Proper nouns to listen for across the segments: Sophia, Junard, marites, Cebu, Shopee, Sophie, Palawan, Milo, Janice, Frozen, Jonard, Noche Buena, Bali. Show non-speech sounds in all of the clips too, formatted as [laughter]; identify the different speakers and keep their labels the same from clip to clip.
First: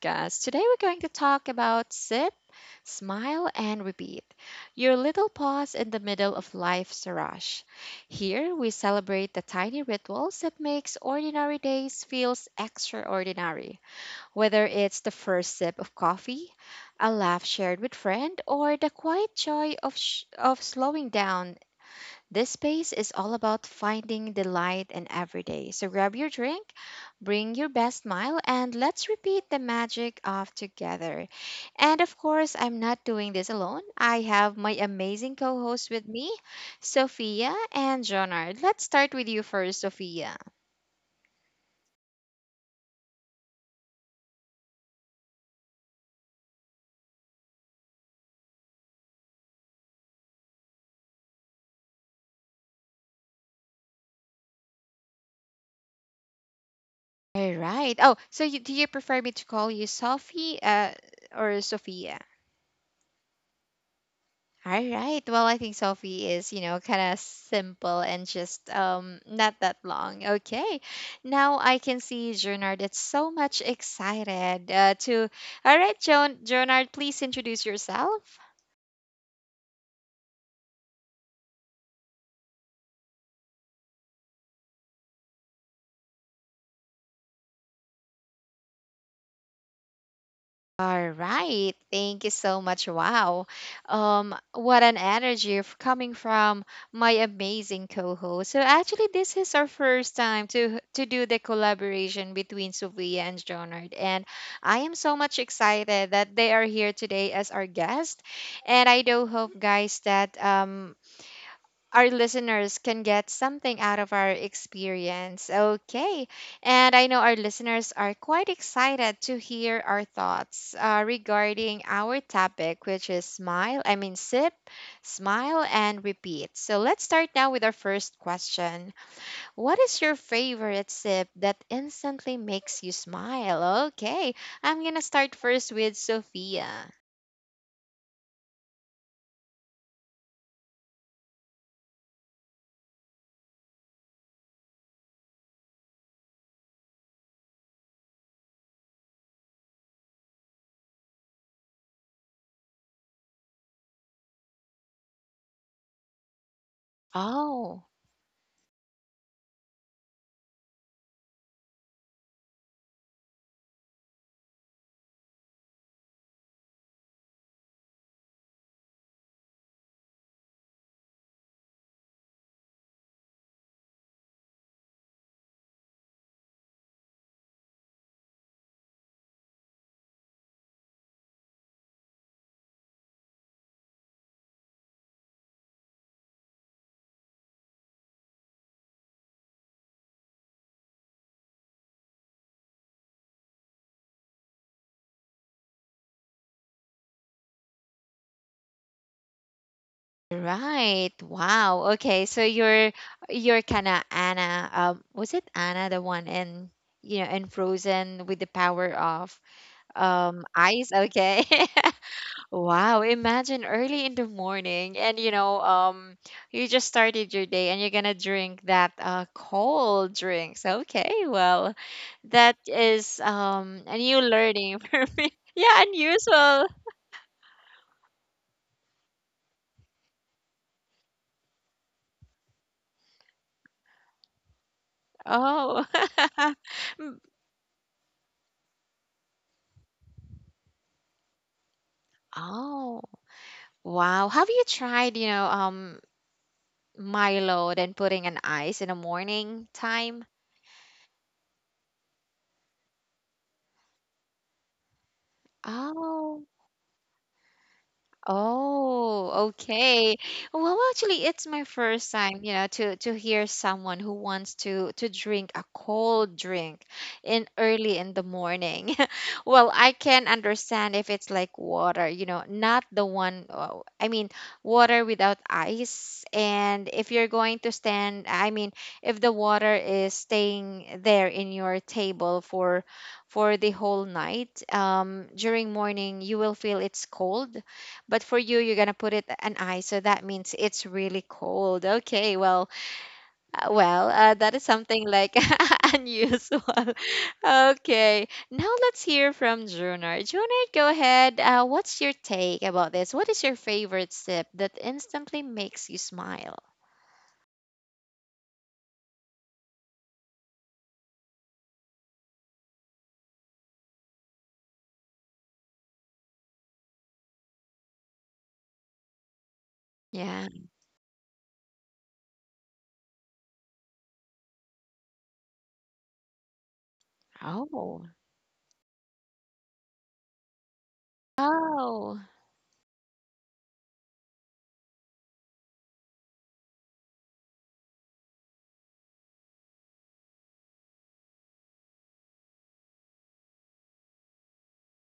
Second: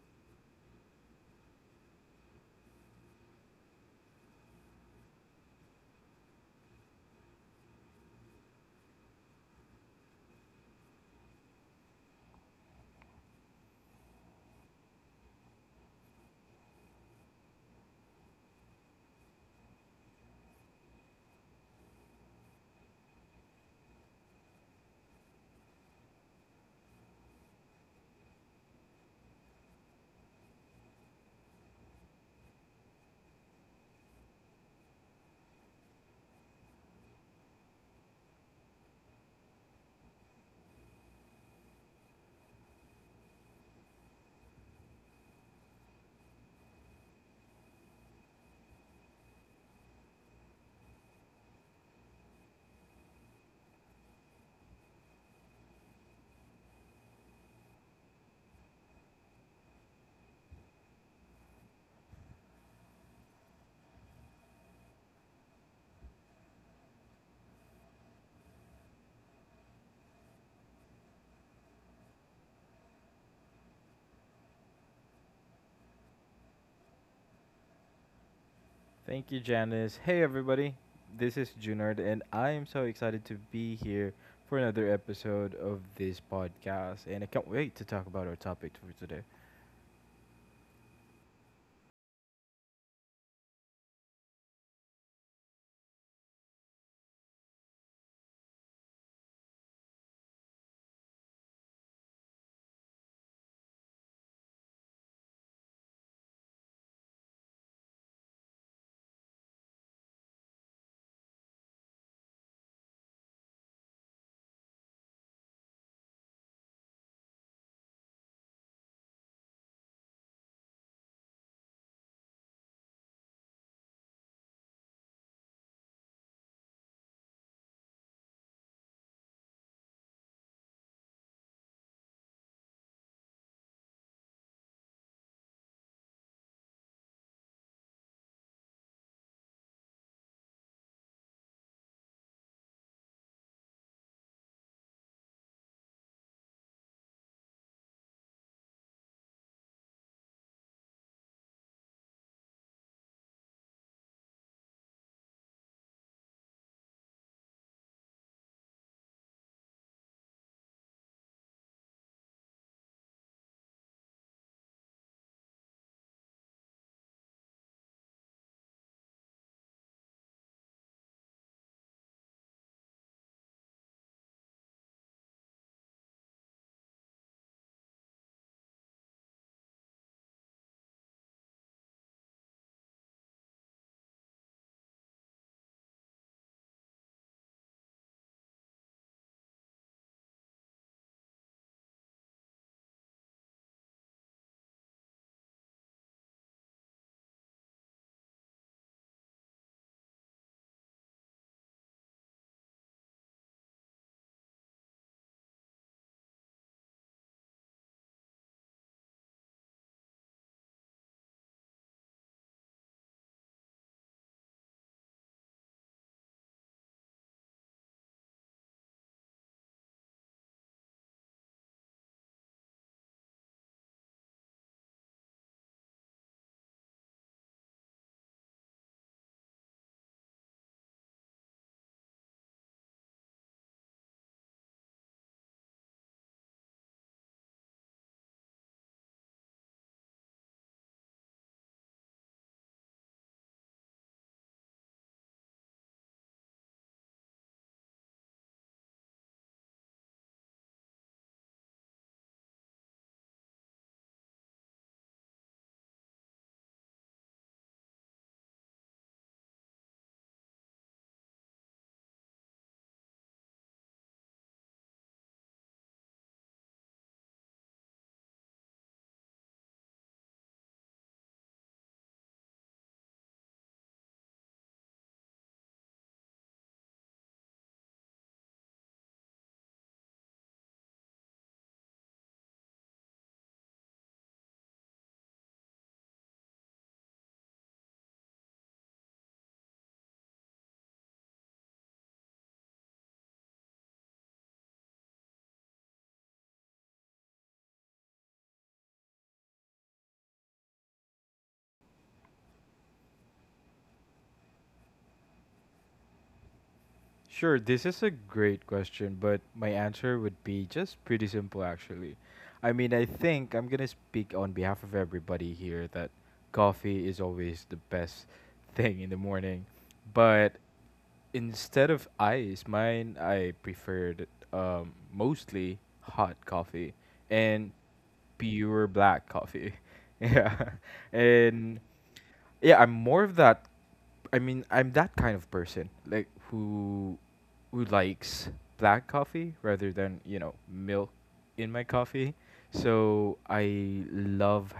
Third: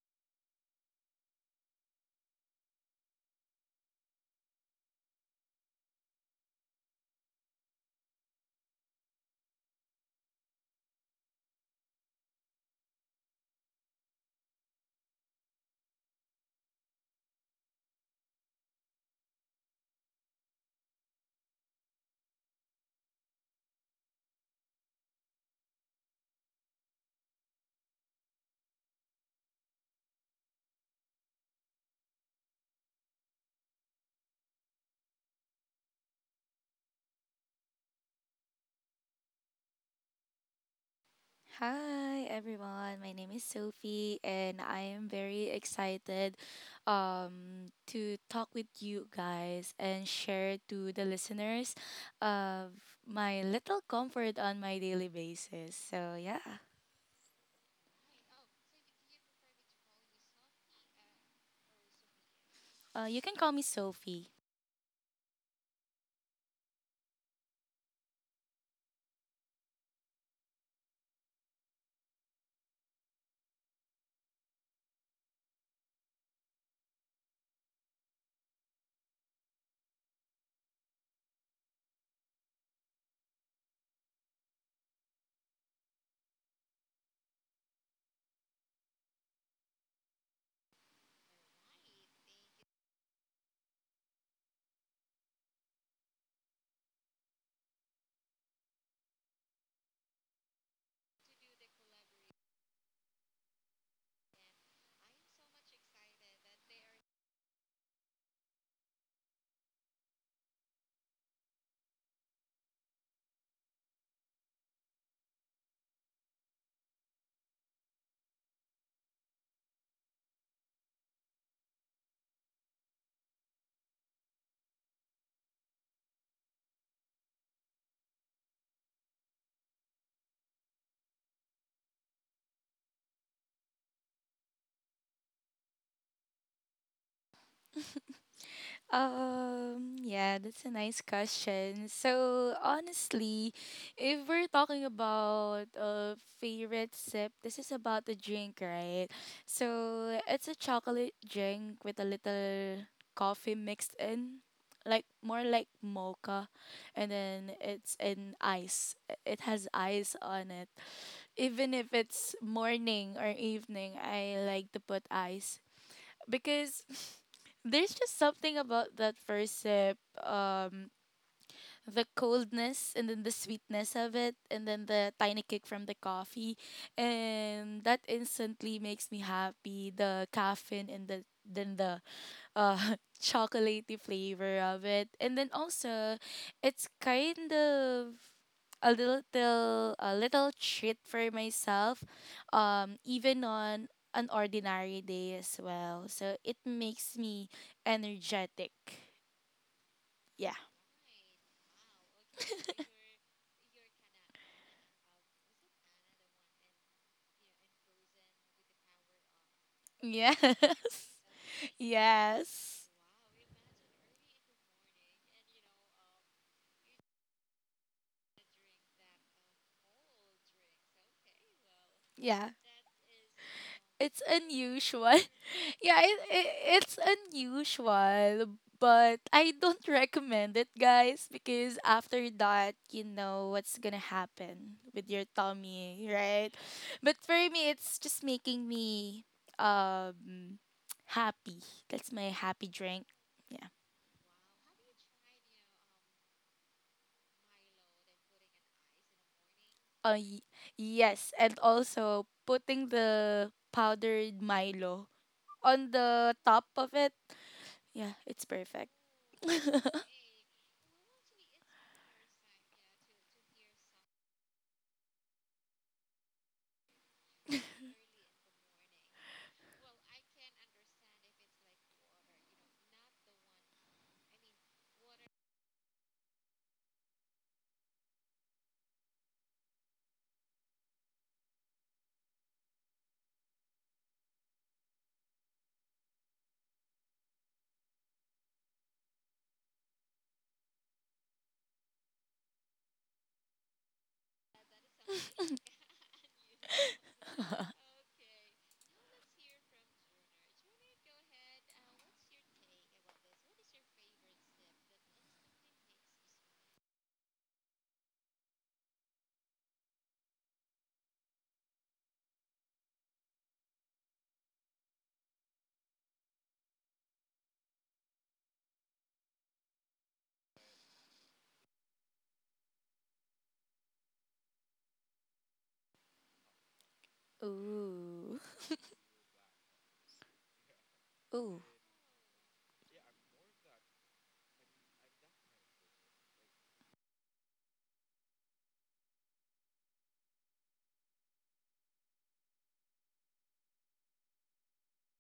Speaker 1: podcast. Today we're going to talk about sit, smile, and repeat. Your little pause in the middle of life's rush. Here we celebrate the tiny rituals that makes ordinary days feels extraordinary. Whether it's the first sip of coffee, a laugh shared with friend, or the quiet joy of of slowing down this space is all about finding the light in every day. So grab your drink, bring your best smile, and let's repeat the magic of together. And of course, I'm not doing this alone. I have my amazing co host with me, Sophia and Jonard. Let's start with you first, Sophia.
Speaker 2: Hi everyone, my name is Sophie and I am very excited to talk with you guys and share to the listeners of my little comfort on my daily basis. So yeah,
Speaker 1: All right. Oh, so you, do you prefer me to call you Sophie or Sophia?
Speaker 2: you can call me Sophie.
Speaker 1: All right. Well, I think Sophie is, you know, kind of simple and just not that long. Okay. Now I can see Jonard is so much excited to. All right, Jonard, please introduce yourself.
Speaker 3: Thank you, Janice. Hey, everybody. This is Junard, and I am so excited to be here for another episode of this podcast. And I can't wait to talk about our topic for today.
Speaker 1: All right. Thank you so much. Wow. What an energy coming from my amazing co-host. So actually this is our first time to do the collaboration between Sophia and Jonard. And I am so much excited that they are here today as our guest. And I do hope guys that our listeners can get something out of our experience. Okay. And I know our listeners are quite excited to hear our thoughts regarding our topic, which is sip, smile, and repeat. So let's start now with our first question. What is your favorite sip that instantly makes you smile? Okay. I'm going to start first with Sophia.
Speaker 2: Yeah, that's a nice question. So, honestly, if we're talking about a favorite sip, this is about the drink, right? So, it's a chocolate drink with a little coffee mixed in, like more like mocha, and then
Speaker 1: Oh.
Speaker 2: it's in ice. It has ice on it. Even if it's morning or evening, I like to put ice because [laughs] there's just something about that first sip um the coldness and then the sweetness of it and then the tiny kick from the coffee, and that instantly makes me happy, the caffeine and then the uh [laughs] chocolatey flavor of it, and then also it's kind of a little treat for myself, even on an ordinary day as well, so it makes me energetic. Yeah.
Speaker 1: Right. Wow. Okay. So you're kind of Anna. Was it Anna the one in you know in Frozen with the power of ice?
Speaker 2: Yes.
Speaker 1: Okay.
Speaker 2: [laughs]
Speaker 1: [laughs]
Speaker 2: Yes.
Speaker 1: Wow. Imagine early in the morning, and you know you just started your day, and you're gonna drink that cold drinks. Okay. Well,
Speaker 2: Yeah.
Speaker 1: that is a
Speaker 2: It's
Speaker 1: new learning [laughs]
Speaker 2: unusual.
Speaker 1: for me.
Speaker 2: [laughs]
Speaker 1: Yeah,
Speaker 2: Yeah,
Speaker 1: unusual.
Speaker 2: it's unusual, but I don't [laughs] recommend it, guys, because after that, you know what's gonna happen with your
Speaker 1: Oh.
Speaker 2: tummy, right? But for me, it's just making me um happy. That's my
Speaker 1: [laughs]
Speaker 2: happy
Speaker 1: Oh,
Speaker 2: drink. Yeah.
Speaker 1: wow. Have you tried, you know, Milo then putting an ice in the morning
Speaker 2: Uh,
Speaker 1: time?
Speaker 2: y- yes, and also putting the powdered Milo on the
Speaker 1: Oh.
Speaker 2: top of it. Yeah, it's perfect.
Speaker 1: Oh,
Speaker 2: [laughs]
Speaker 1: okay. Well, actually, it's my first time, you know, to hear someone who wants to drink a cold drink in early in the morning. [laughs] Well, I can understand if it's like water, you know, not the one, water without ice. And if you're going to stand, I mean, if the water is staying there in your table for the whole night, during morning, you will feel it's cold, but for you, you're gonna put it an ice, so that means it's really cold. Okay, well, that is something like [laughs] unusual. [laughs] Okay, now let's hear from Junard. Junard, go ahead. What's your take about this? What is your favorite sip that instantly makes you smile?
Speaker 3: Sure, this is a great question, but my answer would be just pretty simple, actually. I mean, I think I'm going to speak on behalf of everybody here that coffee is always the best thing in the morning.
Speaker 1: Yeah.
Speaker 3: But instead of ice, mine I preferred mostly hot coffee and
Speaker 1: Oh.
Speaker 2: Ooh.
Speaker 3: pure black coffee. [laughs] Yeah,
Speaker 2: Ooh.
Speaker 3: and
Speaker 1: Oh.
Speaker 3: yeah, I'm more of that. I mean, I'm that kind of person, like who likes black coffee rather than, you know, milk in my coffee. So I love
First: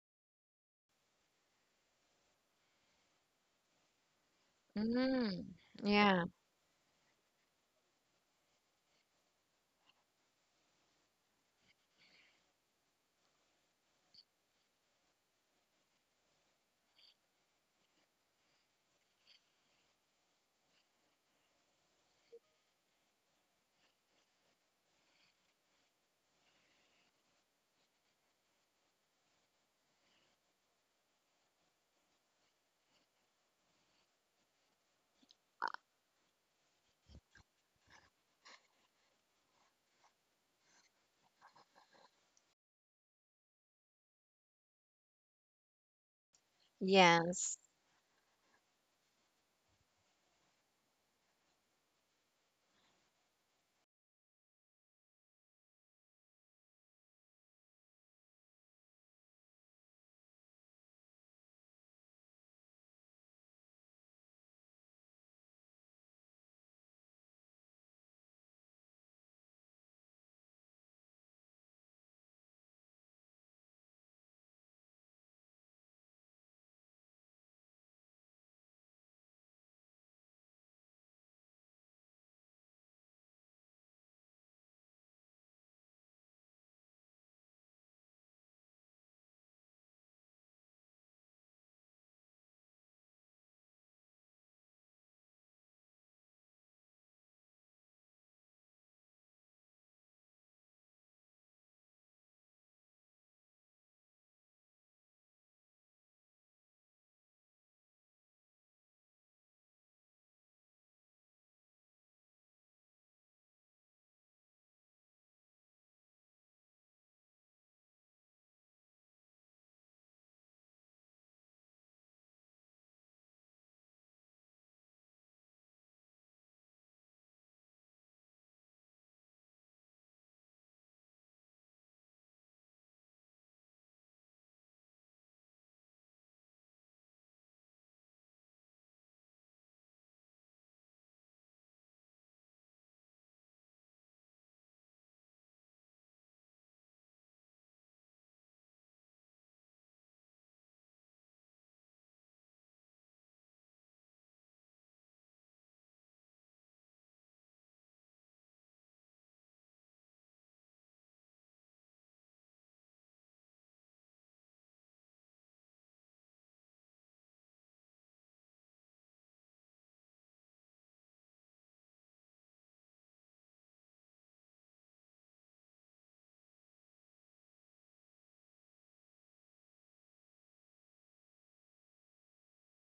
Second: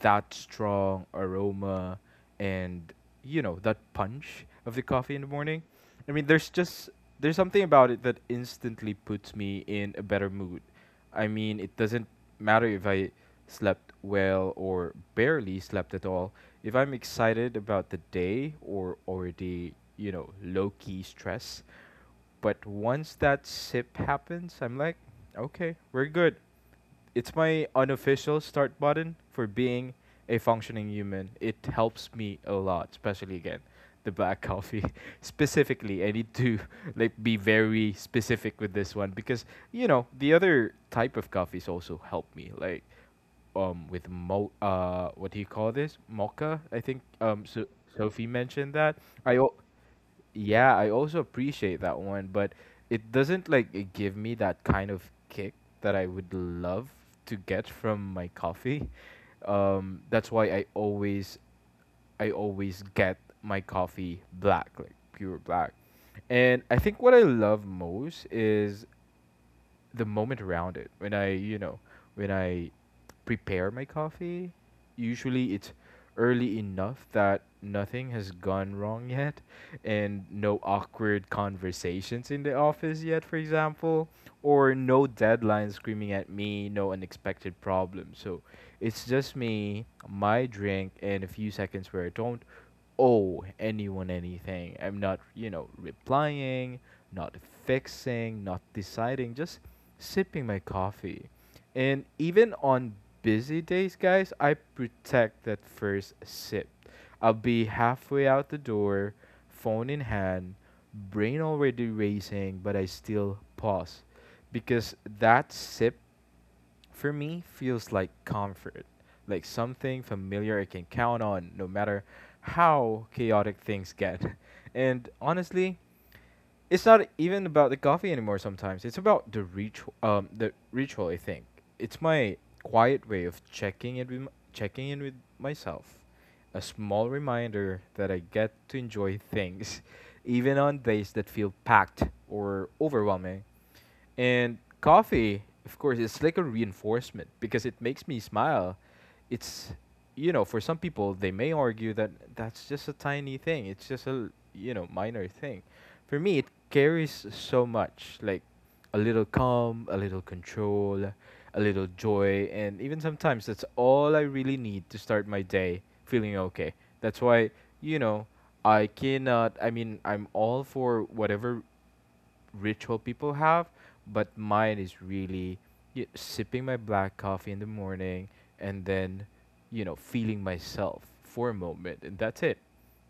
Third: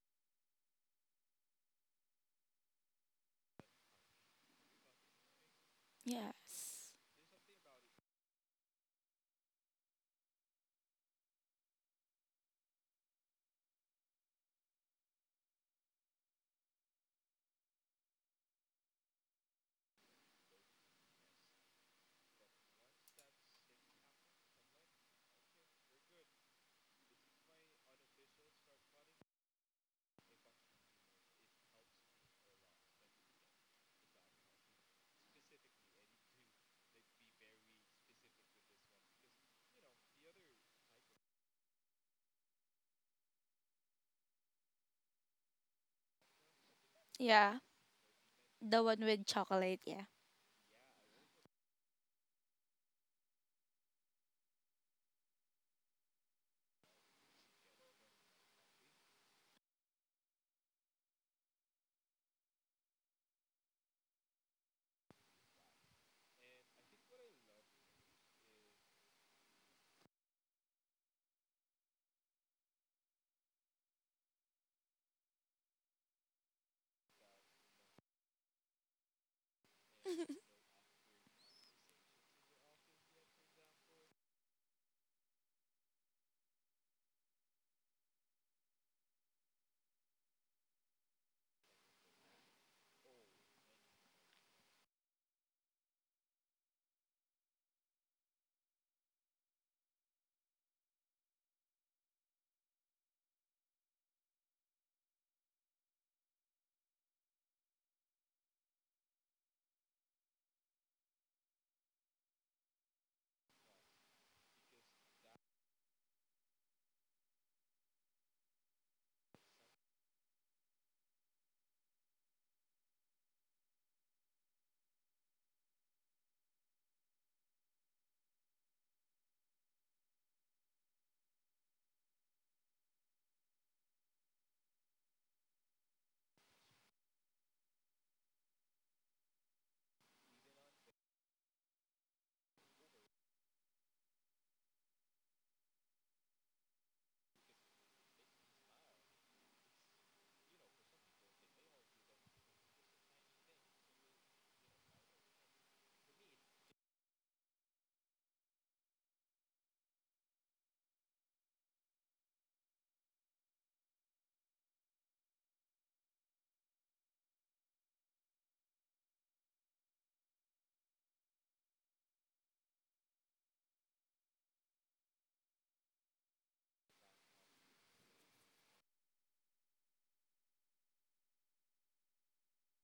Speaker 3: that strong aroma and, you know, that punch of the coffee in the morning.
Speaker 1: Mm.
Speaker 3: I mean, there's
Speaker 1: Yeah.
Speaker 3: just
Speaker 2: Yes.
Speaker 3: there's something about it that instantly puts me in a better mood. I mean, it doesn't matter if I slept well or barely slept at all. If I'm excited about the day or already, you know, low key stress, but once that sip happens, I'm like, okay, we're good. It's my unofficial start button for being a functioning human. It helps me a lot, especially again the black coffee. [laughs] Specifically, I need to [laughs] like be very specific with this one because, you know, the other type of coffees also help me, like, with mo what do you call this, mocha? I think so
Speaker 1: Yes.
Speaker 2: Yeah.
Speaker 3: Sophie mentioned
Speaker 2: The
Speaker 3: that
Speaker 2: one
Speaker 3: I
Speaker 2: with
Speaker 3: al-
Speaker 2: chocolate, yeah.
Speaker 3: yeah, I also appreciate that one, but it doesn't like it give me that kind of kick that I would love to get from my coffee. That's why I always get my coffee black, like pure black. And I think what I love most is the moment around it. When I, you know, when I prepare my coffee, usually it's early enough that nothing has gone wrong [laughs] yet, and no awkward conversations in the office yet, for example, or no deadline screaming at me, no unexpected problems. So it's just me, my drink, and a few seconds where I don't owe anyone anything. I'm not, you know, replying, not fixing, not deciding, just sipping my coffee. And even on busy days, guys, I protect that first sip. I'll be halfway out the door, phone in hand, brain already racing, but I still pause because that sip, for me, feels like comfort, like something familiar I can count on no matter how chaotic things get. [laughs] And honestly, it's not even about the coffee anymore sometimes. It's about the ritual, the ritual, I think. It's my quiet way of checking in with myself. A small reminder that I get to enjoy things [laughs] even on days that feel packed or overwhelming. And coffee, of course, it's like a reinforcement because it makes me smile. It's, you know, for some people, they may argue that that's just a tiny thing. It's just a, you know, minor thing. For me, it carries so much, like a little calm, a little control, a little joy. And even sometimes, that's all I really need to start my day feeling okay. That's why, you know, I cannot. I mean, I'm all for whatever ritual people have, but mine is really sipping my black coffee in the morning and then, you know, feeling myself for a moment, and that's it.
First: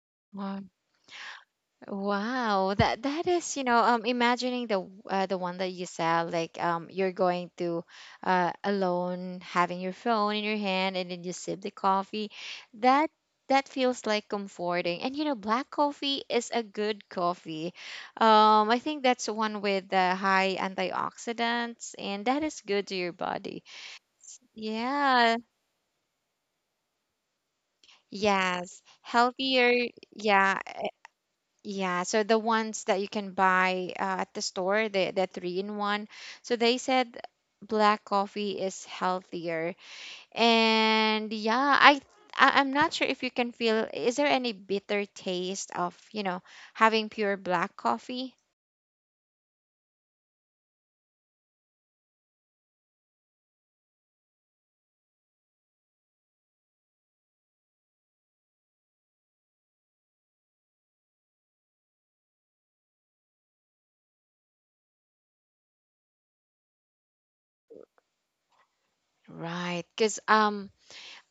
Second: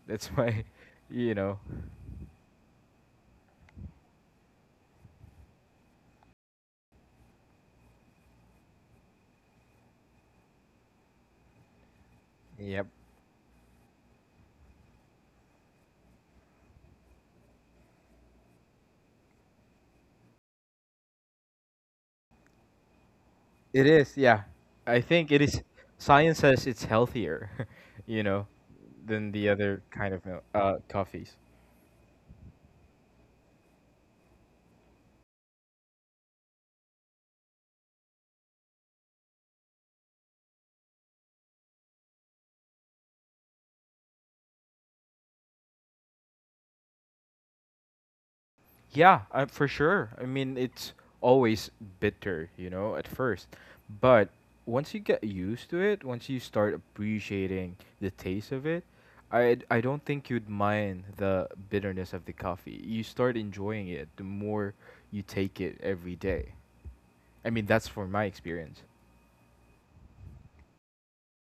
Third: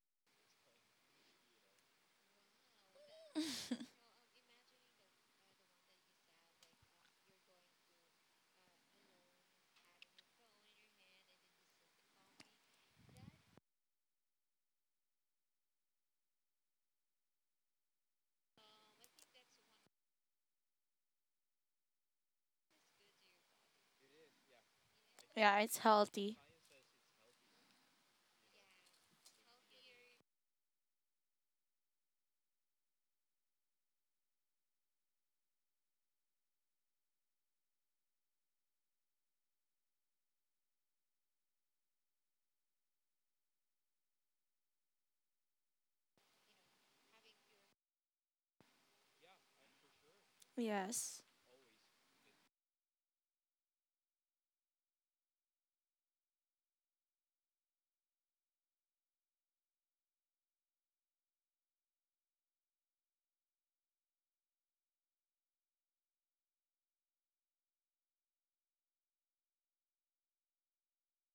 Speaker 3: That's my, [laughs] you know,
Speaker 1: Wow, that is, you know,
Speaker 2: [laughs]
Speaker 1: imagining the the one that you said, like you're going to alone, having your phone in your hand, and then you sip the coffee.
Speaker 3: yep.
Speaker 1: That that feels like comforting. And you know, black coffee is a good coffee. I think that's one with the high antioxidants, and that is good to your body.
Speaker 3: It is, yeah. I think
Speaker 1: Yeah.
Speaker 3: it
Speaker 2: Yeah,
Speaker 3: is.
Speaker 2: it's
Speaker 3: Science
Speaker 2: healthy.
Speaker 3: says it's healthier, [laughs] you know,
Speaker 1: Yes.
Speaker 3: than the other
Speaker 1: Healthier.
Speaker 3: kind of
Speaker 1: Yeah.
Speaker 3: coffees.
Speaker 1: Yeah, so the ones that you can buy at the store, the three in one. So they said black coffee is healthier. And yeah, I'm not sure if you can feel, is there any bitter taste of, you know, having pure black coffee?
Speaker 3: Yeah, for sure. I mean, it's
Speaker 2: Yes.
Speaker 3: always bitter, you know, at first. But once you get used to it, once you start appreciating the taste of it, I don't think you'd mind the bitterness of the coffee. You start enjoying it the more you take it every day. I mean, that's for my experience.
Speaker 1: Right, because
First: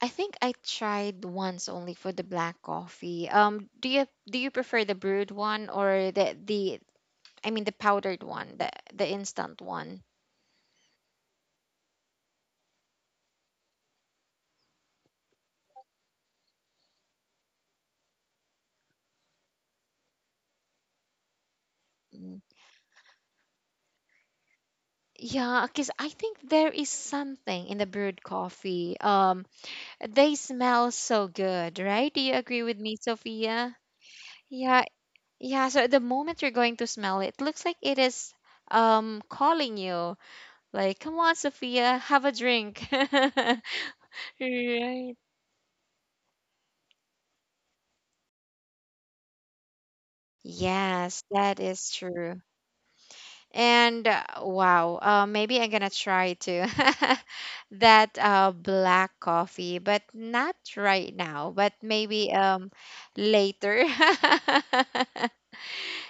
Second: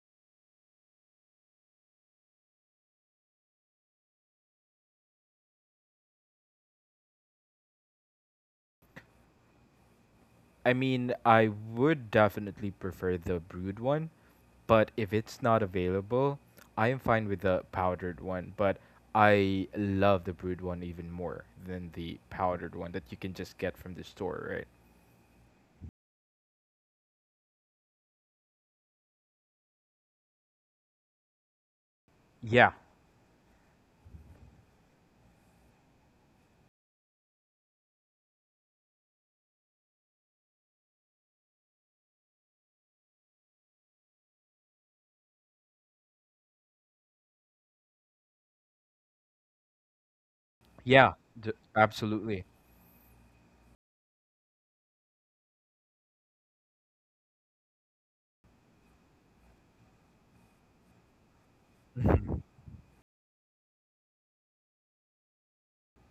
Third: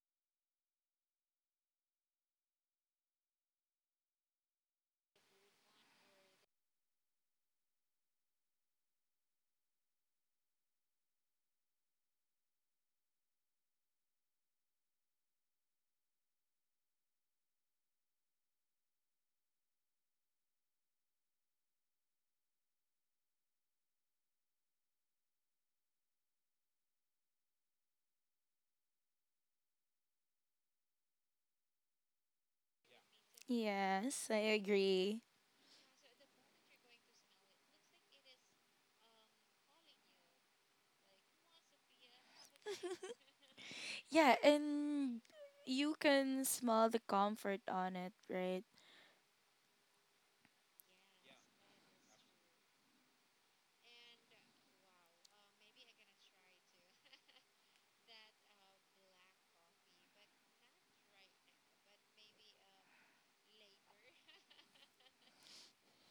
Speaker 1: I think I tried once only for the black coffee. Do you prefer the brewed one or the I mean the powdered one, the instant one?
Speaker 3: I mean, I would definitely prefer the brewed one, but if it's not available, I am fine with the powdered one, but I love the brewed one even more than the
Speaker 1: Mm.
Speaker 3: powdered one that you can just get from the store, right?
Speaker 1: Yeah, because I think there is something in the brewed coffee. They smell so good, right? Do you agree
Speaker 3: Yeah,
Speaker 1: with me, Sophia?
Speaker 2: Yes, I
Speaker 1: Yeah,
Speaker 2: agree.
Speaker 1: yeah. So the moment you're going to smell it, looks like it is calling you, like, come on, Sophia, have a drink. [laughs]
Speaker 2: Yeah,
Speaker 1: Right.
Speaker 2: and you can smell the comfort on it, right?
Speaker 3: yeah,
Speaker 1: Yes, that is true.
Speaker 3: absolutely.
Speaker 1: And maybe I'm gonna try to [laughs] that black coffee, but not right now, but
Speaker 3: [laughs]
Speaker 1: maybe
Speaker 3: Hmm.
Speaker 1: later. [laughs]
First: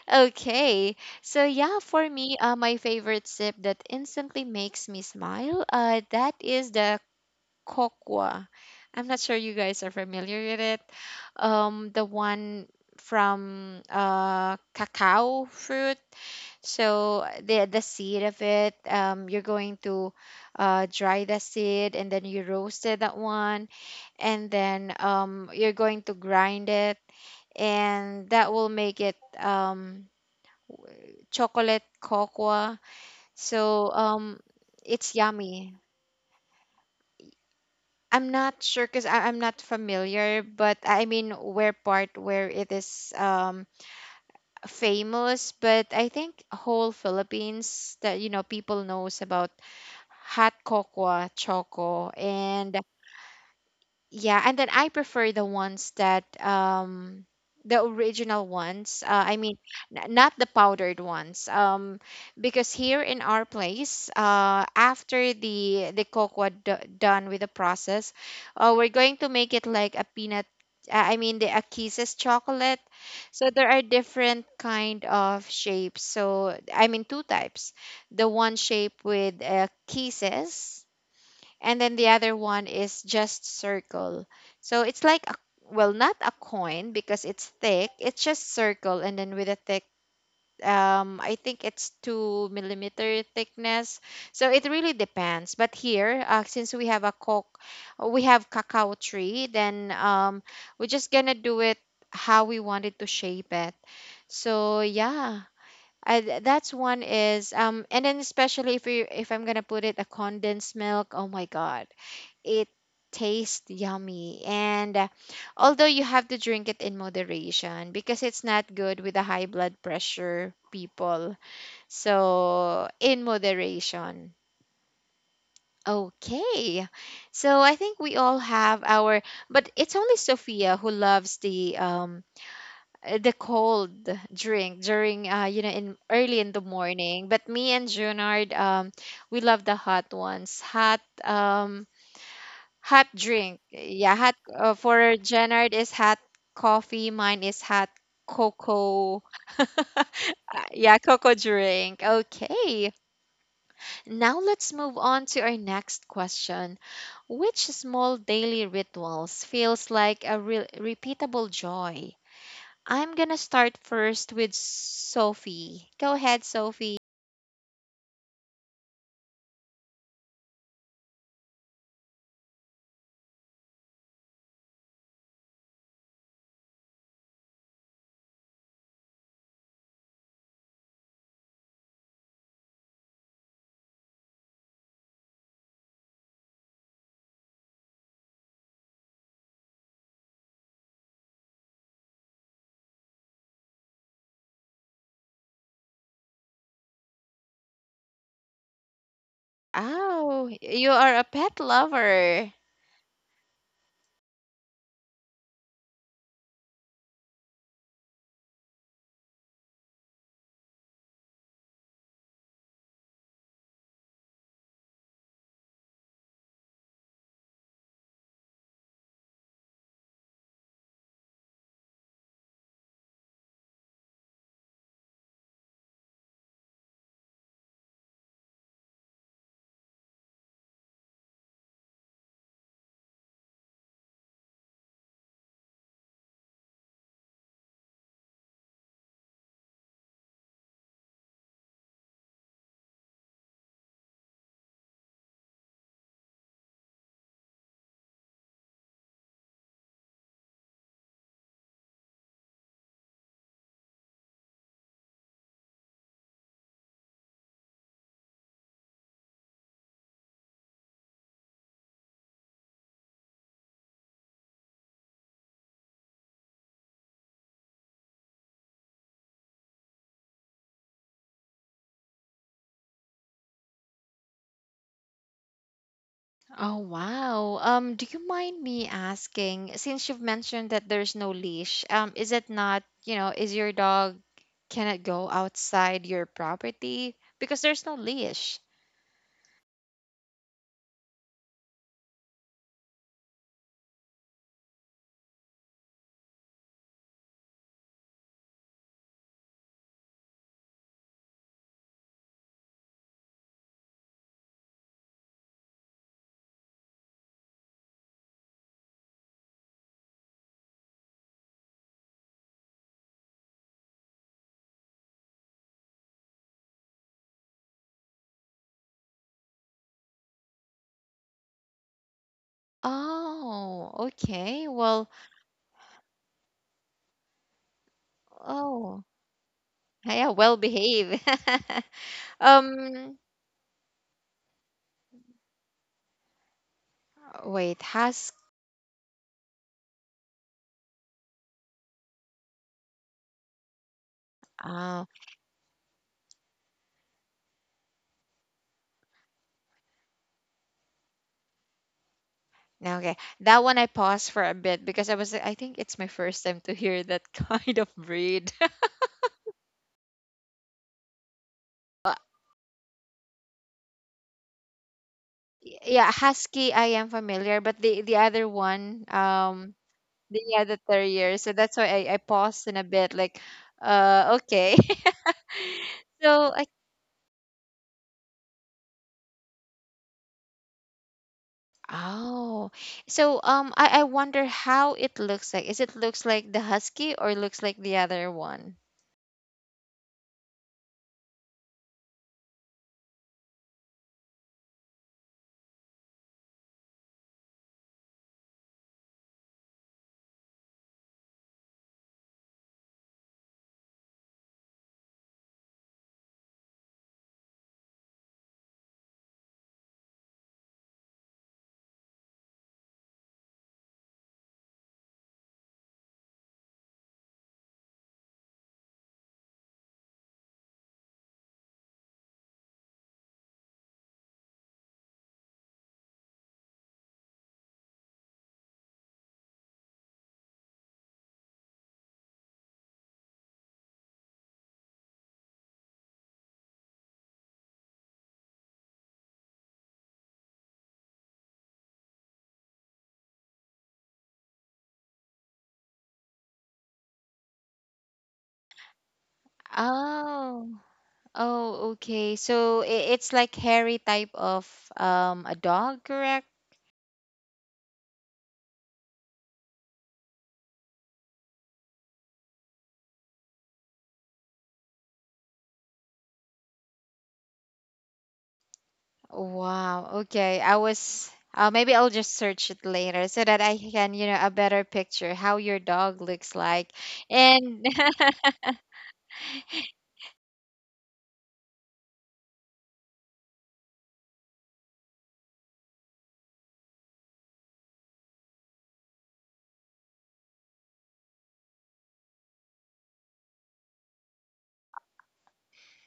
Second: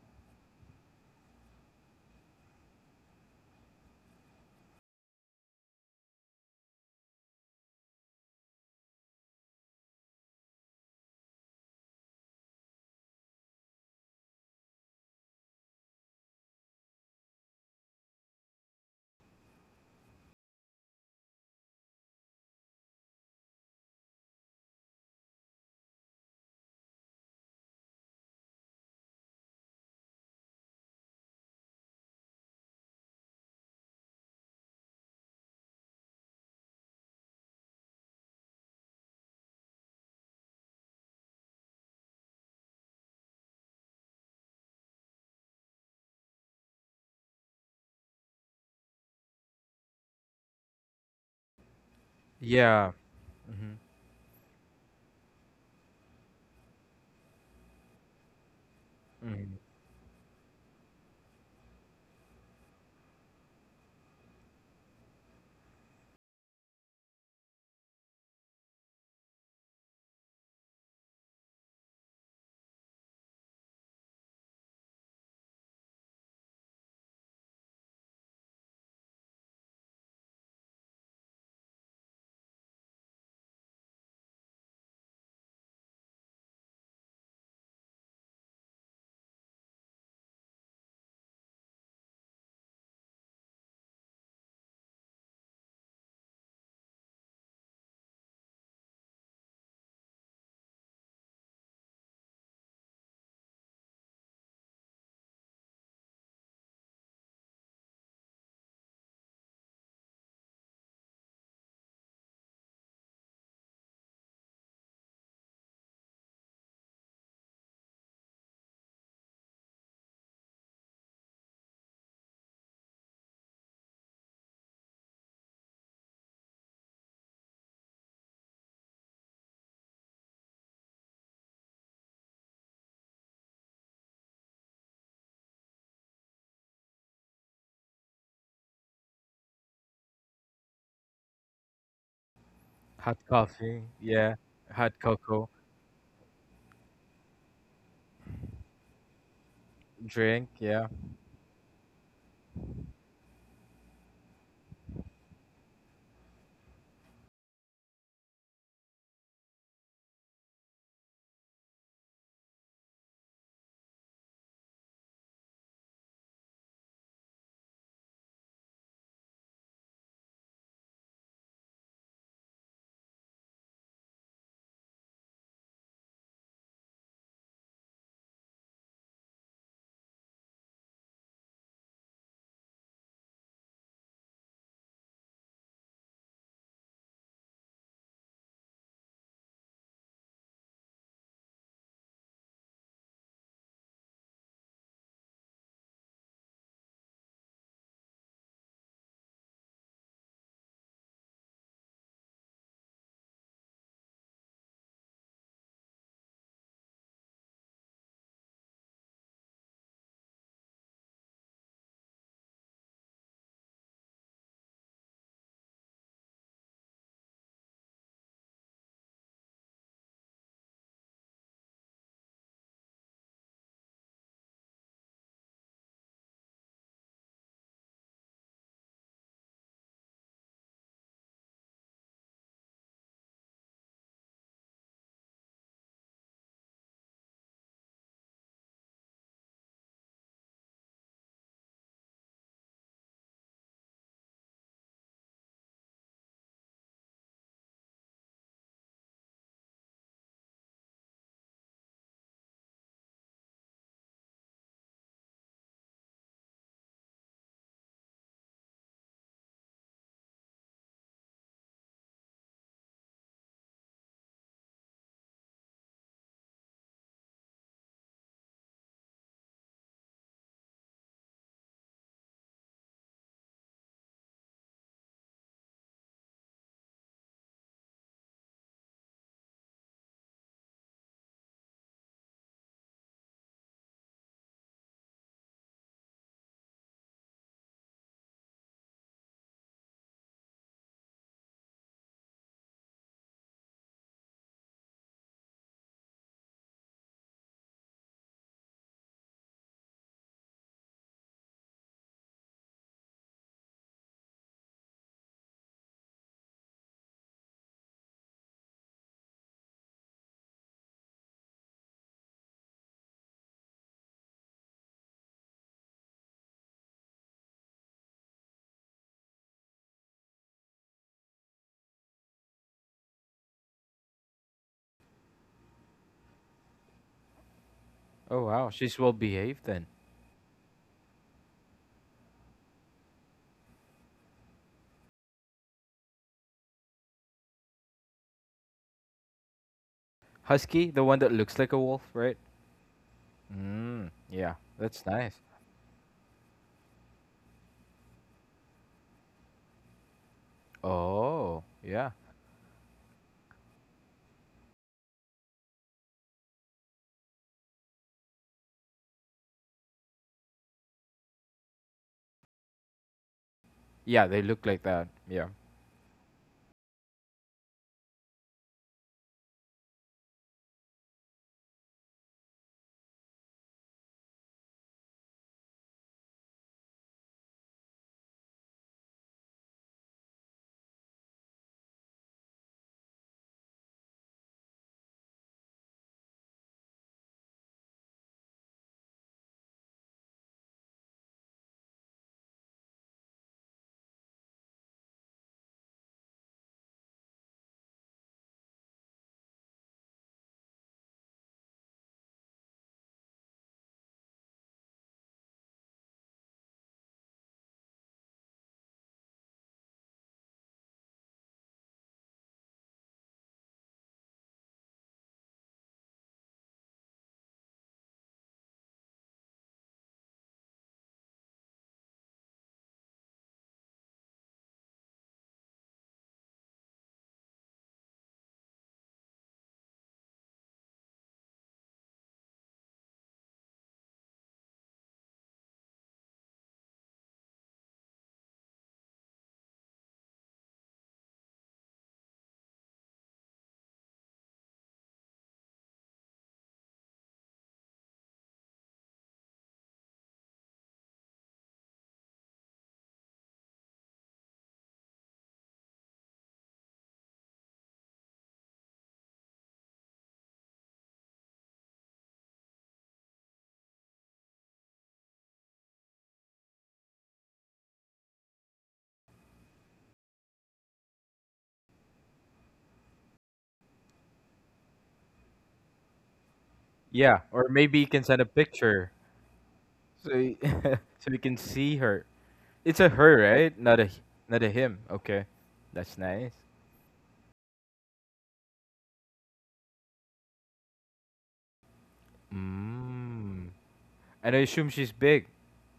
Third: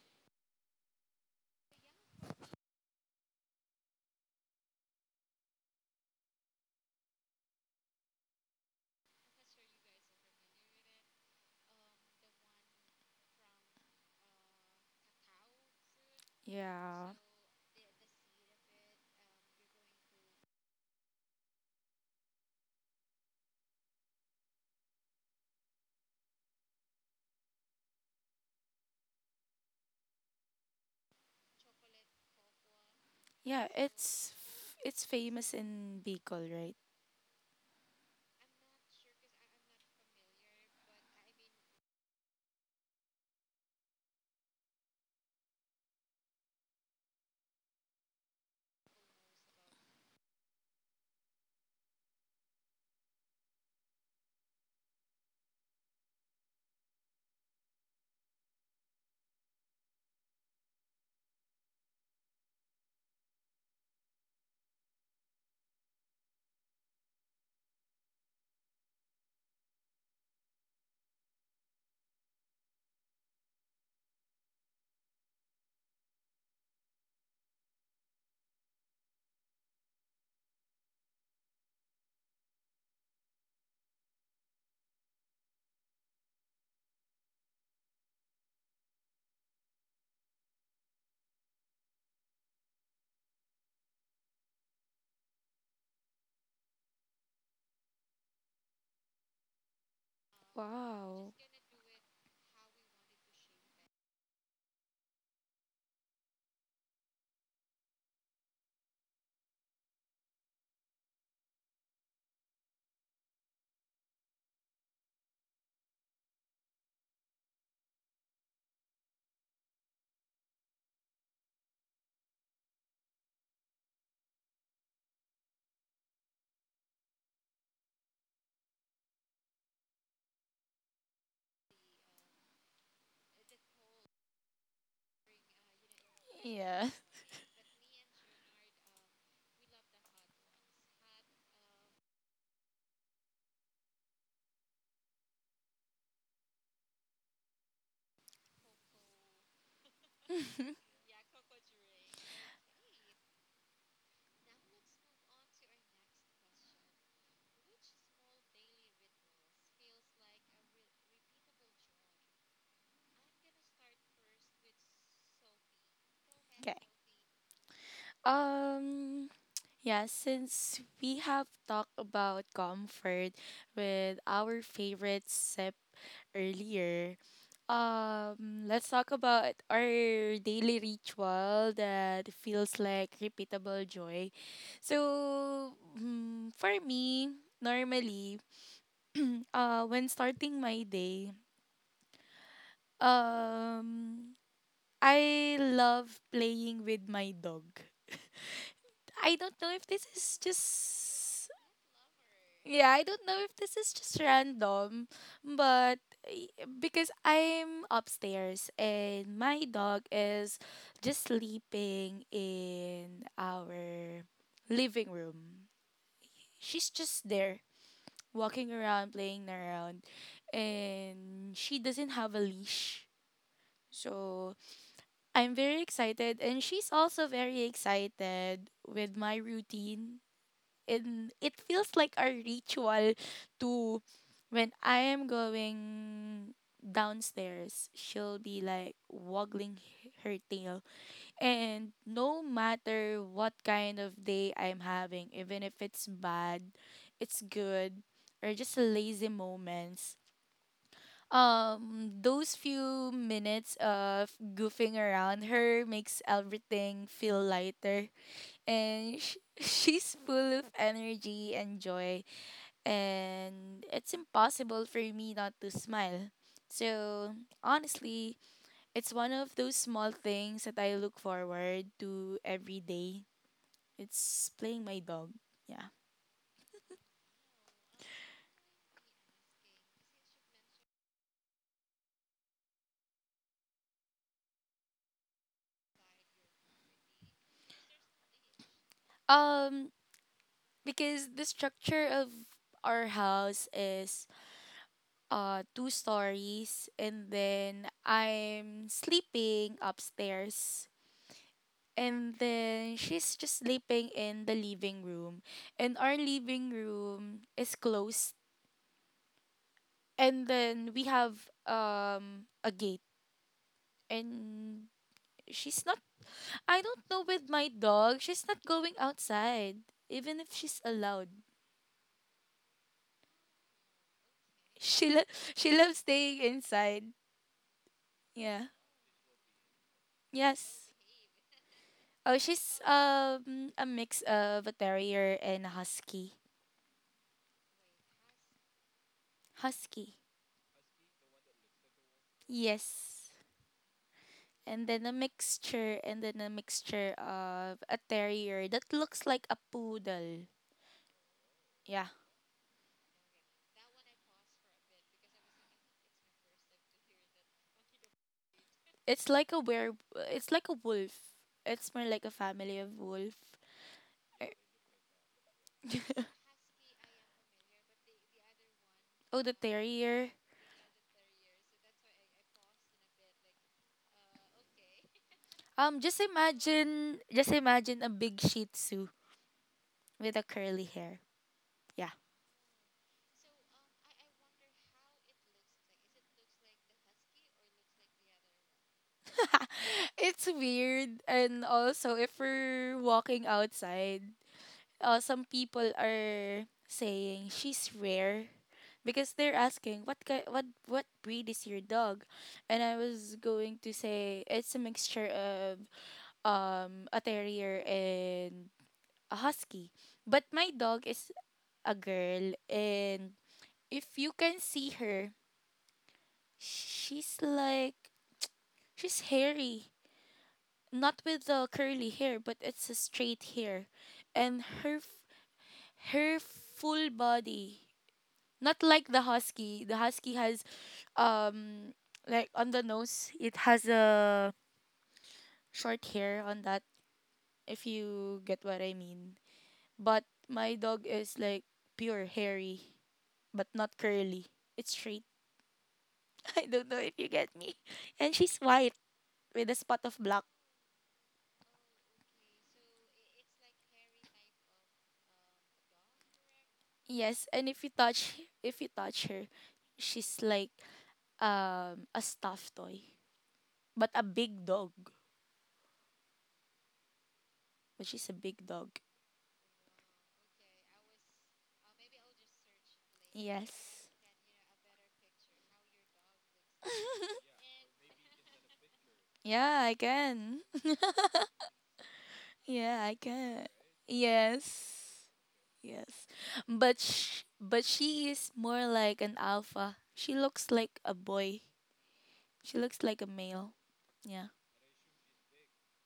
Speaker 1: Okay, so yeah, for me, my favorite sip that instantly makes me smile, that is the cocoa. I'm not sure you guys are familiar with it. The one from cacao fruit,
Speaker 2: Yeah.
Speaker 1: so the seed of it, you're going to dry the seed and then you roasted that one, and then you're going to grind it, and that will make it chocolate cocoa.
Speaker 2: Yeah,
Speaker 1: So
Speaker 2: it's it's
Speaker 1: it's
Speaker 2: famous
Speaker 1: yummy.
Speaker 2: in Bicol, right?
Speaker 1: I'm not sure because I'm not familiar, but where it is famous, but I think whole Philippines that you know people knows about hot cocoa choco. And
Speaker 3: Yeah. Hmm.
Speaker 1: yeah, and then I prefer the ones that the original ones I
Speaker 3: Hmm.
Speaker 1: mean n- not the powdered ones, because here in our place, after the cocoa done with the process, we're going to make it like a peanut, the a kisses chocolate. So there are different kind of shapes, so I mean two types: the one shape with kisses, and then the other one is just circle. So it's like a, well, not a coin because it's thick. It's just circle, and then with a thick, I think it's two millimeter thickness. So it really depends. But here, since we have cacao tree, then we're just
Speaker 2: Wow.
Speaker 1: gonna do it how we wanted to shape it. So yeah. That's one is and then especially if I'm gonna put it a condensed milk, oh my god, it tastes yummy. And although you have to drink it in moderation because it's not good with the high blood pressure people. So, in moderation. Okay. So, I think we all have our, but it's only Sophia who loves the cold drink during you know in early in the
Speaker 2: Yeah.
Speaker 1: morning, but me and Junard we love the hot ones, hot
Speaker 3: Hot
Speaker 1: drink.
Speaker 3: coffee,
Speaker 1: Yeah,
Speaker 3: yeah.
Speaker 1: hot
Speaker 3: Hot
Speaker 1: for
Speaker 3: cocoa
Speaker 1: Jenard is hot coffee, mine is hot cocoa. [laughs]
Speaker 3: drink, yeah.
Speaker 1: Yeah, cocoa drink. Okay. Now let's move on to our next question. Which small daily rituals feels like a repeatable joy? I'm gonna start first with Sophie. Go ahead,
Speaker 2: [laughs] Okay.
Speaker 1: Sophie.
Speaker 2: Um yeah, since we have talked about comfort with our favorite sip earlier, let's talk about our daily ritual that feels like repeatable joy. So, for me, normally, when starting my day, um, I love playing with my dog. I don't know if this is
Speaker 1: Oh, you are a
Speaker 2: just.
Speaker 1: pet lover.
Speaker 2: Yeah, I don't know if this is just random, but y- because I'm upstairs and my dog is just sleeping in our living room. She's just there, walking around, playing around, and she doesn't have a leash. So I'm very excited, and she's also very excited with my routine, and it feels like our ritual to when I am going downstairs, she'll be like waggling her tail. And no matter what kind of day I'm having, even if it's bad, it's good, or just lazy moments, those few minutes of goofing around her makes everything feel lighter. And [laughs] she's full of energy and joy, and it's impossible for me not to smile. So, honestly, it's one of those small things that I look forward to every day. It's playing my dog. Yeah.
Speaker 1: Oh, wow. Do you mind me asking, since you've mentioned that there's no leash, is it not, you know, is your dog, can it go outside your property? Because there's no leash.
Speaker 2: Um, because the structure of our house is two stories, and then I'm sleeping upstairs, and then she's just sleeping in the living room, and our living room is closed, and then we have a gate, and she's not, I don't know, with my dog she's not going outside even if she's allowed.
Speaker 1: Oh, okay. Well,
Speaker 2: she lo- [laughs] she loves staying inside.
Speaker 3: Oh
Speaker 2: Yeah.
Speaker 3: wow, she's
Speaker 1: oh,
Speaker 3: well behaved then.
Speaker 1: yeah, well
Speaker 2: Yes.
Speaker 1: behave.
Speaker 2: Oh,
Speaker 1: [laughs]
Speaker 2: she's
Speaker 1: Um,
Speaker 2: a mix of a terrier and a husky.
Speaker 1: wait, has,
Speaker 2: Husky.
Speaker 3: Husky, the one that looks like a wolf, right?
Speaker 2: Yes.
Speaker 3: Mm, yeah, that's
Speaker 1: oh,
Speaker 3: nice.
Speaker 2: And then a mixture of a terrier that looks like a poodle.
Speaker 3: Oh,
Speaker 2: Yeah.
Speaker 3: yeah.
Speaker 1: no, okay. That one I paused for a bit because I was, I think it's my first time to hear that [laughs] kind of breed.
Speaker 2: It's like a were. It's like a wolf. It's more like a
Speaker 1: [laughs]
Speaker 2: family of wolf.
Speaker 3: Yeah, they
Speaker 2: Er,
Speaker 3: look like that. Yeah.
Speaker 1: Yeah,
Speaker 2: [laughs]
Speaker 1: husky I am familiar, but the other one,
Speaker 2: oh, the terrier.
Speaker 1: the other terrier. So that's why I paused in a bit, like, okay. [laughs] So like,
Speaker 2: Just imagine a big Shih Tzu with a curly hair. Yeah,
Speaker 1: oh, so I wonder how it looks like. Is it looks like the husky or looks like the other one?
Speaker 2: [laughs] it's weird. And also, if we're walking outside, some people are saying she's rare because they're asking what ki- what breed is your dog, and I was going to say it's a mixture of a terrier and a husky. But my dog is a girl, and if you can see her, she's like she's hairy, not with the curly hair, but it's a straight hair, and her full body, not like the husky. The husky has um, like on the nose, it has a short hair on that, if you get what I mean. But my dog is like pure hairy, but not curly. It's straight. [laughs] I don't know if you get me. And she's white with a spot of black.
Speaker 1: Oh, oh, okay. So it's like hairy type of a dog, correct?
Speaker 2: Yes, and if you touch her, she's like a stuffed toy, but a big dog. But she's a big dog.
Speaker 1: Wow. Okay. I was maybe I'll just search it later so that I
Speaker 2: Yes.
Speaker 1: can, you know, a better picture how your dog looks like.
Speaker 3: Yeah, or
Speaker 2: [laughs]
Speaker 1: And
Speaker 3: maybe you can
Speaker 1: [laughs]
Speaker 3: send a picture
Speaker 2: Yeah, I
Speaker 3: so
Speaker 2: can.
Speaker 3: [laughs] so
Speaker 2: [laughs]
Speaker 3: we can see her. It's
Speaker 2: Yeah,
Speaker 3: a
Speaker 2: I
Speaker 3: her,
Speaker 2: can.
Speaker 3: right? Not a him.
Speaker 2: Yes.
Speaker 3: Okay, that's
Speaker 2: Yes.
Speaker 3: nice.
Speaker 2: But but she is more like an alpha. She looks like a boy. She looks like a male.
Speaker 3: Mm.
Speaker 2: Yeah.
Speaker 3: And I assume she's big.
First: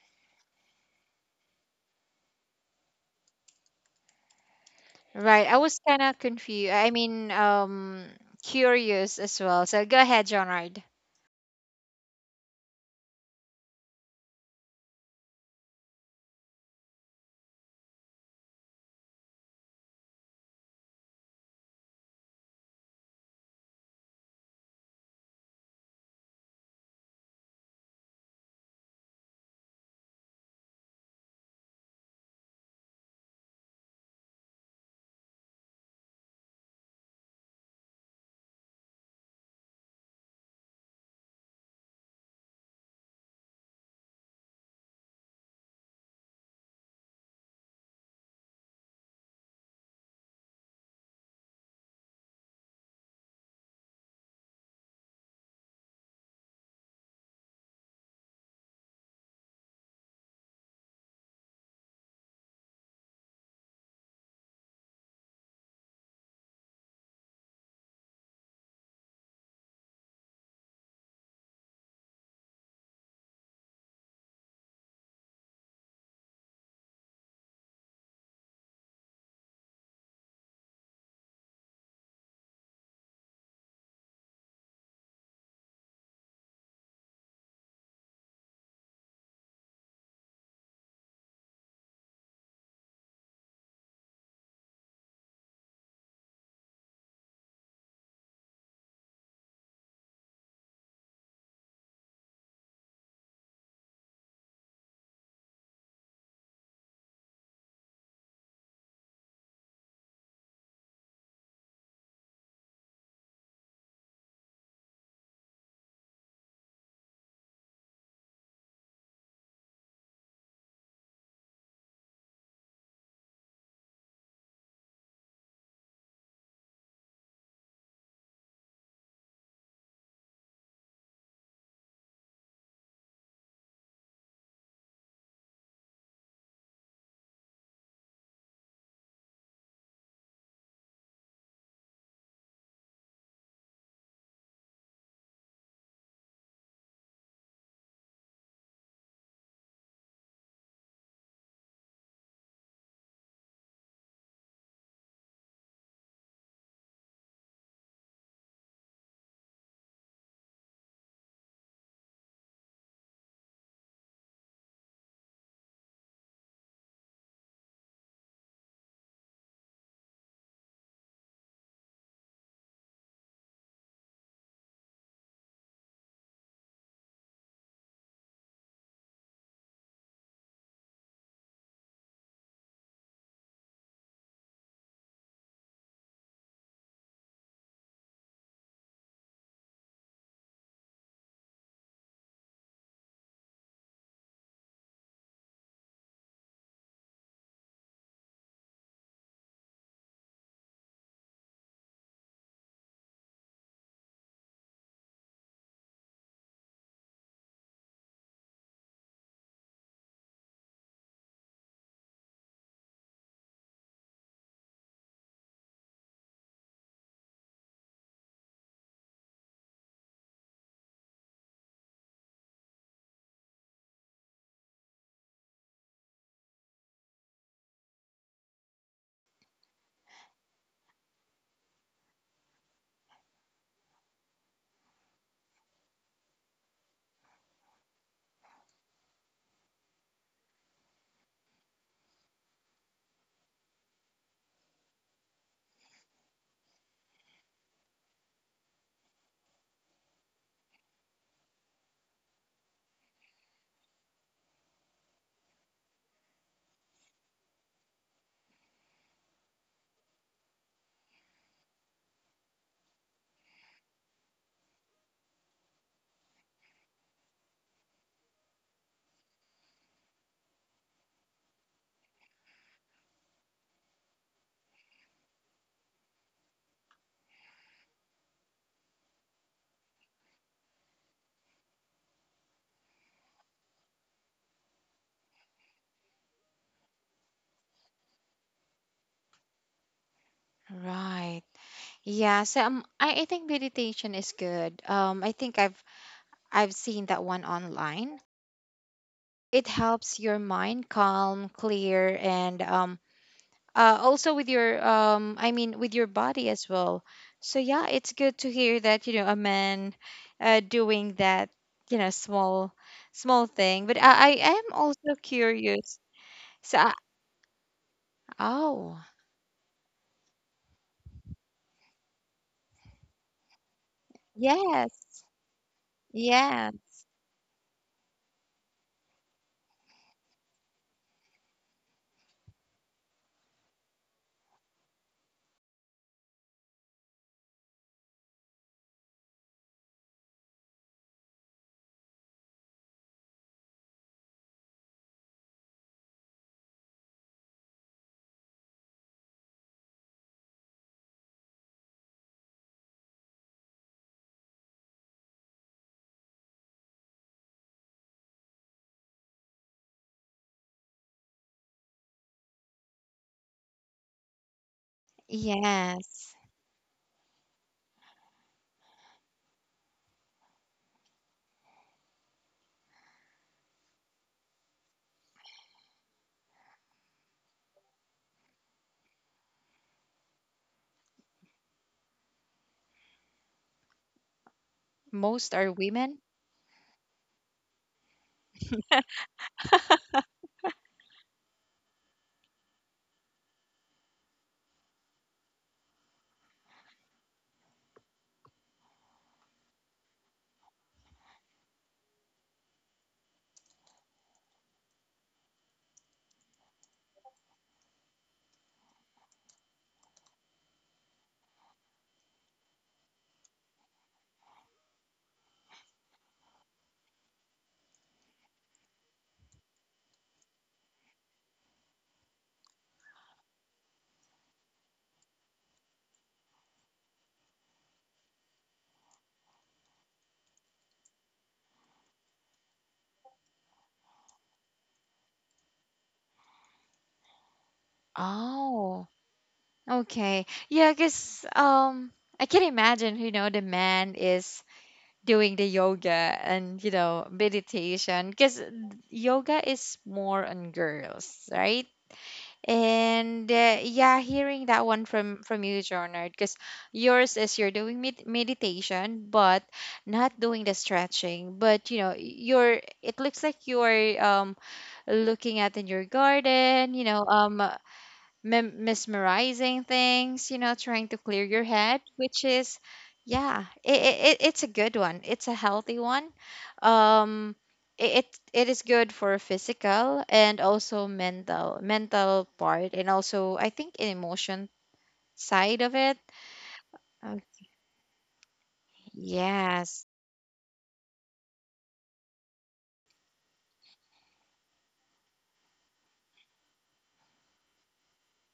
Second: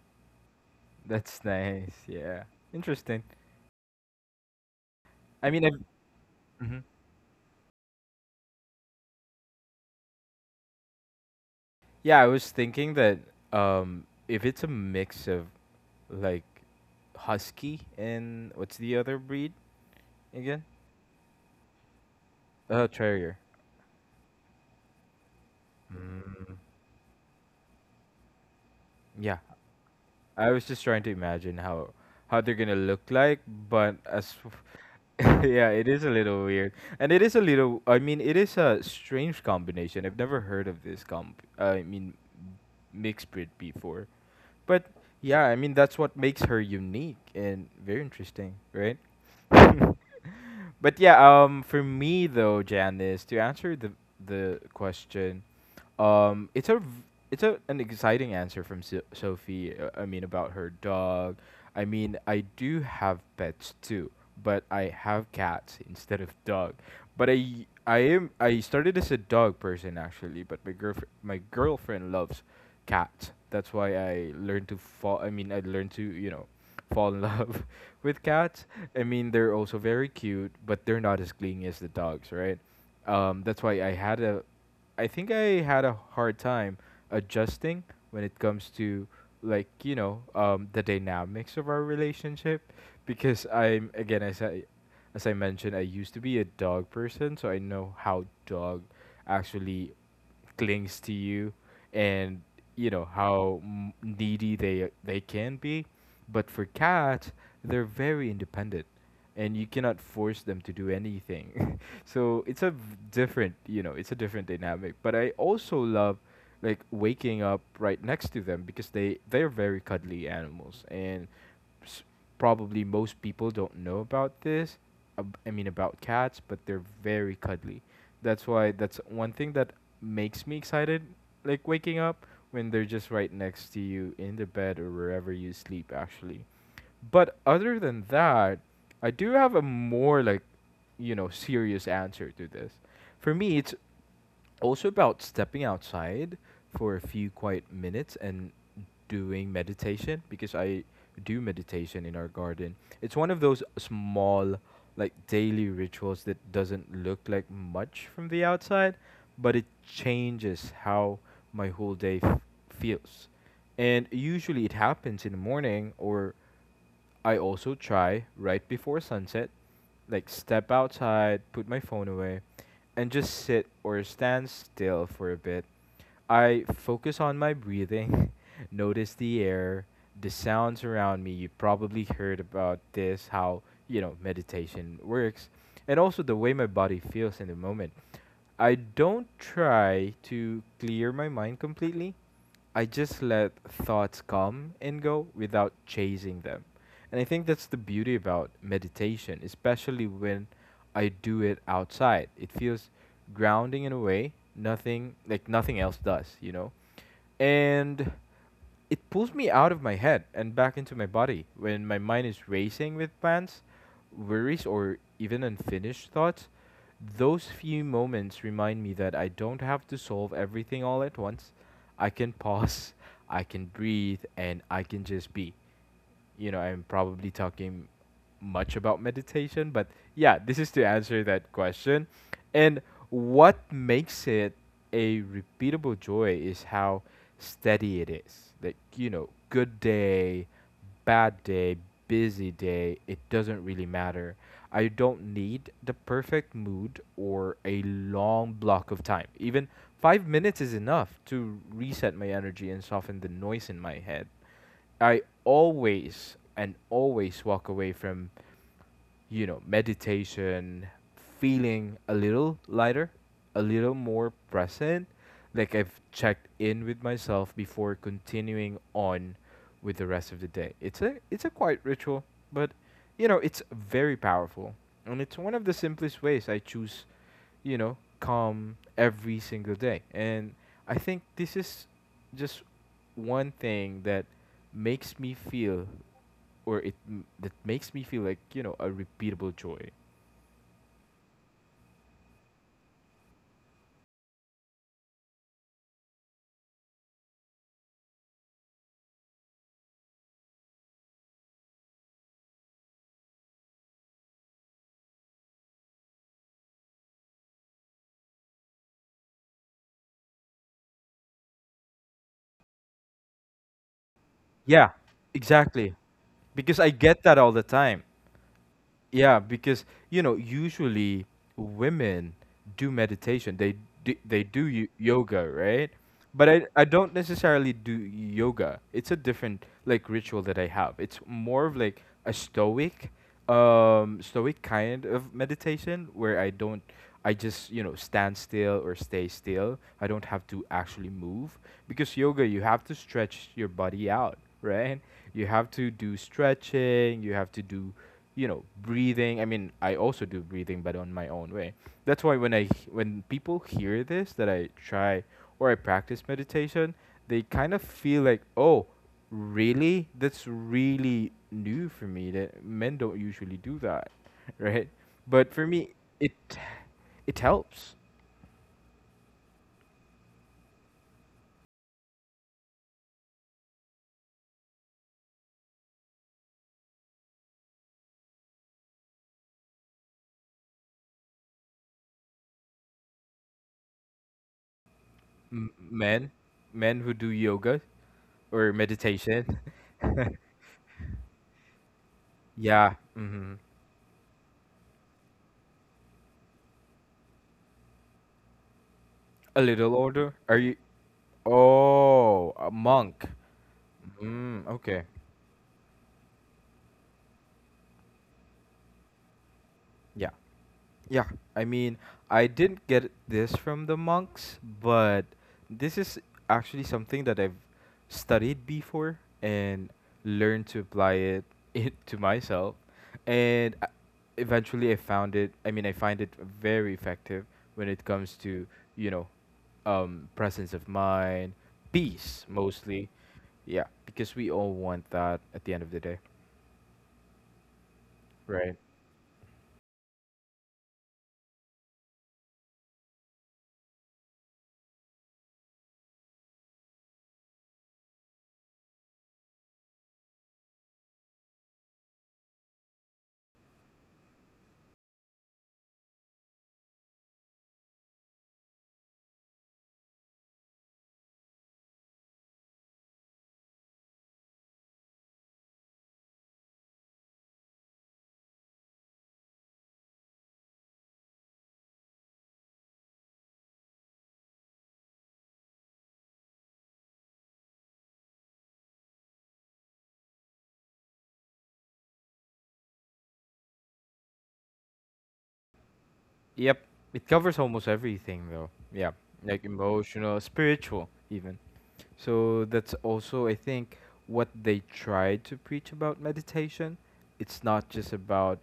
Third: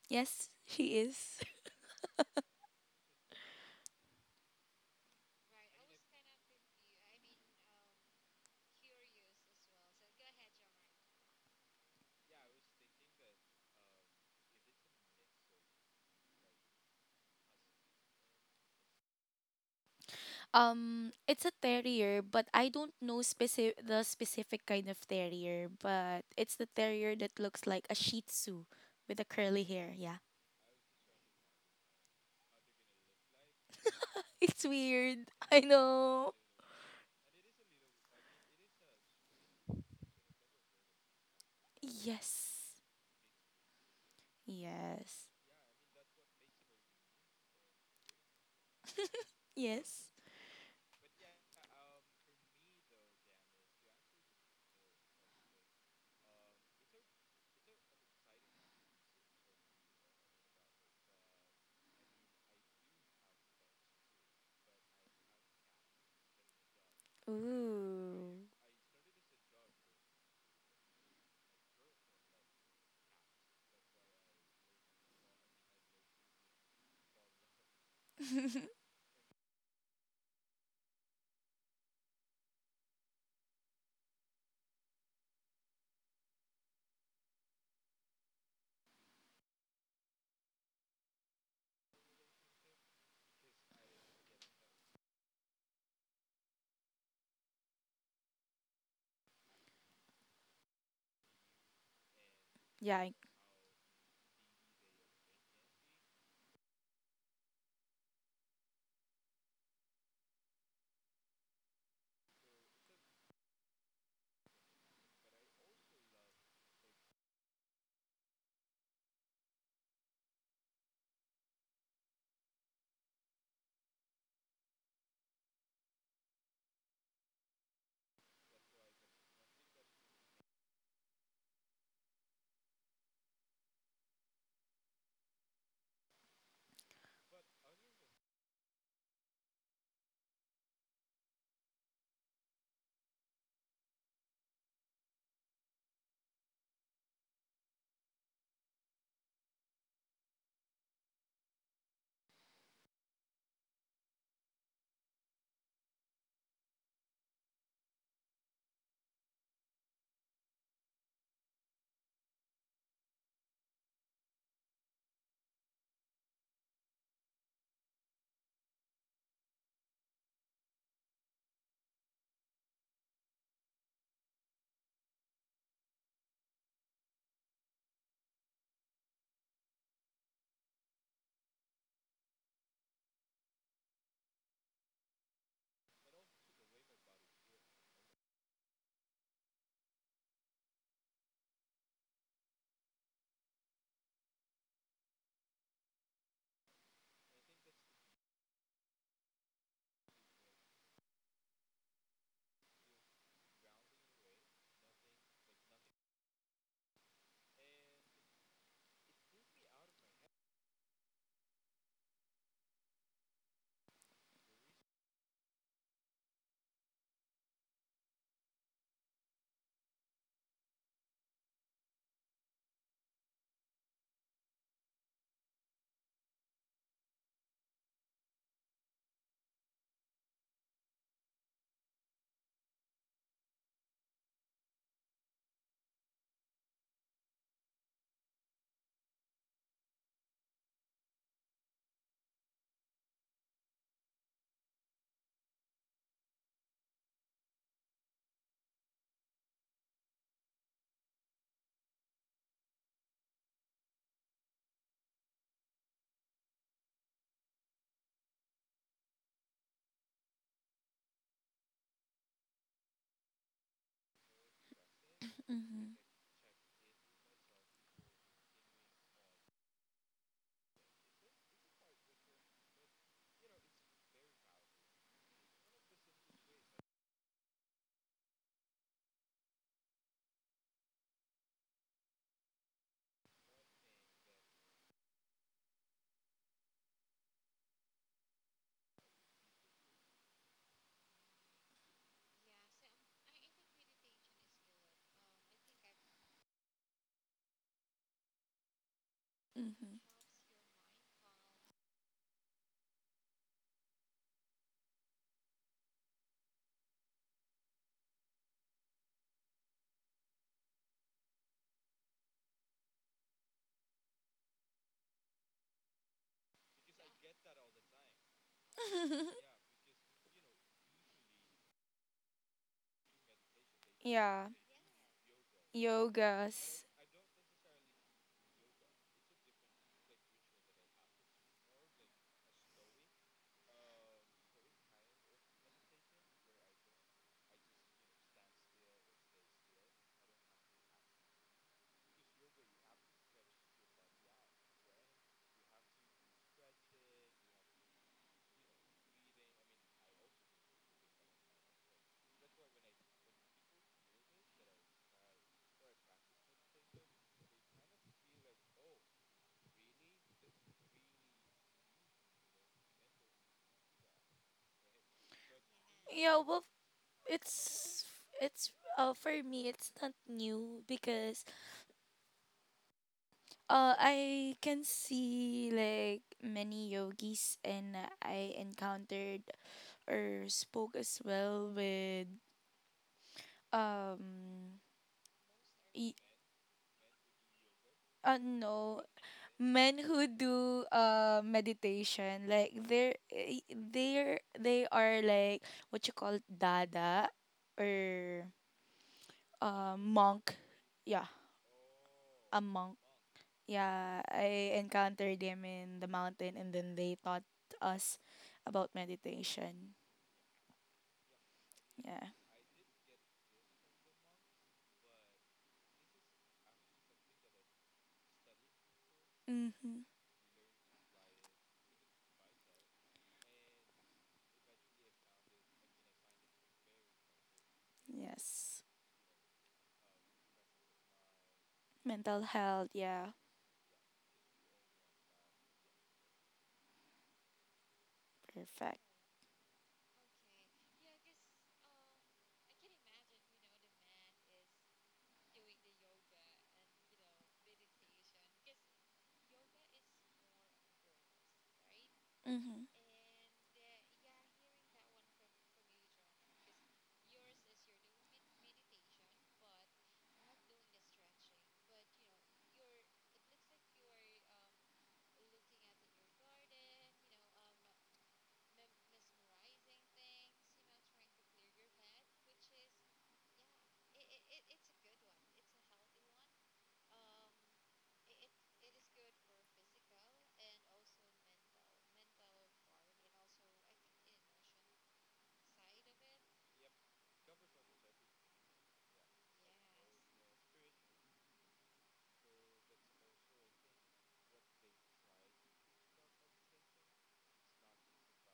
Speaker 2: Yes, she is.
Speaker 3: That's
Speaker 2: [laughs]
Speaker 3: nice. Yeah, interesting.
Speaker 1: right,
Speaker 3: I
Speaker 1: I
Speaker 3: mean, I,
Speaker 1: was kind of confused.
Speaker 3: mhm.
Speaker 1: I mean, curious as well. So go ahead, Jonard.
Speaker 3: Yeah, I was thinking that if it's a mix of, like, husky and what's the other breed again?
Speaker 2: Um, it's a terrier, but I don't know
Speaker 3: Terrier.
Speaker 2: specific kind of terrier, but
Speaker 3: Mm.
Speaker 2: it's the terrier that looks like a shih tzu with a
Speaker 3: Yeah,
Speaker 2: curly hair. Yeah.
Speaker 3: I was just trying to imagine how they're gonna look like, but as
Speaker 2: [laughs] It's
Speaker 3: [laughs]
Speaker 2: weird. I
Speaker 3: yeah, it is a
Speaker 2: know.
Speaker 3: little weird, and it is a little. I mean, it is a strange combination. I've never heard of this comp. I mean,
Speaker 2: Yes.
Speaker 3: mixed breed before, but
Speaker 2: Yes.
Speaker 3: yeah, I mean that's what makes her unique and very interesting, right? [laughs] But
Speaker 2: Yes.
Speaker 3: yeah, for me though, Janice, to answer the question, it's a it's a, an exciting answer from Sophie. I mean about her dog. I mean I do have pets too, but I have cats instead of dog. But I I am
Speaker 2: Ooh.
Speaker 3: I started as a dog person actually, but my girlfriend loves cats. That's why I learned to fall. I mean I learned to, you know, [laughs] fall in love [laughs] with cats. I mean they're also very cute, but they're not as clingy as the dogs, right? That's why I think I had a hard time adjusting when it comes to, like, you know, the dynamics of our relationship because I'm, again, as I mentioned I used to be a dog person, so I know how dog actually clings to you and, you
Speaker 2: Yeah.
Speaker 3: know,
Speaker 2: I-
Speaker 3: how needy they can be, but for cats they're very independent and you cannot force them to do anything. [laughs] So it's a different, you know, it's a different dynamic, but I also love like waking up right next to them because they're very cuddly animals, and probably most people don't know about this. I mean about cats, but they're very cuddly. That's why that's one thing that makes me excited, like waking up when they're just right next to you in the bed or wherever you sleep actually. But other than that, I do have a more like, you know, serious answer to this. For me, it's also about stepping outside for a few quiet minutes and doing meditation because I do meditation in our garden. It's one of those small, like daily rituals that doesn't look like much from the outside, but it changes how my whole day feels. And usually it happens in the morning, or I also try right before sunset, like step outside, put my phone away, and just sit or stand still for a bit. I focus on my breathing, [laughs] notice the air, the sounds around me. You probably heard about this, how, you know, meditation works, and also the way my body feels in the moment. I don't try to clear my mind completely. I just let thoughts come and go without chasing them. And I think that's the beauty about meditation, especially when I do it outside. It feels grounding in a way nothing else does, you know? And it pulls me out of my head and back into my body when my mind is racing with plans, worries, or even unfinished thoughts. Those few moments remind me that I don't have to solve everything all at once. I can pause, [laughs] I can breathe, and I can just be. You know, I'm probably talking much about meditation, but yeah, this is to answer that question. And what makes it a repeatable joy is how steady it is. Like, you know, good day, bad day, busy day, it doesn't really matter. I don't need the perfect mood or a long block of time. Even 5 minutes is enough to reset my energy and soften the noise in my head. I always and always walk away from, you know, meditation feeling a little lighter, a little more present. Like I've
Speaker 2: Mhm.
Speaker 3: checked in with myself before continuing on with the rest of the day. It's a quiet ritual, but, you know, it's very powerful. And it's one of the simplest ways I choose, you know, calm every single day. And I think this is just one thing that makes me feel, or that makes me feel like, you know, a repeatable joy.
Speaker 1: Right. Yeah. So I think meditation is good. I think I've seen that one online. It
Speaker 2: Mhm.
Speaker 1: helps your mind calm, clear, and also with your with your body as well. So yeah, it's good to hear that you know a man doing that you know small thing. But I am
Speaker 3: Yeah,
Speaker 1: also
Speaker 3: exactly.
Speaker 1: curious.
Speaker 3: Because
Speaker 1: So
Speaker 3: I get that all the time.
Speaker 1: oh,
Speaker 3: Yeah,
Speaker 2: [laughs]
Speaker 3: because you know usually women do meditation. They
Speaker 2: Yeah.
Speaker 1: yes,
Speaker 3: yoga, right? But
Speaker 2: Yogas.
Speaker 3: I,
Speaker 1: yeah,
Speaker 3: I don't necessarily do yoga. It's a different like ritual that I have. It's more of like a stoic, stoic kind of meditation where I don't, I just you know stand still or stay still. I don't have to actually move because yoga, you have to stretch your body out, right? You have to do stretching. You have to do, you know, breathing. I mean, I also do breathing, but on my own way. That's why when people hear this that I try or I practice meditation, they kind of feel like, oh, really? That's really new for me that men don't usually do that, [laughs] right? But for me,
Speaker 1: yes,
Speaker 2: Yeah.
Speaker 3: it
Speaker 2: Well,
Speaker 3: it helps.
Speaker 2: it's it's for me it's not new because I can see like many yogis, and I encountered or spoke as well with um.
Speaker 1: most are
Speaker 2: Y-
Speaker 1: women.
Speaker 3: Men, men who do yoga or
Speaker 2: no,
Speaker 3: meditation.
Speaker 2: men who do meditation, like
Speaker 3: Yeah,
Speaker 2: they're
Speaker 3: hmm,
Speaker 2: they are like what you call it, dada, or
Speaker 3: a little older. Are
Speaker 2: monk.
Speaker 3: you?
Speaker 2: Yeah,
Speaker 3: Oh,
Speaker 2: a
Speaker 3: a
Speaker 2: monk.
Speaker 3: monk.
Speaker 2: Yeah,
Speaker 3: Mm,
Speaker 2: I
Speaker 3: okay.
Speaker 2: encountered them in the mountain, and then they taught us about meditation.
Speaker 3: Yeah. Yeah, I mean,
Speaker 2: Yeah.
Speaker 3: I didn't get this from the monks, but this is actually something that I've studied before and
Speaker 2: Mm-hmm.
Speaker 3: learned to apply it, [laughs] it to myself. And I- Eventually I found it, I mean, I find it very effective when it comes to,
Speaker 2: Yes.
Speaker 3: you know, presence of mind, peace
Speaker 2: Mental health,
Speaker 3: mostly.
Speaker 2: yeah.
Speaker 3: Yeah, because we all want that at the end of the day, right?
Speaker 2: Perfect.
Speaker 1: Oh, okay. Yeah, because I can imagine you know the man is doing the yoga and you know meditation, because yoga is more on girls, right?
Speaker 2: Mm-hmm.
Speaker 1: And yeah, hearing that one from you, Jonard, because yours is you're doing meditation but not doing the stretching, but you know you're, it looks like you're looking at in your garden, you know, mesmerizing things, you know, trying to clear your head, which is, yeah, it's a good one. It's a healthy one. Um, it, it it is good for physical and also mental part, and also I think an emotion side of it.
Speaker 3: Yep. It
Speaker 1: Oh,
Speaker 3: covers almost everything though. Yeah. Like
Speaker 1: yes,
Speaker 3: emotional, spiritual even. So that's also I think what they try to preach about meditation. It's not just about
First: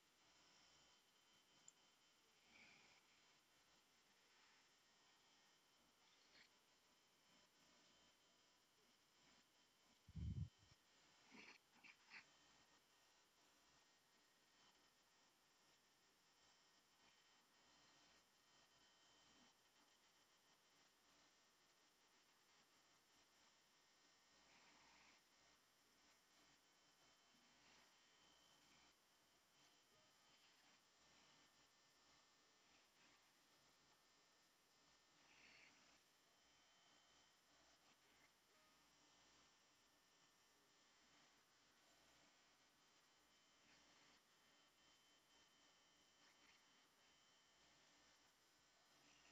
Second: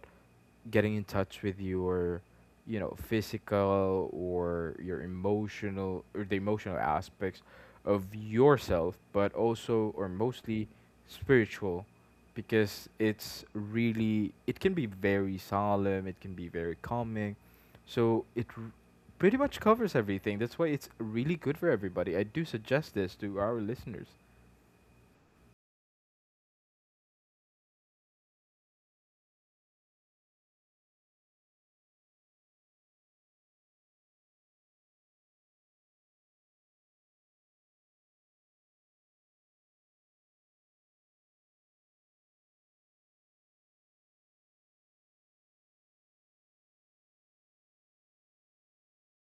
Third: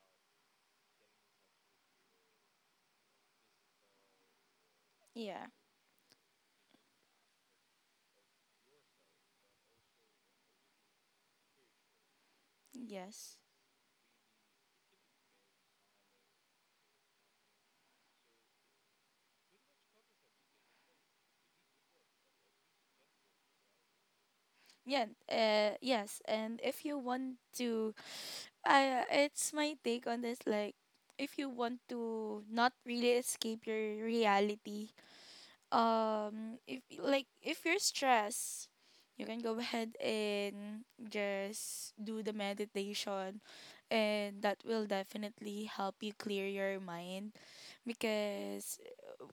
Speaker 3: getting in touch with your, you know, physical or your
Speaker 2: Yeah.
Speaker 3: emotional or the emotional aspects of yourself, but also or mostly spiritual because
Speaker 2: Yes.
Speaker 3: it's really, it can be very solemn, it can be very calming, so it r- pretty much covers everything. That's why it's really good for everybody. I do suggest this to our listeners.
Speaker 2: Yeah. Uh, yes, and if you want to, I, it's my take on this, like if you want to not really escape your reality, um, if like if you're stressed, you can go ahead and just do the meditation, and that will definitely help you clear your mind, because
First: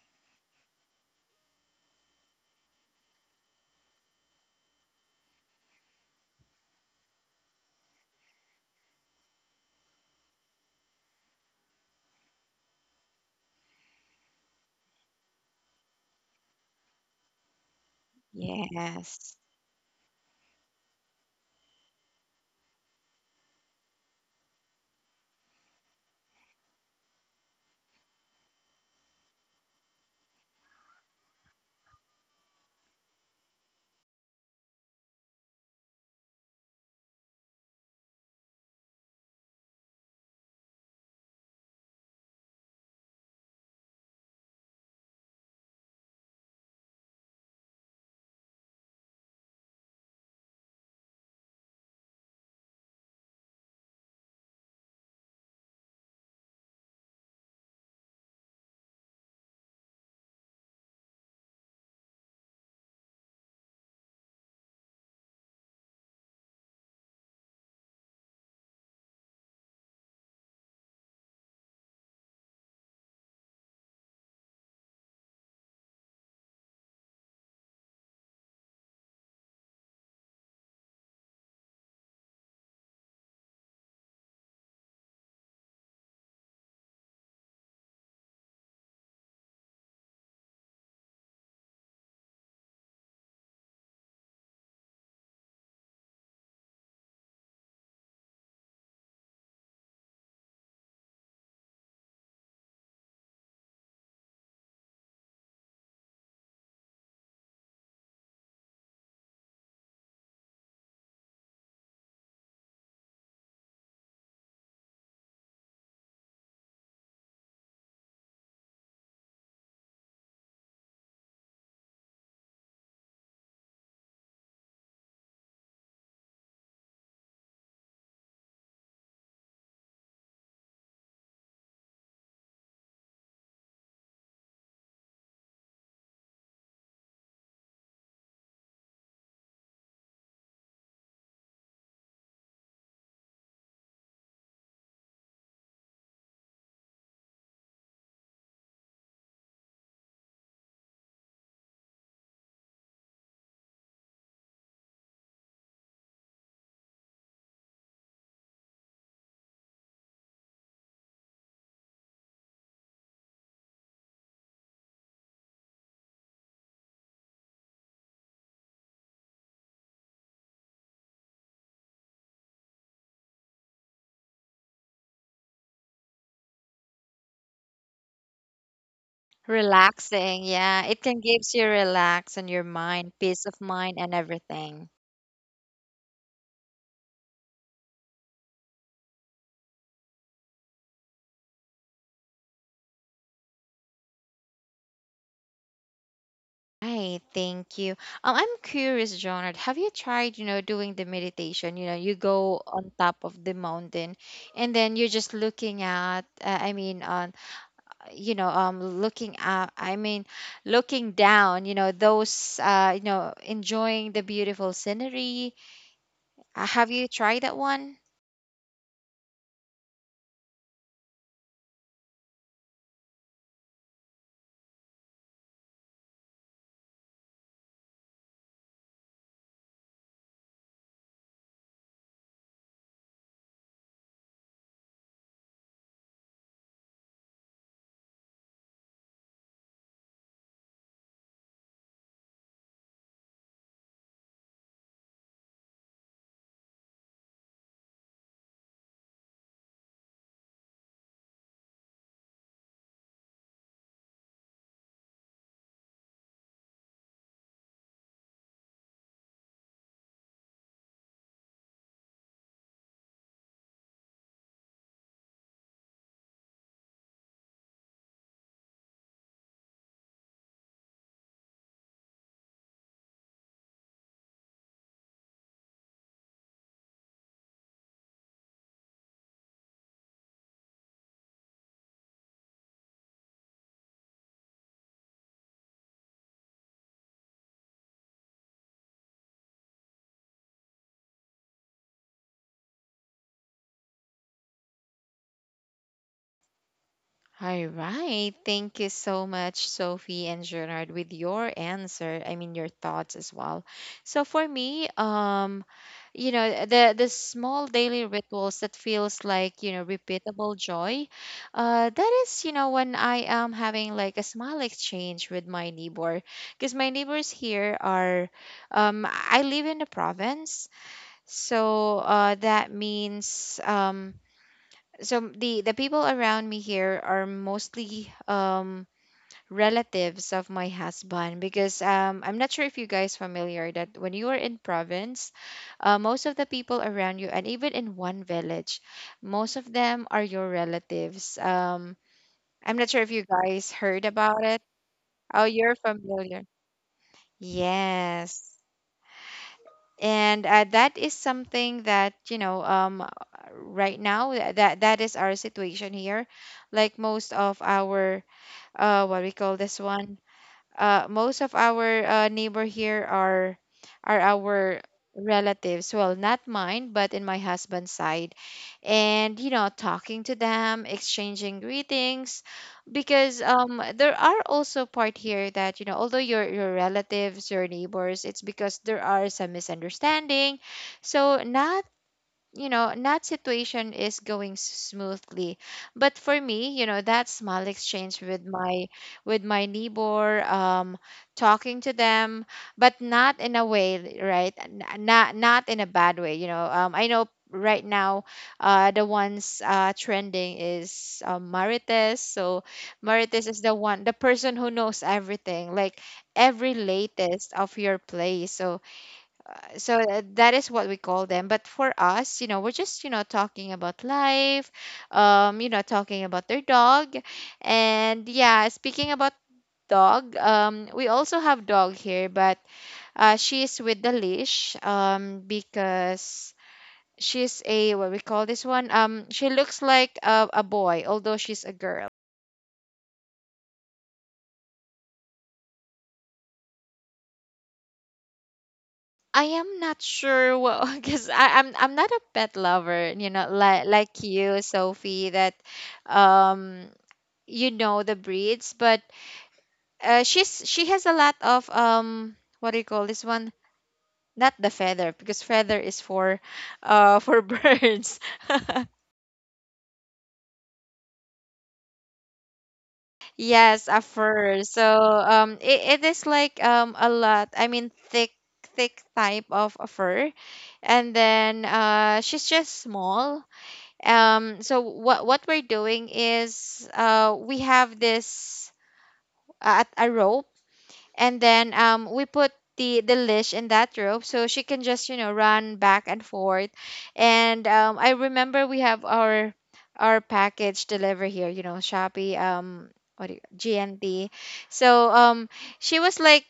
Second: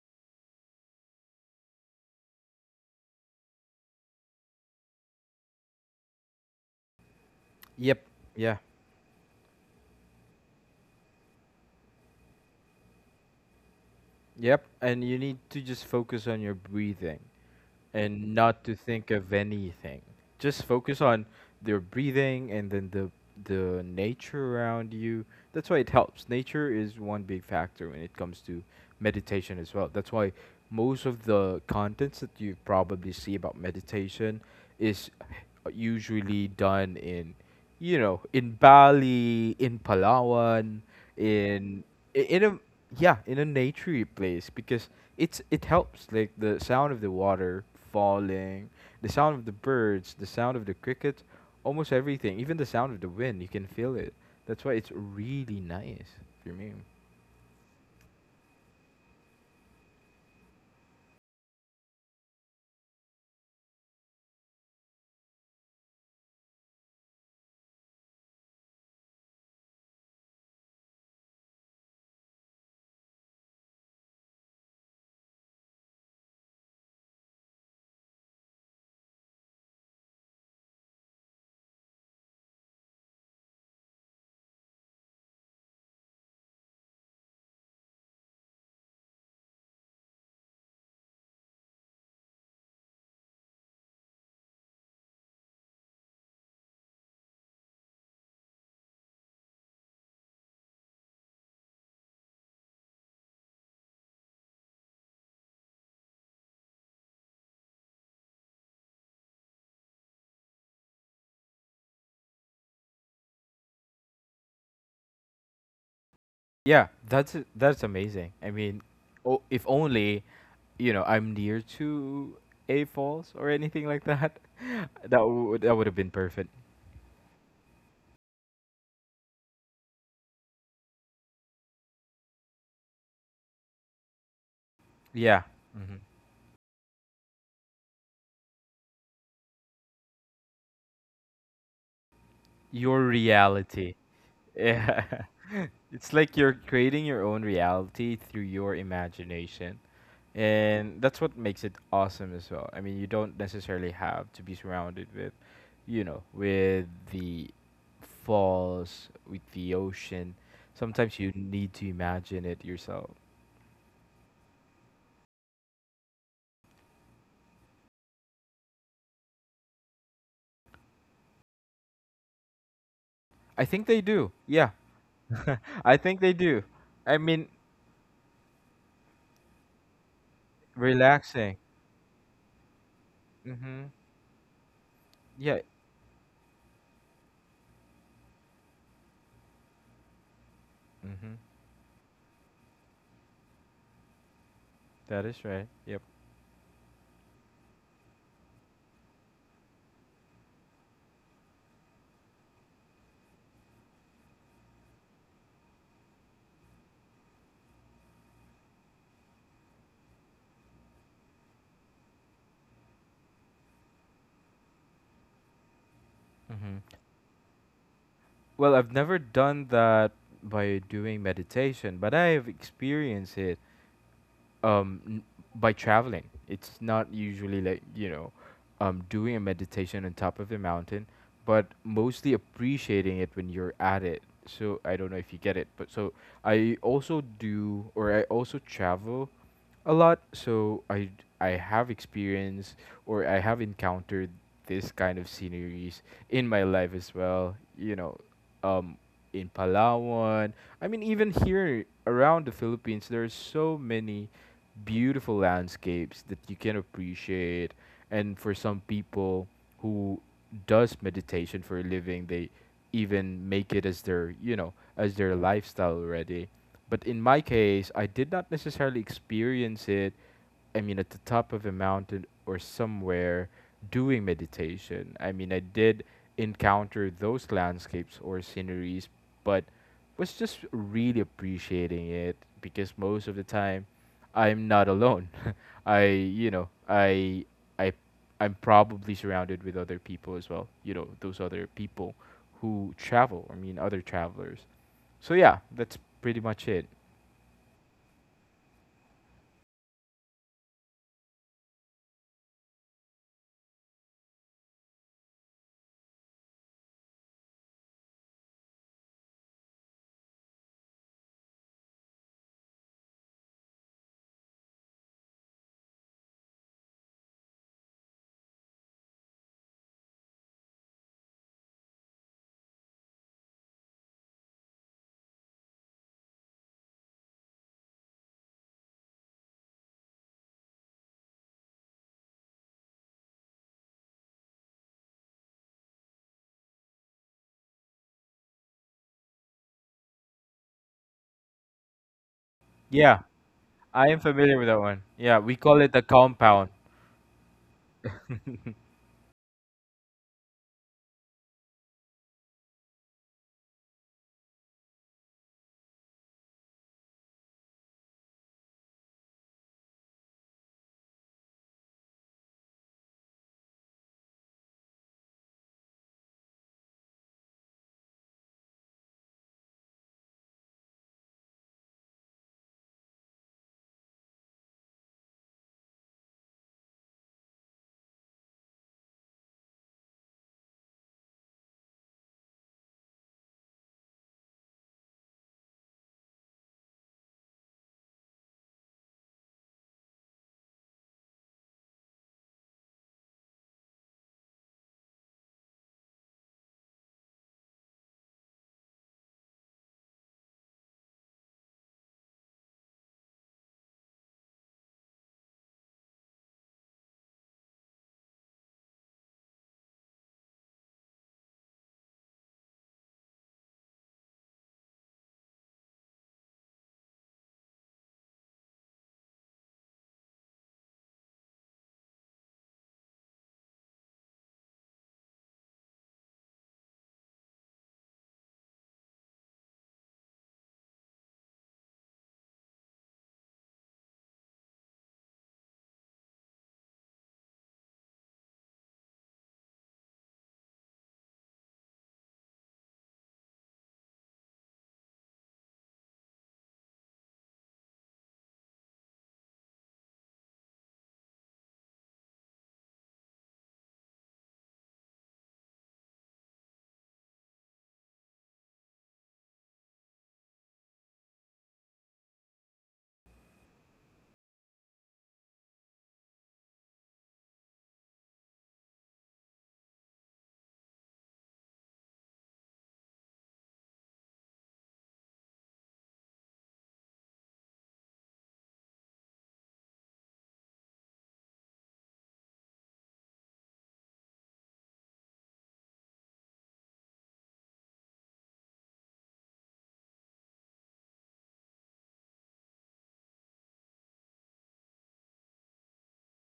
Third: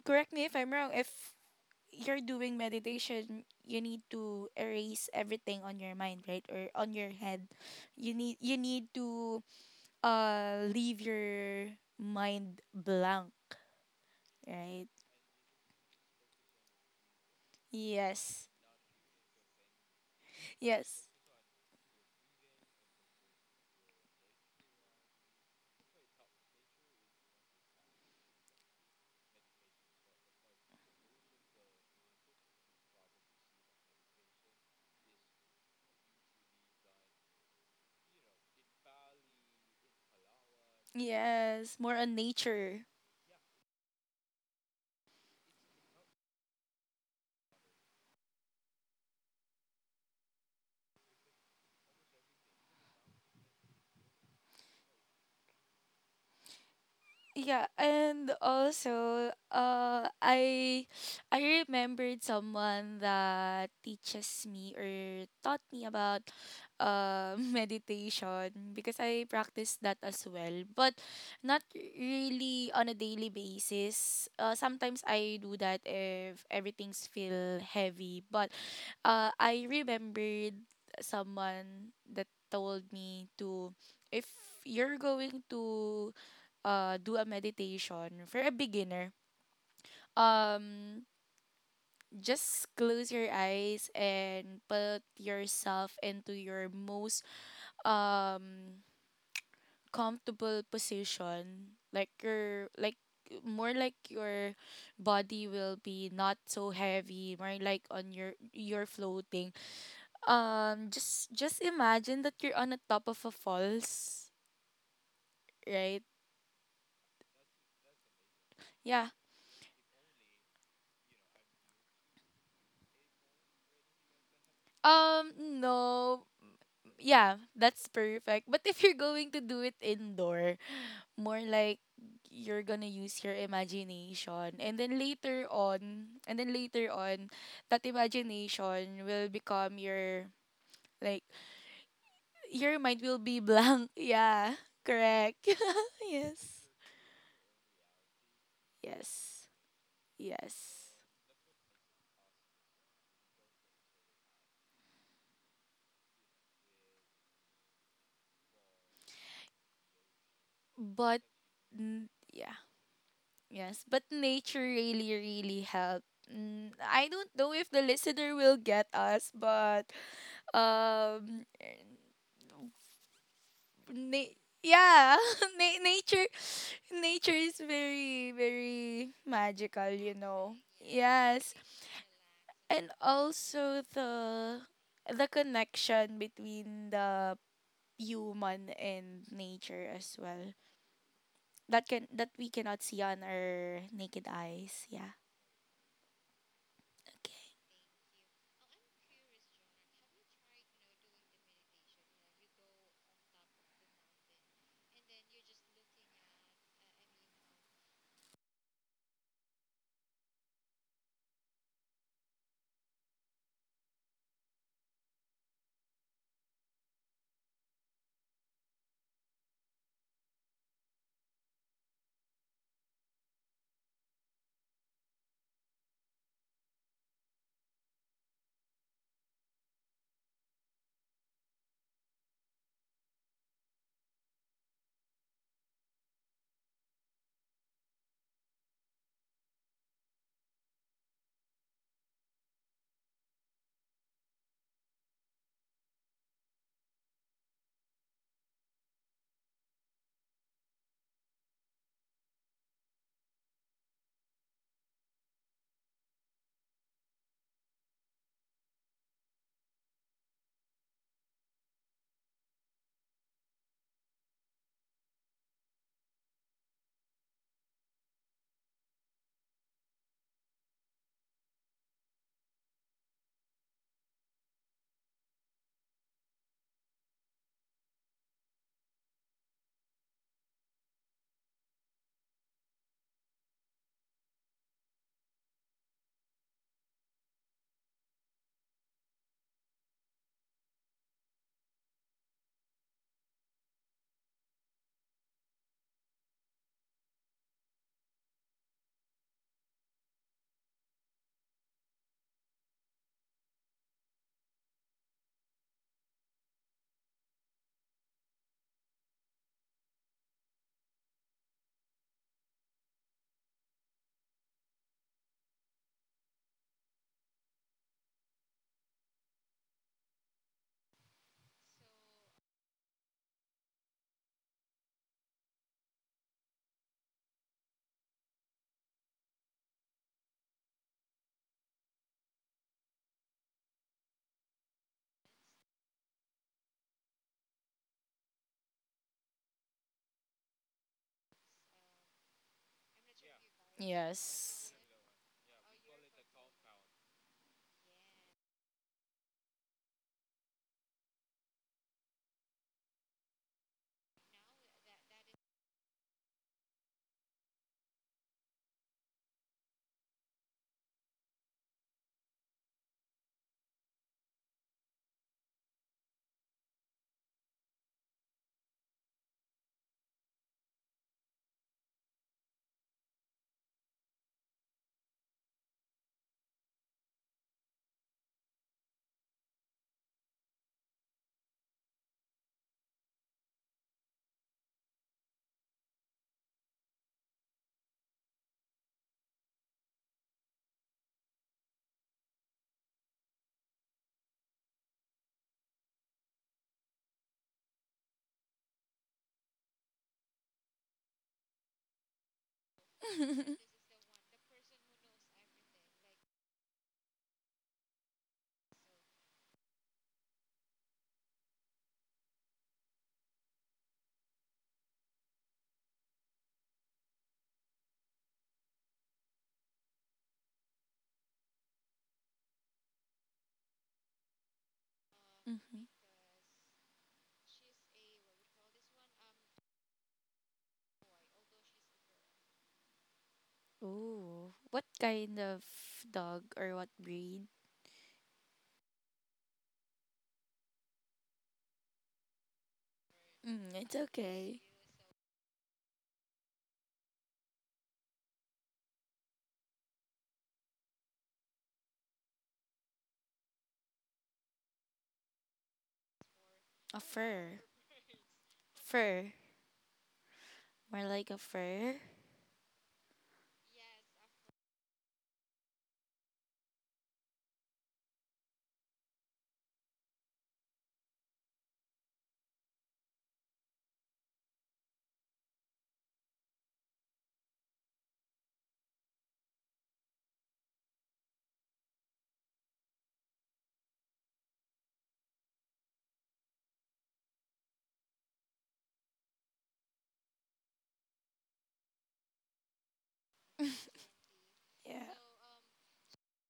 Speaker 2: correct me if I'm wrong, if you're doing meditation you need to erase everything on your mind, right, or on your head?
Speaker 3: Yep. Yeah,
Speaker 2: You need to leave your mind blank,
Speaker 3: yep,
Speaker 2: right?
Speaker 3: and you need to just focus on your breathing and
Speaker 2: Yes.
Speaker 3: not to think of
Speaker 1: yes.
Speaker 3: anything. Just focus
Speaker 2: Yes.
Speaker 3: on their breathing and then the nature around you. That's why it helps. Nature is one big factor when it comes to meditation as well. That's why most of the contents that you probably see about meditation is usually done in, you know, in Bali, in Palawan,
Speaker 2: Yes,
Speaker 3: in
Speaker 2: more on
Speaker 3: I- in a
Speaker 2: nature.
Speaker 3: yeah, in a naturey place because it helps, like the sound of the water falling, the sound of the birds, the sound of the crickets. Almost everything, even the sound of the wind, you can feel it. That's why it's really nice for me.
Speaker 2: Yeah, and also, I [sighs] I remembered someone that teaches me or taught me about [laughs] meditation, because I practice that as well, but not really on a daily basis. Sometimes I do that if everything's feel heavy, but I remembered someone that told me to, if you're going to uh do a meditation for a beginner, um, just close your eyes and put yourself into your most um comfortable position. Like your like more like your body will be not so heavy, more like on your you're floating, um, just imagine that you're on the top of a falls, right?
Speaker 3: Yeah, that's amazing. I mean,
Speaker 2: Yeah.
Speaker 3: oh, if only you know I'm near to a falls or anything like that, [laughs] that
Speaker 2: Um,
Speaker 3: would, that
Speaker 2: no,
Speaker 3: would have been perfect.
Speaker 2: yeah, that's perfect. But if you're going to do it indoor, more like you're gonna use your imagination,
Speaker 3: Yeah, hmm,
Speaker 2: and then later on that imagination will become your like your
Speaker 3: your
Speaker 2: mind will be
Speaker 3: reality.
Speaker 2: blank. [laughs] Yeah,
Speaker 3: Yeah,
Speaker 2: correct.
Speaker 3: [laughs] it's
Speaker 2: [laughs]
Speaker 3: like you're
Speaker 2: Yes.
Speaker 3: creating your own reality through your
Speaker 2: Yes.
Speaker 3: imagination.
Speaker 2: Yes.
Speaker 3: And that's what makes it awesome as well. I mean, you don't necessarily have to be surrounded with, you know, with the falls, with the ocean. Sometimes
Speaker 2: But
Speaker 3: you need to
Speaker 2: n-
Speaker 3: imagine
Speaker 2: yeah.
Speaker 3: it yourself.
Speaker 2: Yes, but nature really really helped. Mm, I don't know if the listener will get us, but um
Speaker 3: I think they do.
Speaker 2: na-
Speaker 3: Yeah,
Speaker 2: yeah
Speaker 3: [laughs]
Speaker 2: [laughs]
Speaker 3: I think
Speaker 2: nature,
Speaker 3: they do. I
Speaker 2: nature
Speaker 3: mean,
Speaker 2: is very very magical, you
Speaker 1: Relaxing,
Speaker 2: know.
Speaker 1: yeah. It can
Speaker 3: relaxing.
Speaker 1: gives
Speaker 2: Yes.
Speaker 1: you relax and your
Speaker 2: And
Speaker 1: mind, peace of
Speaker 2: also
Speaker 3: Mhm.
Speaker 1: mind and everything.
Speaker 2: the
Speaker 3: Yeah.
Speaker 2: connection between the human and nature as well,
Speaker 3: Mhm.
Speaker 2: that, can that we cannot see on our naked eyes. Yeah.
Speaker 3: That is right. Yep.
Speaker 1: Hi,
Speaker 2: Okay.
Speaker 1: thank you. I'm curious, Jonard, have you tried, you know, doing the meditation? You know, you go on top of the mountain and then you're just looking at, I mean, you know, looking up, I mean, looking down, you know, those, you know, enjoying the beautiful scenery.
Speaker 3: Mm-hmm.
Speaker 1: Have you tried that one?
Speaker 3: Well, I've never done that by doing meditation, but I've experienced it um n- by traveling. It's not usually like, you know, doing a meditation on top of the mountain, but mostly appreciating it when you're at it. So I don't know if you get it, but so I also do or I also travel a lot, so I have experience or I have encountered this kind of sceneries in my life as well. You know, um, in Palawan. I mean, even here around the Philippines, there's so many beautiful landscapes that you can appreciate. And for some people who does meditation for a living, they even make it as their, you know, as their lifestyle already. But in my case, I did not necessarily experience it, I mean, at the top of a mountain or somewhere doing meditation. I mean, I did encounter those landscapes or sceneries, but was just really appreciating it because most of the time I'm not alone. [laughs] I, you know, I, I'm probably surrounded with other people as well. You know, those other people who travel. I mean, other travelers. So yeah, that's pretty much it.
Speaker 1: All right. Thank you so much, Sophie and Gerard, with your answer. I mean, your thoughts as well. So for me, you know, the small daily rituals that feels like you know repeatable joy. That is, you know, when I am having like a small exchange with my neighbor, because my neighbors here are, I live in the province, so that means so the people around me here are mostly relatives of my husband because I'm not sure if you guys familiar that when you are in province, most of the people around you and even in one village, most of them are your relatives. I'm not sure if
Speaker 3: Yeah,
Speaker 1: you guys
Speaker 3: I
Speaker 1: heard
Speaker 3: am
Speaker 1: about
Speaker 3: familiar
Speaker 1: it.
Speaker 3: with
Speaker 2: Yes.
Speaker 3: that one. Yeah,
Speaker 1: Oh,
Speaker 3: we
Speaker 1: you're
Speaker 3: call it the
Speaker 1: familiar.
Speaker 3: compound.
Speaker 1: Yes. And that is something that you know right now that is our situation here, like most of our what we call this one, most of our neighbor here are our relatives, well not mine but in my husband's side. And you know talking to them, exchanging greetings, because there are also part here that you know although your relatives, your neighbors, it's because there are some misunderstanding, so not, you know, not situation is going smoothly. But for me, you know, that small exchange with my neighbor, talking to them, but not in a way right, not in a bad way, you know. I know right now the ones trending is marites. So marites is the one, the person who knows everything like every latest of your place. So so that is what we call them. But for us, you know, we're just, you know, talking about life, you know, talking about their dog. And yeah, speaking about dog, we also have dog here, but she is with the leash,
Speaker 2: Mm-hmm.
Speaker 1: because she's a what we call this one, she looks like a boy although she's a girl.
Speaker 2: Ooh, what kind of dog or what breed?
Speaker 1: I am not sure what [laughs] because I'm not a pet lover, you know,
Speaker 2: Mm, it's
Speaker 1: like
Speaker 2: okay.
Speaker 1: you, Sophie, that um you know the breeds, but she's she has a lot of what do you call this one, not the feather because feather is for
Speaker 2: A
Speaker 1: [laughs] for
Speaker 2: fur.
Speaker 1: birds. [laughs]
Speaker 2: Fur. More like a fur.
Speaker 1: Yes, a fur. So it, it is like a lot, I mean thick, thick type of a fur. And then she's just small. So what we're doing is we have this a rope, and then we put the leash in that rope so she can just, you know, run back and forth. And I remember we have our package deliver here, you know, shopee. What do you,
Speaker 2: [laughs]
Speaker 1: gnt.
Speaker 2: Yeah.
Speaker 1: So she was like,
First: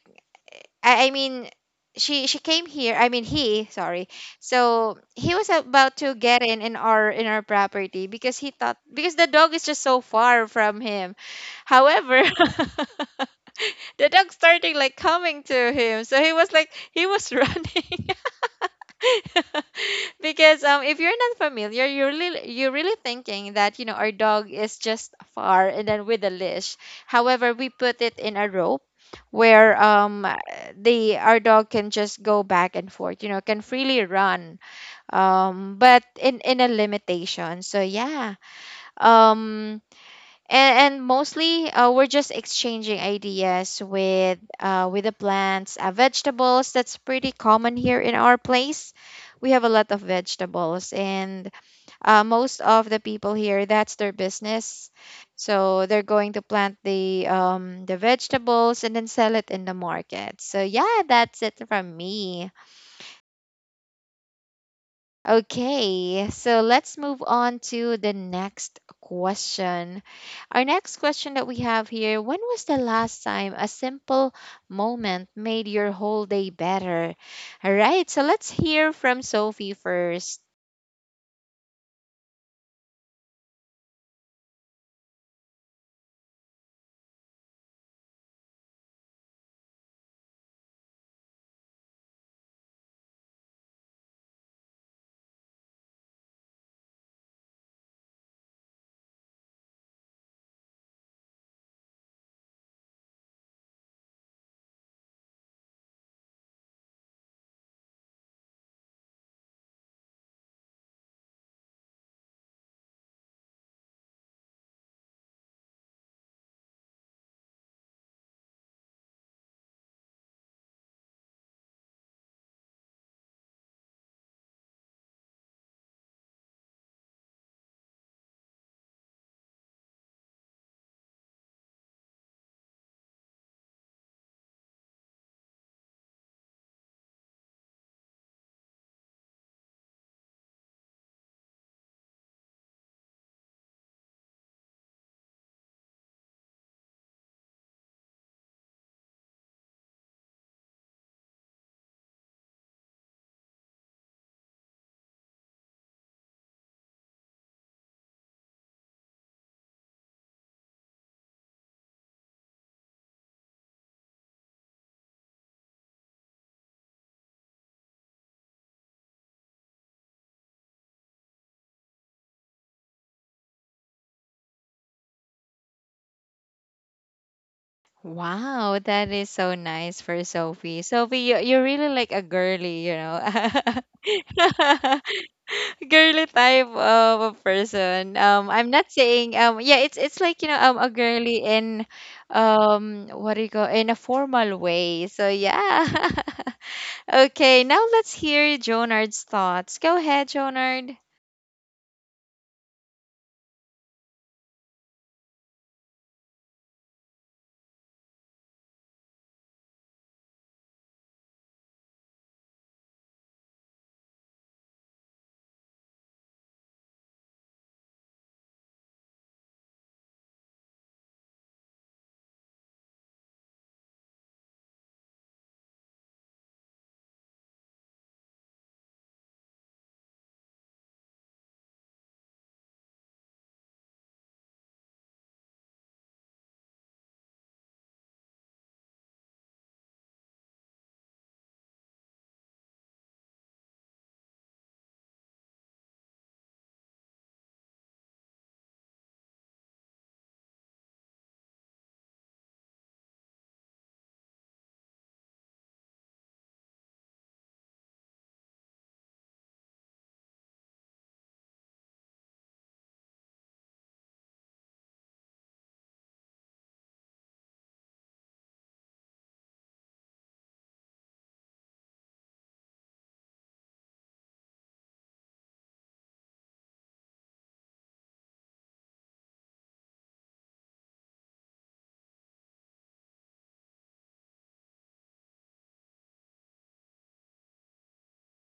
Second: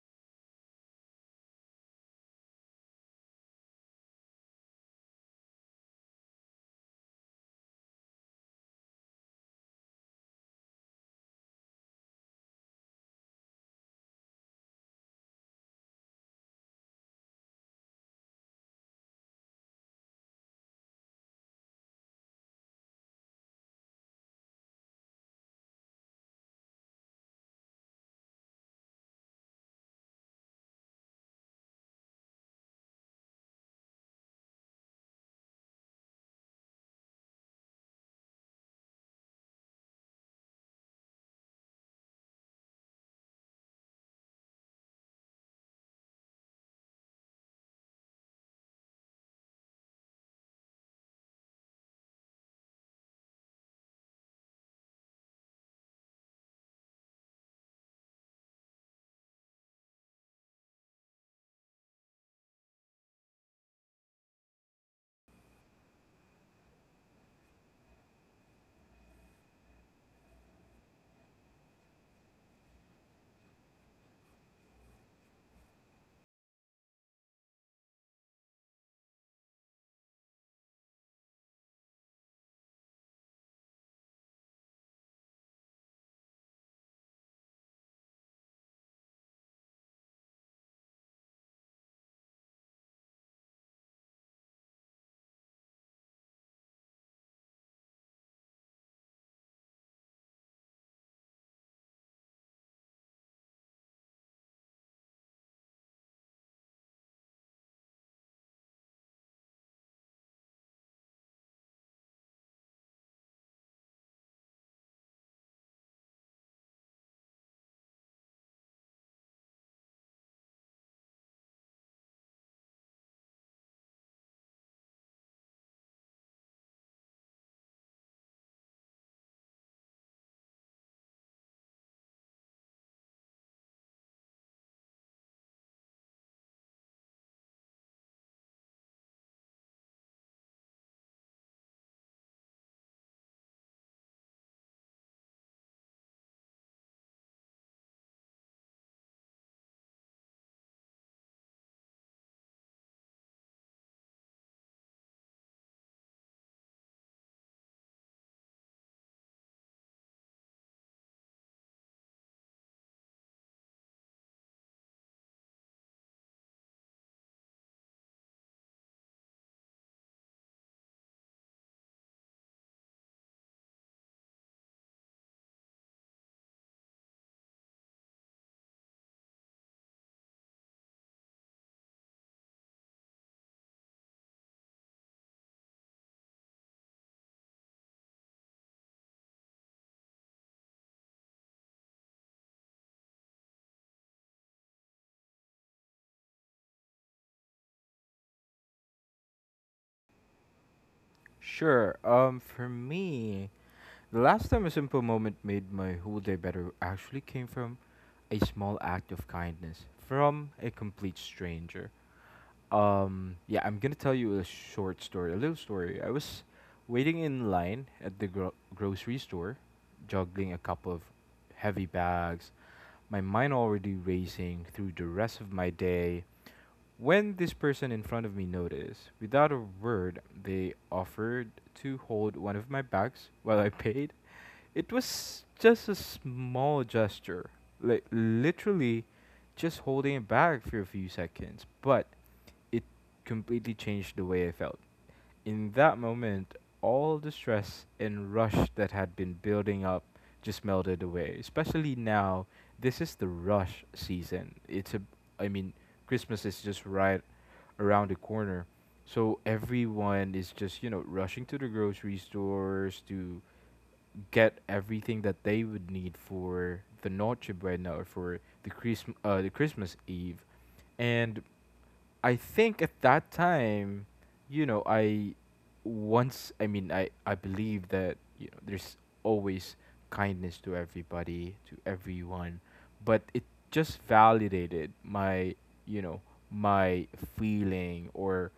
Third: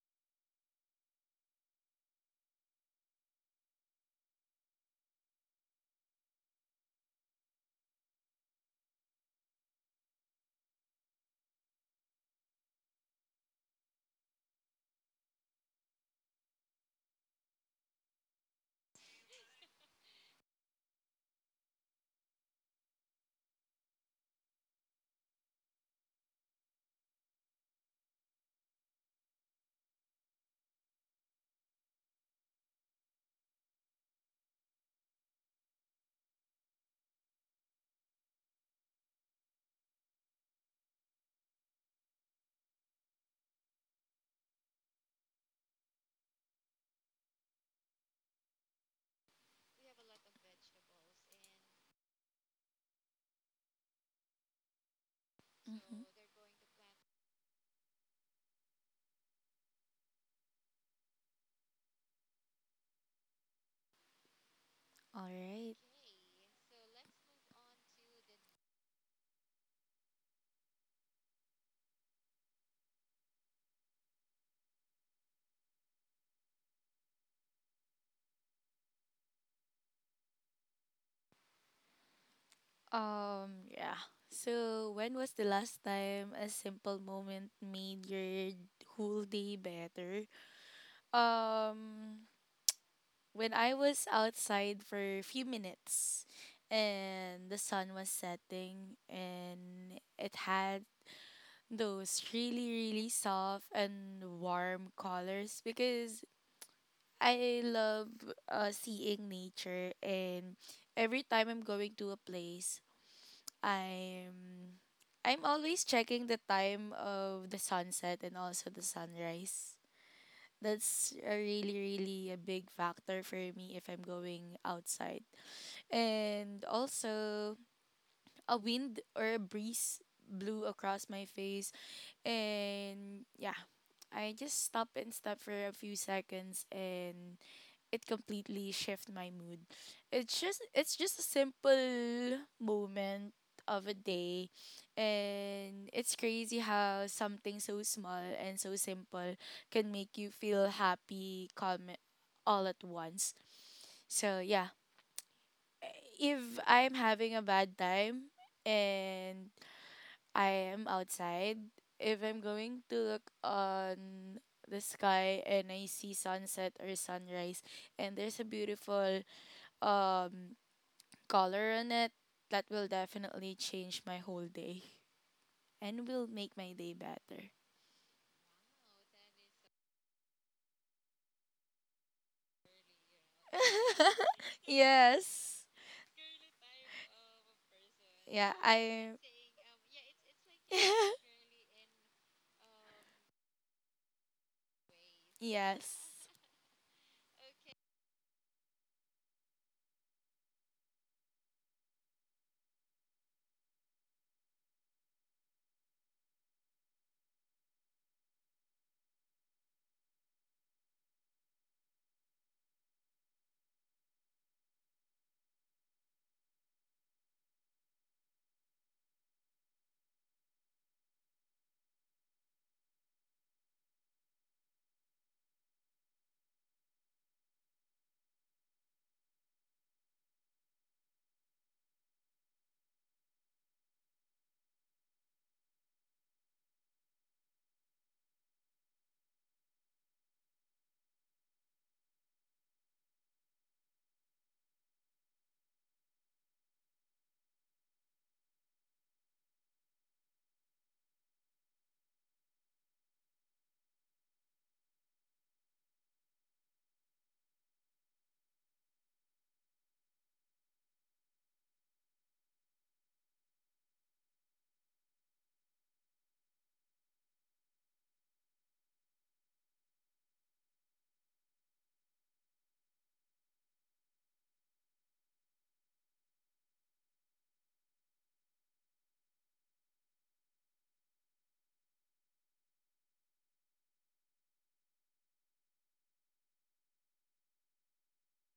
Speaker 1: I mean she came here, I mean he, sorry. So he was about to get in our property because he thought because the dog is just so far from him. However, [laughs] the dog started like coming to him, so he was like he was [laughs] running. [laughs] Because if you're not familiar, you're really thinking that, you know, our dog is just far and then with a leash. However, we put it in a rope where the our dog can just go back and forth, you know, can freely run, but in a limitation. So yeah. um and mostly we're just exchanging ideas with the plants, vegetables, that's pretty common here in our place. We have a lot of vegetables, and most of the people here, that's their business. So they're
Speaker 2: Hmm.
Speaker 1: going to plant the vegetables and then sell it in the market. So yeah, that's it from me.
Speaker 2: All right.
Speaker 1: Okay, so let's move on to the next question. Our next question that we have here, when was the last time a simple moment made your whole day better? All right, so let's hear from Sophie first.
Speaker 2: Yeah. So, when was the last time a simple moment made your whole day better? Um, when I was outside for a few minutes and the sun was setting, and it had those really really soft and warm colors, because I love uh seeing nature, and every time I'm going to a place, I'm I'm always checking the time of the sunset and also the sunrise. That's a really really a big factor for me if I'm going outside. And also a wind or a breeze blew across my face, and yeah, I just stop for a few seconds, and it completely shift my mood. It's just a simple moment of a day, and it's crazy how something so small and so simple can make you feel happy, calm, all at once. So yeah, if I'm having a bad time and I am outside, if I'm going to look on the sky and I see sunset or sunrise, and there's a beautiful um color on it, that will definitely change my whole day and will make my day better.
Speaker 1: Wow, that is so nice for Sophie. Sophie, you, you're really like a girly, you know.
Speaker 2: [laughs]
Speaker 1: [laughs]
Speaker 2: Yes.
Speaker 1: Girly type of a person.
Speaker 2: Yeah,
Speaker 1: I'm not
Speaker 2: I.
Speaker 1: saying yeah, it's like you know a
Speaker 2: [laughs]
Speaker 1: girly in, what do you call in a formal way. So yeah,
Speaker 2: Yes.
Speaker 1: [laughs] okay. Now let's hear Jonard's thoughts. Go ahead, Jonard.
Speaker 3: Sure. For me, the last time a simple moment made my whole day better actually came from a small act of kindness from a complete stranger. Yeah, I'm gonna tell you a short story, a little story. I was waiting in line at the grocery store, juggling a couple of heavy bags. My mind already racing through the rest of my day, when this person in front of me noticed, without a word, they offered to hold one of my bags while I paid. It was just a small gesture, like literally just holding it back for a few seconds, but it completely changed the way I felt. In that moment, all the stress and rush that had been building up just melted away. Especially now, this is the rush season. It's a, I mean, Christmas is just right around the corner. So everyone is just, you know, rushing to the grocery stores, to get everything that they would need for the Noche Buena or for the Christmas Eve, and I think at that time, you know, I mean I believe that you know there's always kindness to everybody, to everyone, but it just validated my, you know, my feeling or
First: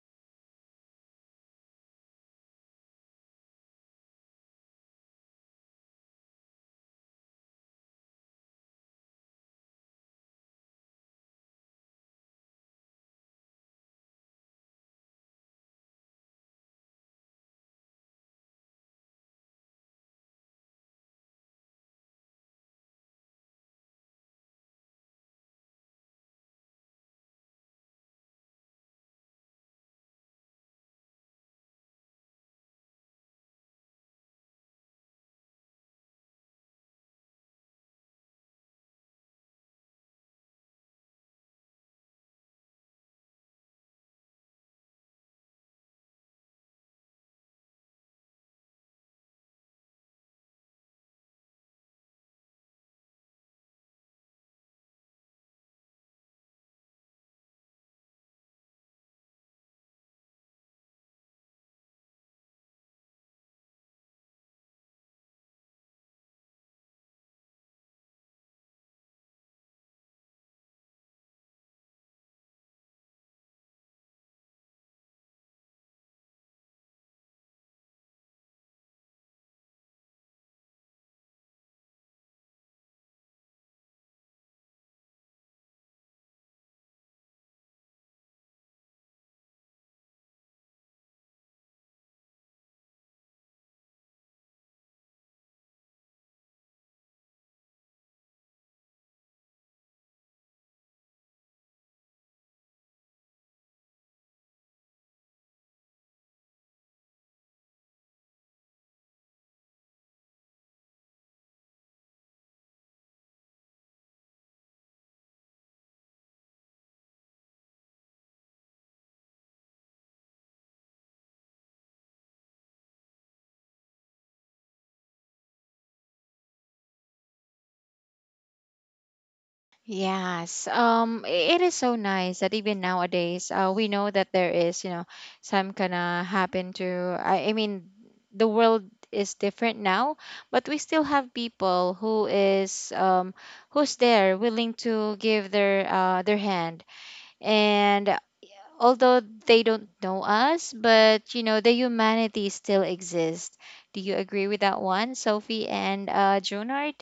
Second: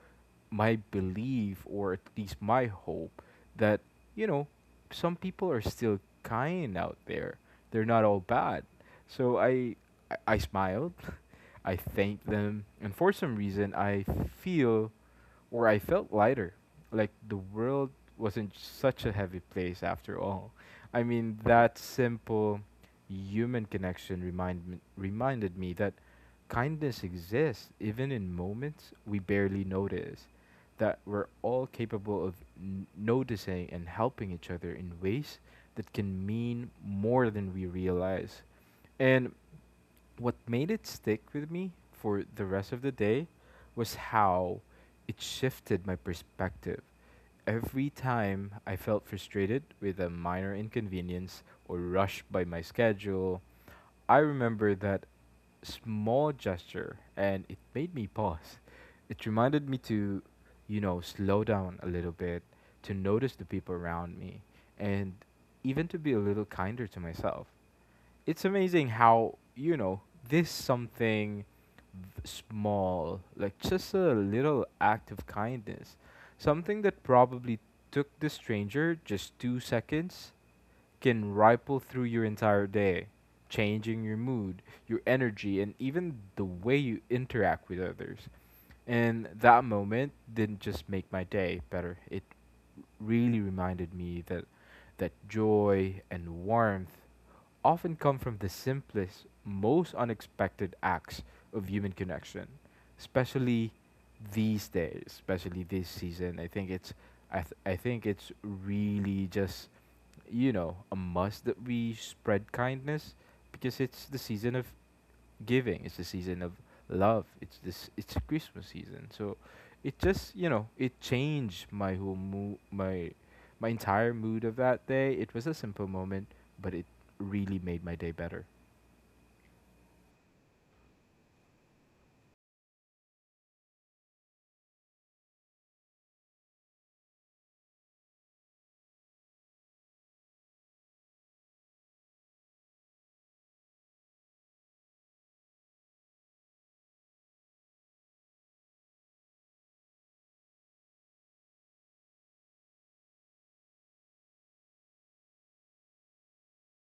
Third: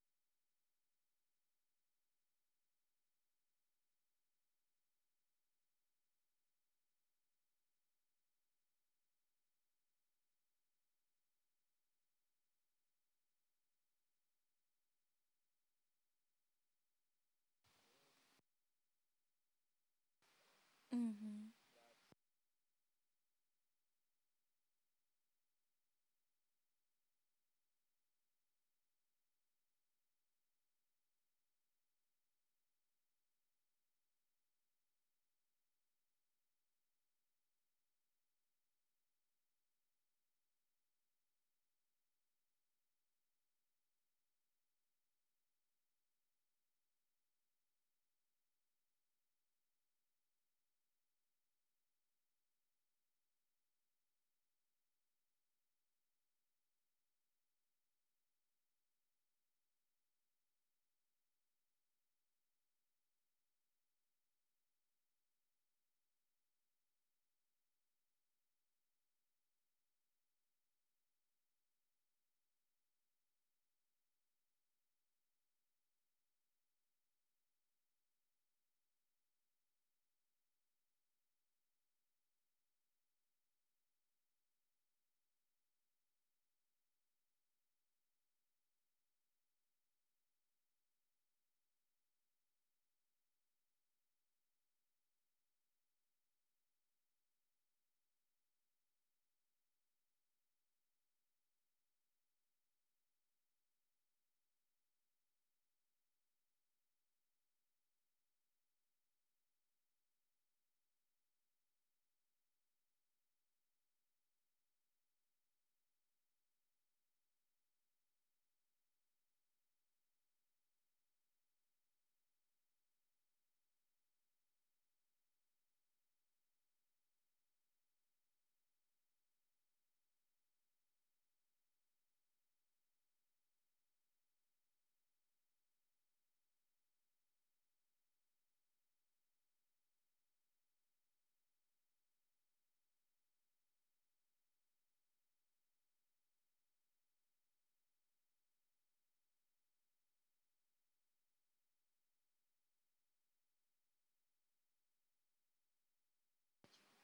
Speaker 3: my belief, or at least my hope that you know some people are still kind out there, they're not all bad. So I smiled, [laughs] I thanked them, and for some reason I feel or I felt lighter, like the world wasn't such a heavy place after all. I mean,
Speaker 2: Hmm.
Speaker 3: that simple human connection reminded me that kindness exists even in moments we barely notice, that we're all capable of noticing and helping each other in ways that can mean more than we realize. And what made it stick with me for the rest of the day was how it shifted my perspective. Every time I felt frustrated with a minor inconvenience or rushed by my schedule, I remember that small gesture and it made me pause. It reminded me to, you know, slow down a little bit, to notice the people around me, and even to be a little kinder to myself. It's amazing how you know this something small, like just a little act of kindness, something that probably took the stranger just 2 seconds, can ripple through your entire day, changing your mood, your energy, and even the way you interact with others. And that moment didn't just make my day better, it really reminded me that that joy and warmth often come from the simplest, most unexpected acts of human connection, especially these days, especially this season. I think it's, I think it's really just you know a must that we spread kindness because it's the season of giving. It's the season of love. It's this. It's the Christmas season. So it just you know it changed my whole mood, my entire mood of that day. It was a simple moment, but it really made my day better.
Speaker 1: Yes, it is so nice that even nowadays, we know that there is, you know, some kind of happen to. I mean, the world is different now, but we still have people who is, who's there willing to give their hand, and although they don't know us, but you know, the humanity still exists. Do you agree with that one, Sophie and Junard?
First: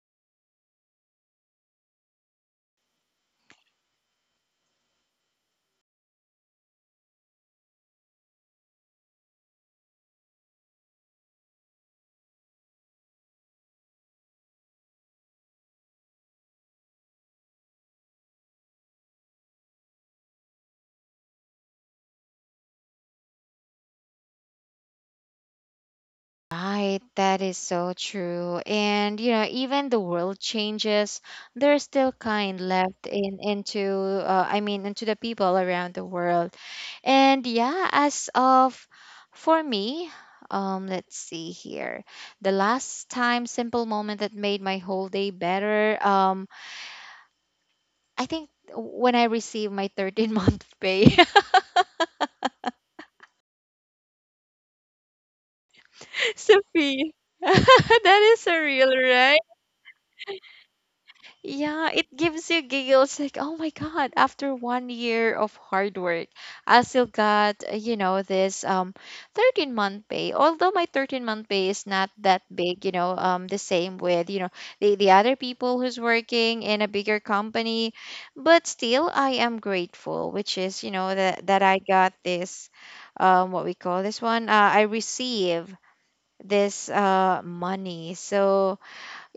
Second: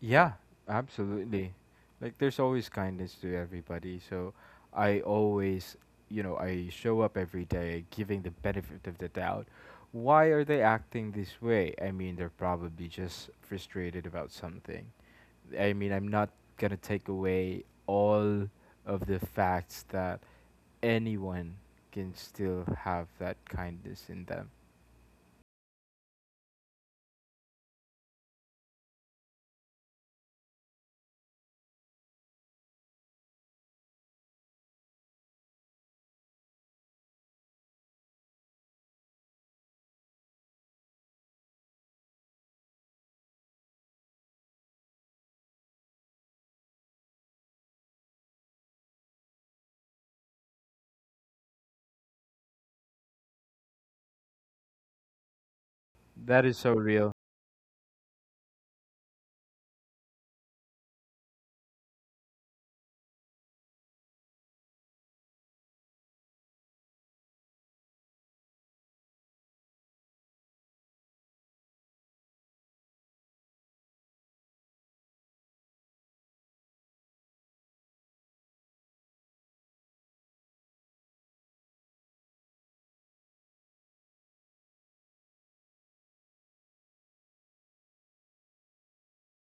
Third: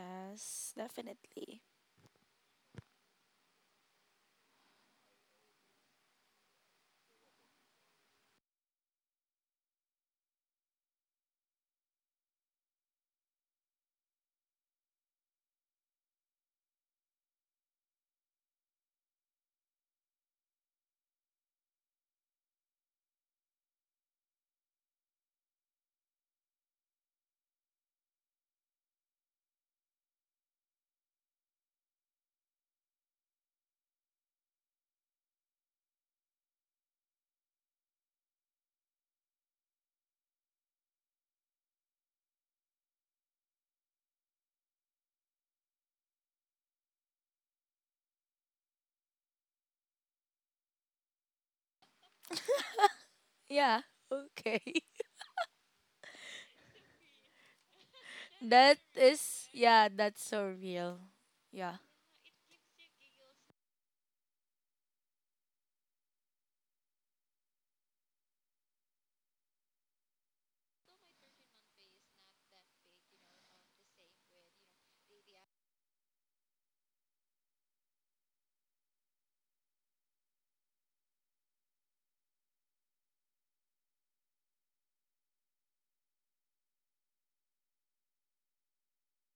Speaker 3: Yeah, absolutely.
Speaker 2: definitely.
Speaker 3: Like there's always kindness to everybody. So I always, you know, I show up every day giving the benefit of the doubt. Why are they acting this way? I mean, they're probably just frustrated about something. I mean, I'm not gonna take away all of the facts that anyone can still have that kindness in them.
Speaker 1: Right, that is so true. And you know, even the world changes, there's still kind left in into I mean into the people around the world. And yeah, as of for me, let's see here. The last time simple moment that made my whole day better, I think when I received my 13th month pay. [laughs]
Speaker 2: Yeah, okay. [laughs]
Speaker 3: That is so real.
Speaker 1: Sophie, [laughs] that is
Speaker 2: That
Speaker 1: surreal, right?
Speaker 2: is, yeah, that's so real. Yeah.
Speaker 1: Yeah, it gives you giggles like, oh my God, after 1 year of hard work, I still got, you know, this 13th month pay. Although my 13th month pay is not that big, you know, the same with, you know, the other people who's working in a bigger company, but still I am grateful, which is, you know, that that I got this what we call this one, I receive this money. So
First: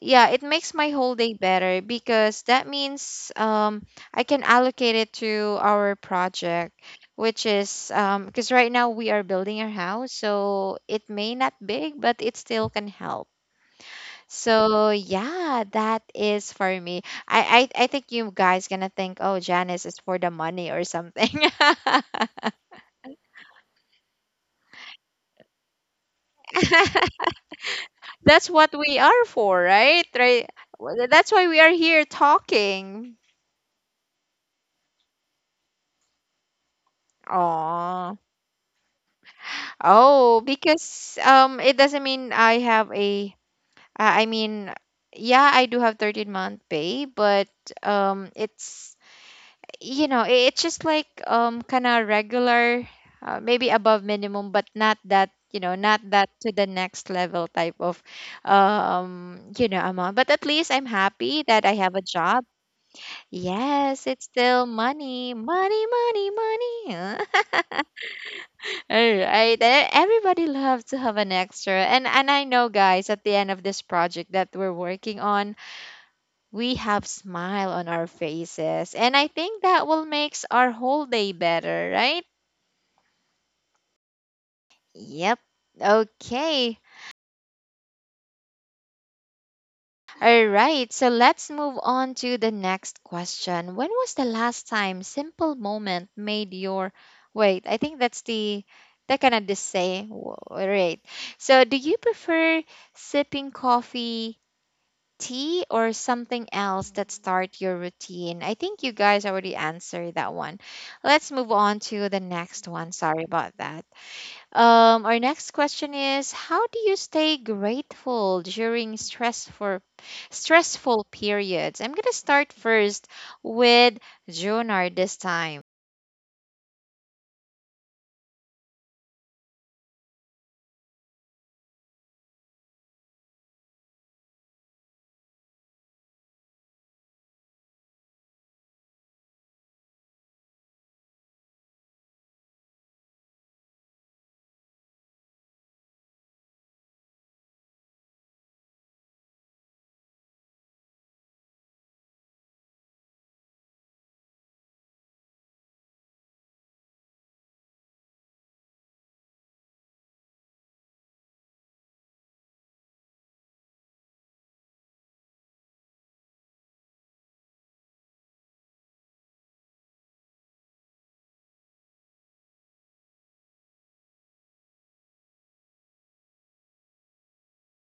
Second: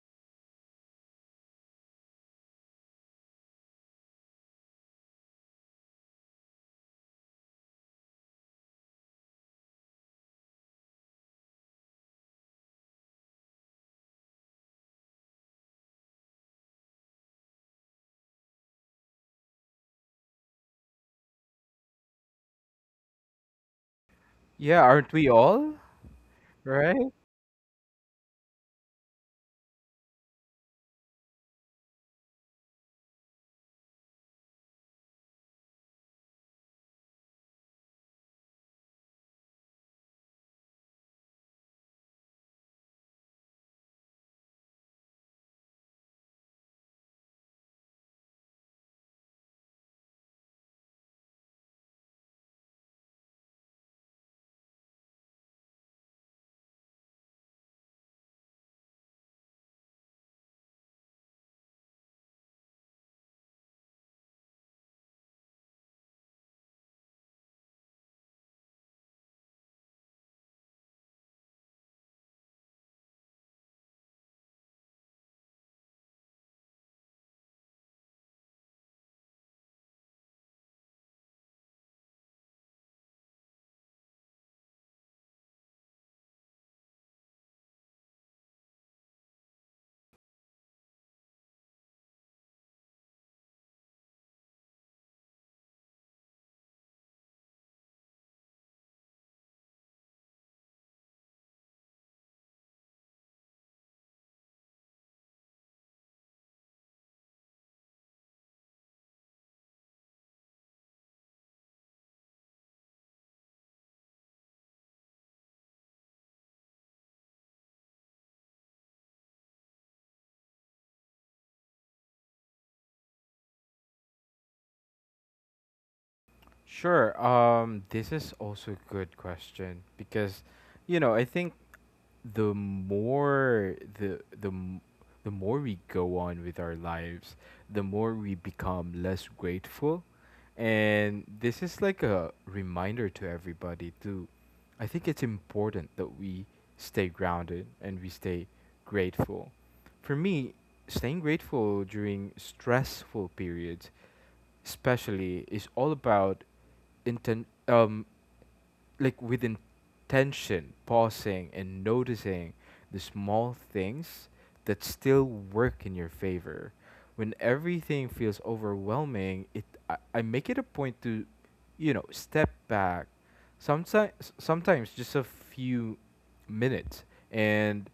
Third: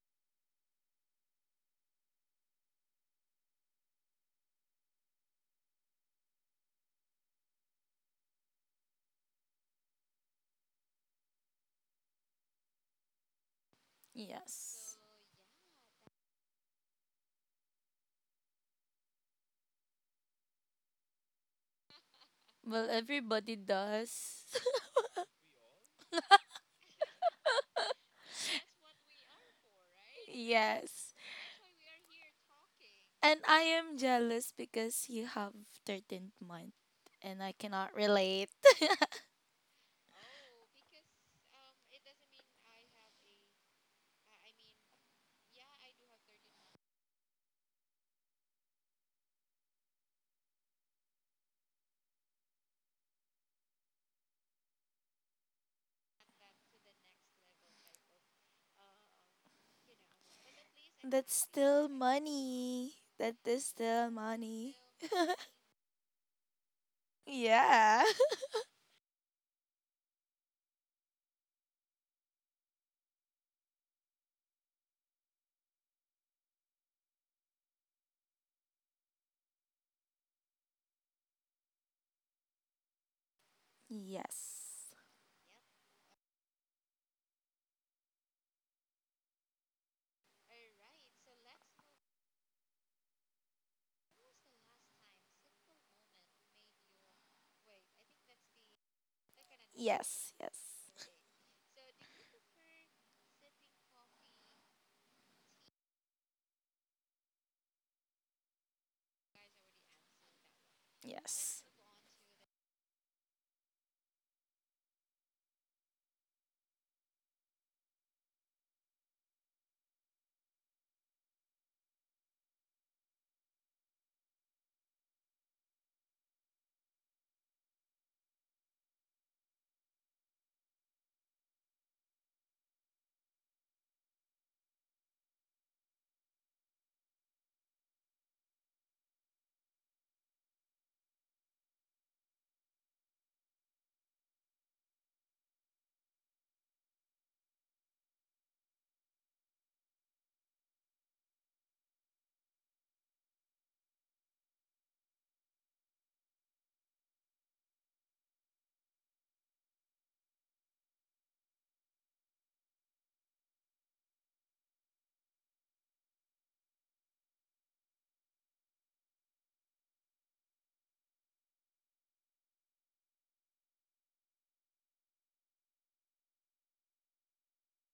Speaker 1: yeah, it makes my whole day better because that means I can allocate it to our project, which is because right now we are building our house, so it may not big but it still can help. So
Speaker 2: Yes.
Speaker 1: yeah, that is for me. I think you guys gonna think, oh, janice is for the money or something.
Speaker 2: Well, everybody does.
Speaker 3: Yeah, aren't we all? Right?
Speaker 1: [laughs] That's what we are for, right,
Speaker 2: [laughs]
Speaker 1: right. Well,
Speaker 2: Yes.
Speaker 1: that's why we are here talking.
Speaker 2: And I am jealous because you have 13th month and I cannot
Speaker 1: Oh.
Speaker 2: relate.
Speaker 1: Oh, because it doesn't mean I have a I mean yeah, I do have 13th month pay, but it's you know, it's just like kind of regular, maybe above minimum but not that, you know, not that to the next level type of you know, amount. But at least I'm
Speaker 2: That's
Speaker 1: happy that I
Speaker 2: still
Speaker 1: have a job.
Speaker 2: money. That is
Speaker 1: Yes,
Speaker 2: still
Speaker 1: it's still
Speaker 2: money.
Speaker 1: money, money, money, money. [laughs]
Speaker 2: Yeah.
Speaker 1: All right. And everybody loves to have an extra. And I know guys at the end of this project that we're working on, we have smile on our faces. And I think that will makes our whole day better, right?
Speaker 2: [laughs] Yes.
Speaker 1: Yep. Okay. All right. So let's move on to the next question. When was the last time simple moment made your, wait, I think that's the that kind of the say.
Speaker 2: Yes,
Speaker 1: All
Speaker 2: yes.
Speaker 1: right. So do you prefer sipping coffee, tea, or something else that start your routine? I think you guys already answered that one. Let's move
Speaker 2: Yes.
Speaker 1: on to the next one. Sorry about that. Our next question is how do you stay grateful during stressful periods? I'm gonna start first with Jonar this time.
Speaker 3: Sure. This is also a good question because, you know, I think the more the m- the more we go on with our lives, the more we become less grateful. And this is like a reminder to everybody too. I think it's important that we stay grounded and we stay grateful. For me, staying grateful during stressful periods especially is all about inten- um like with intention pausing and noticing the small things that still work in your favor when everything feels overwhelming. I make it a point to you know step back, sometimes, sometimes just a few minutes, and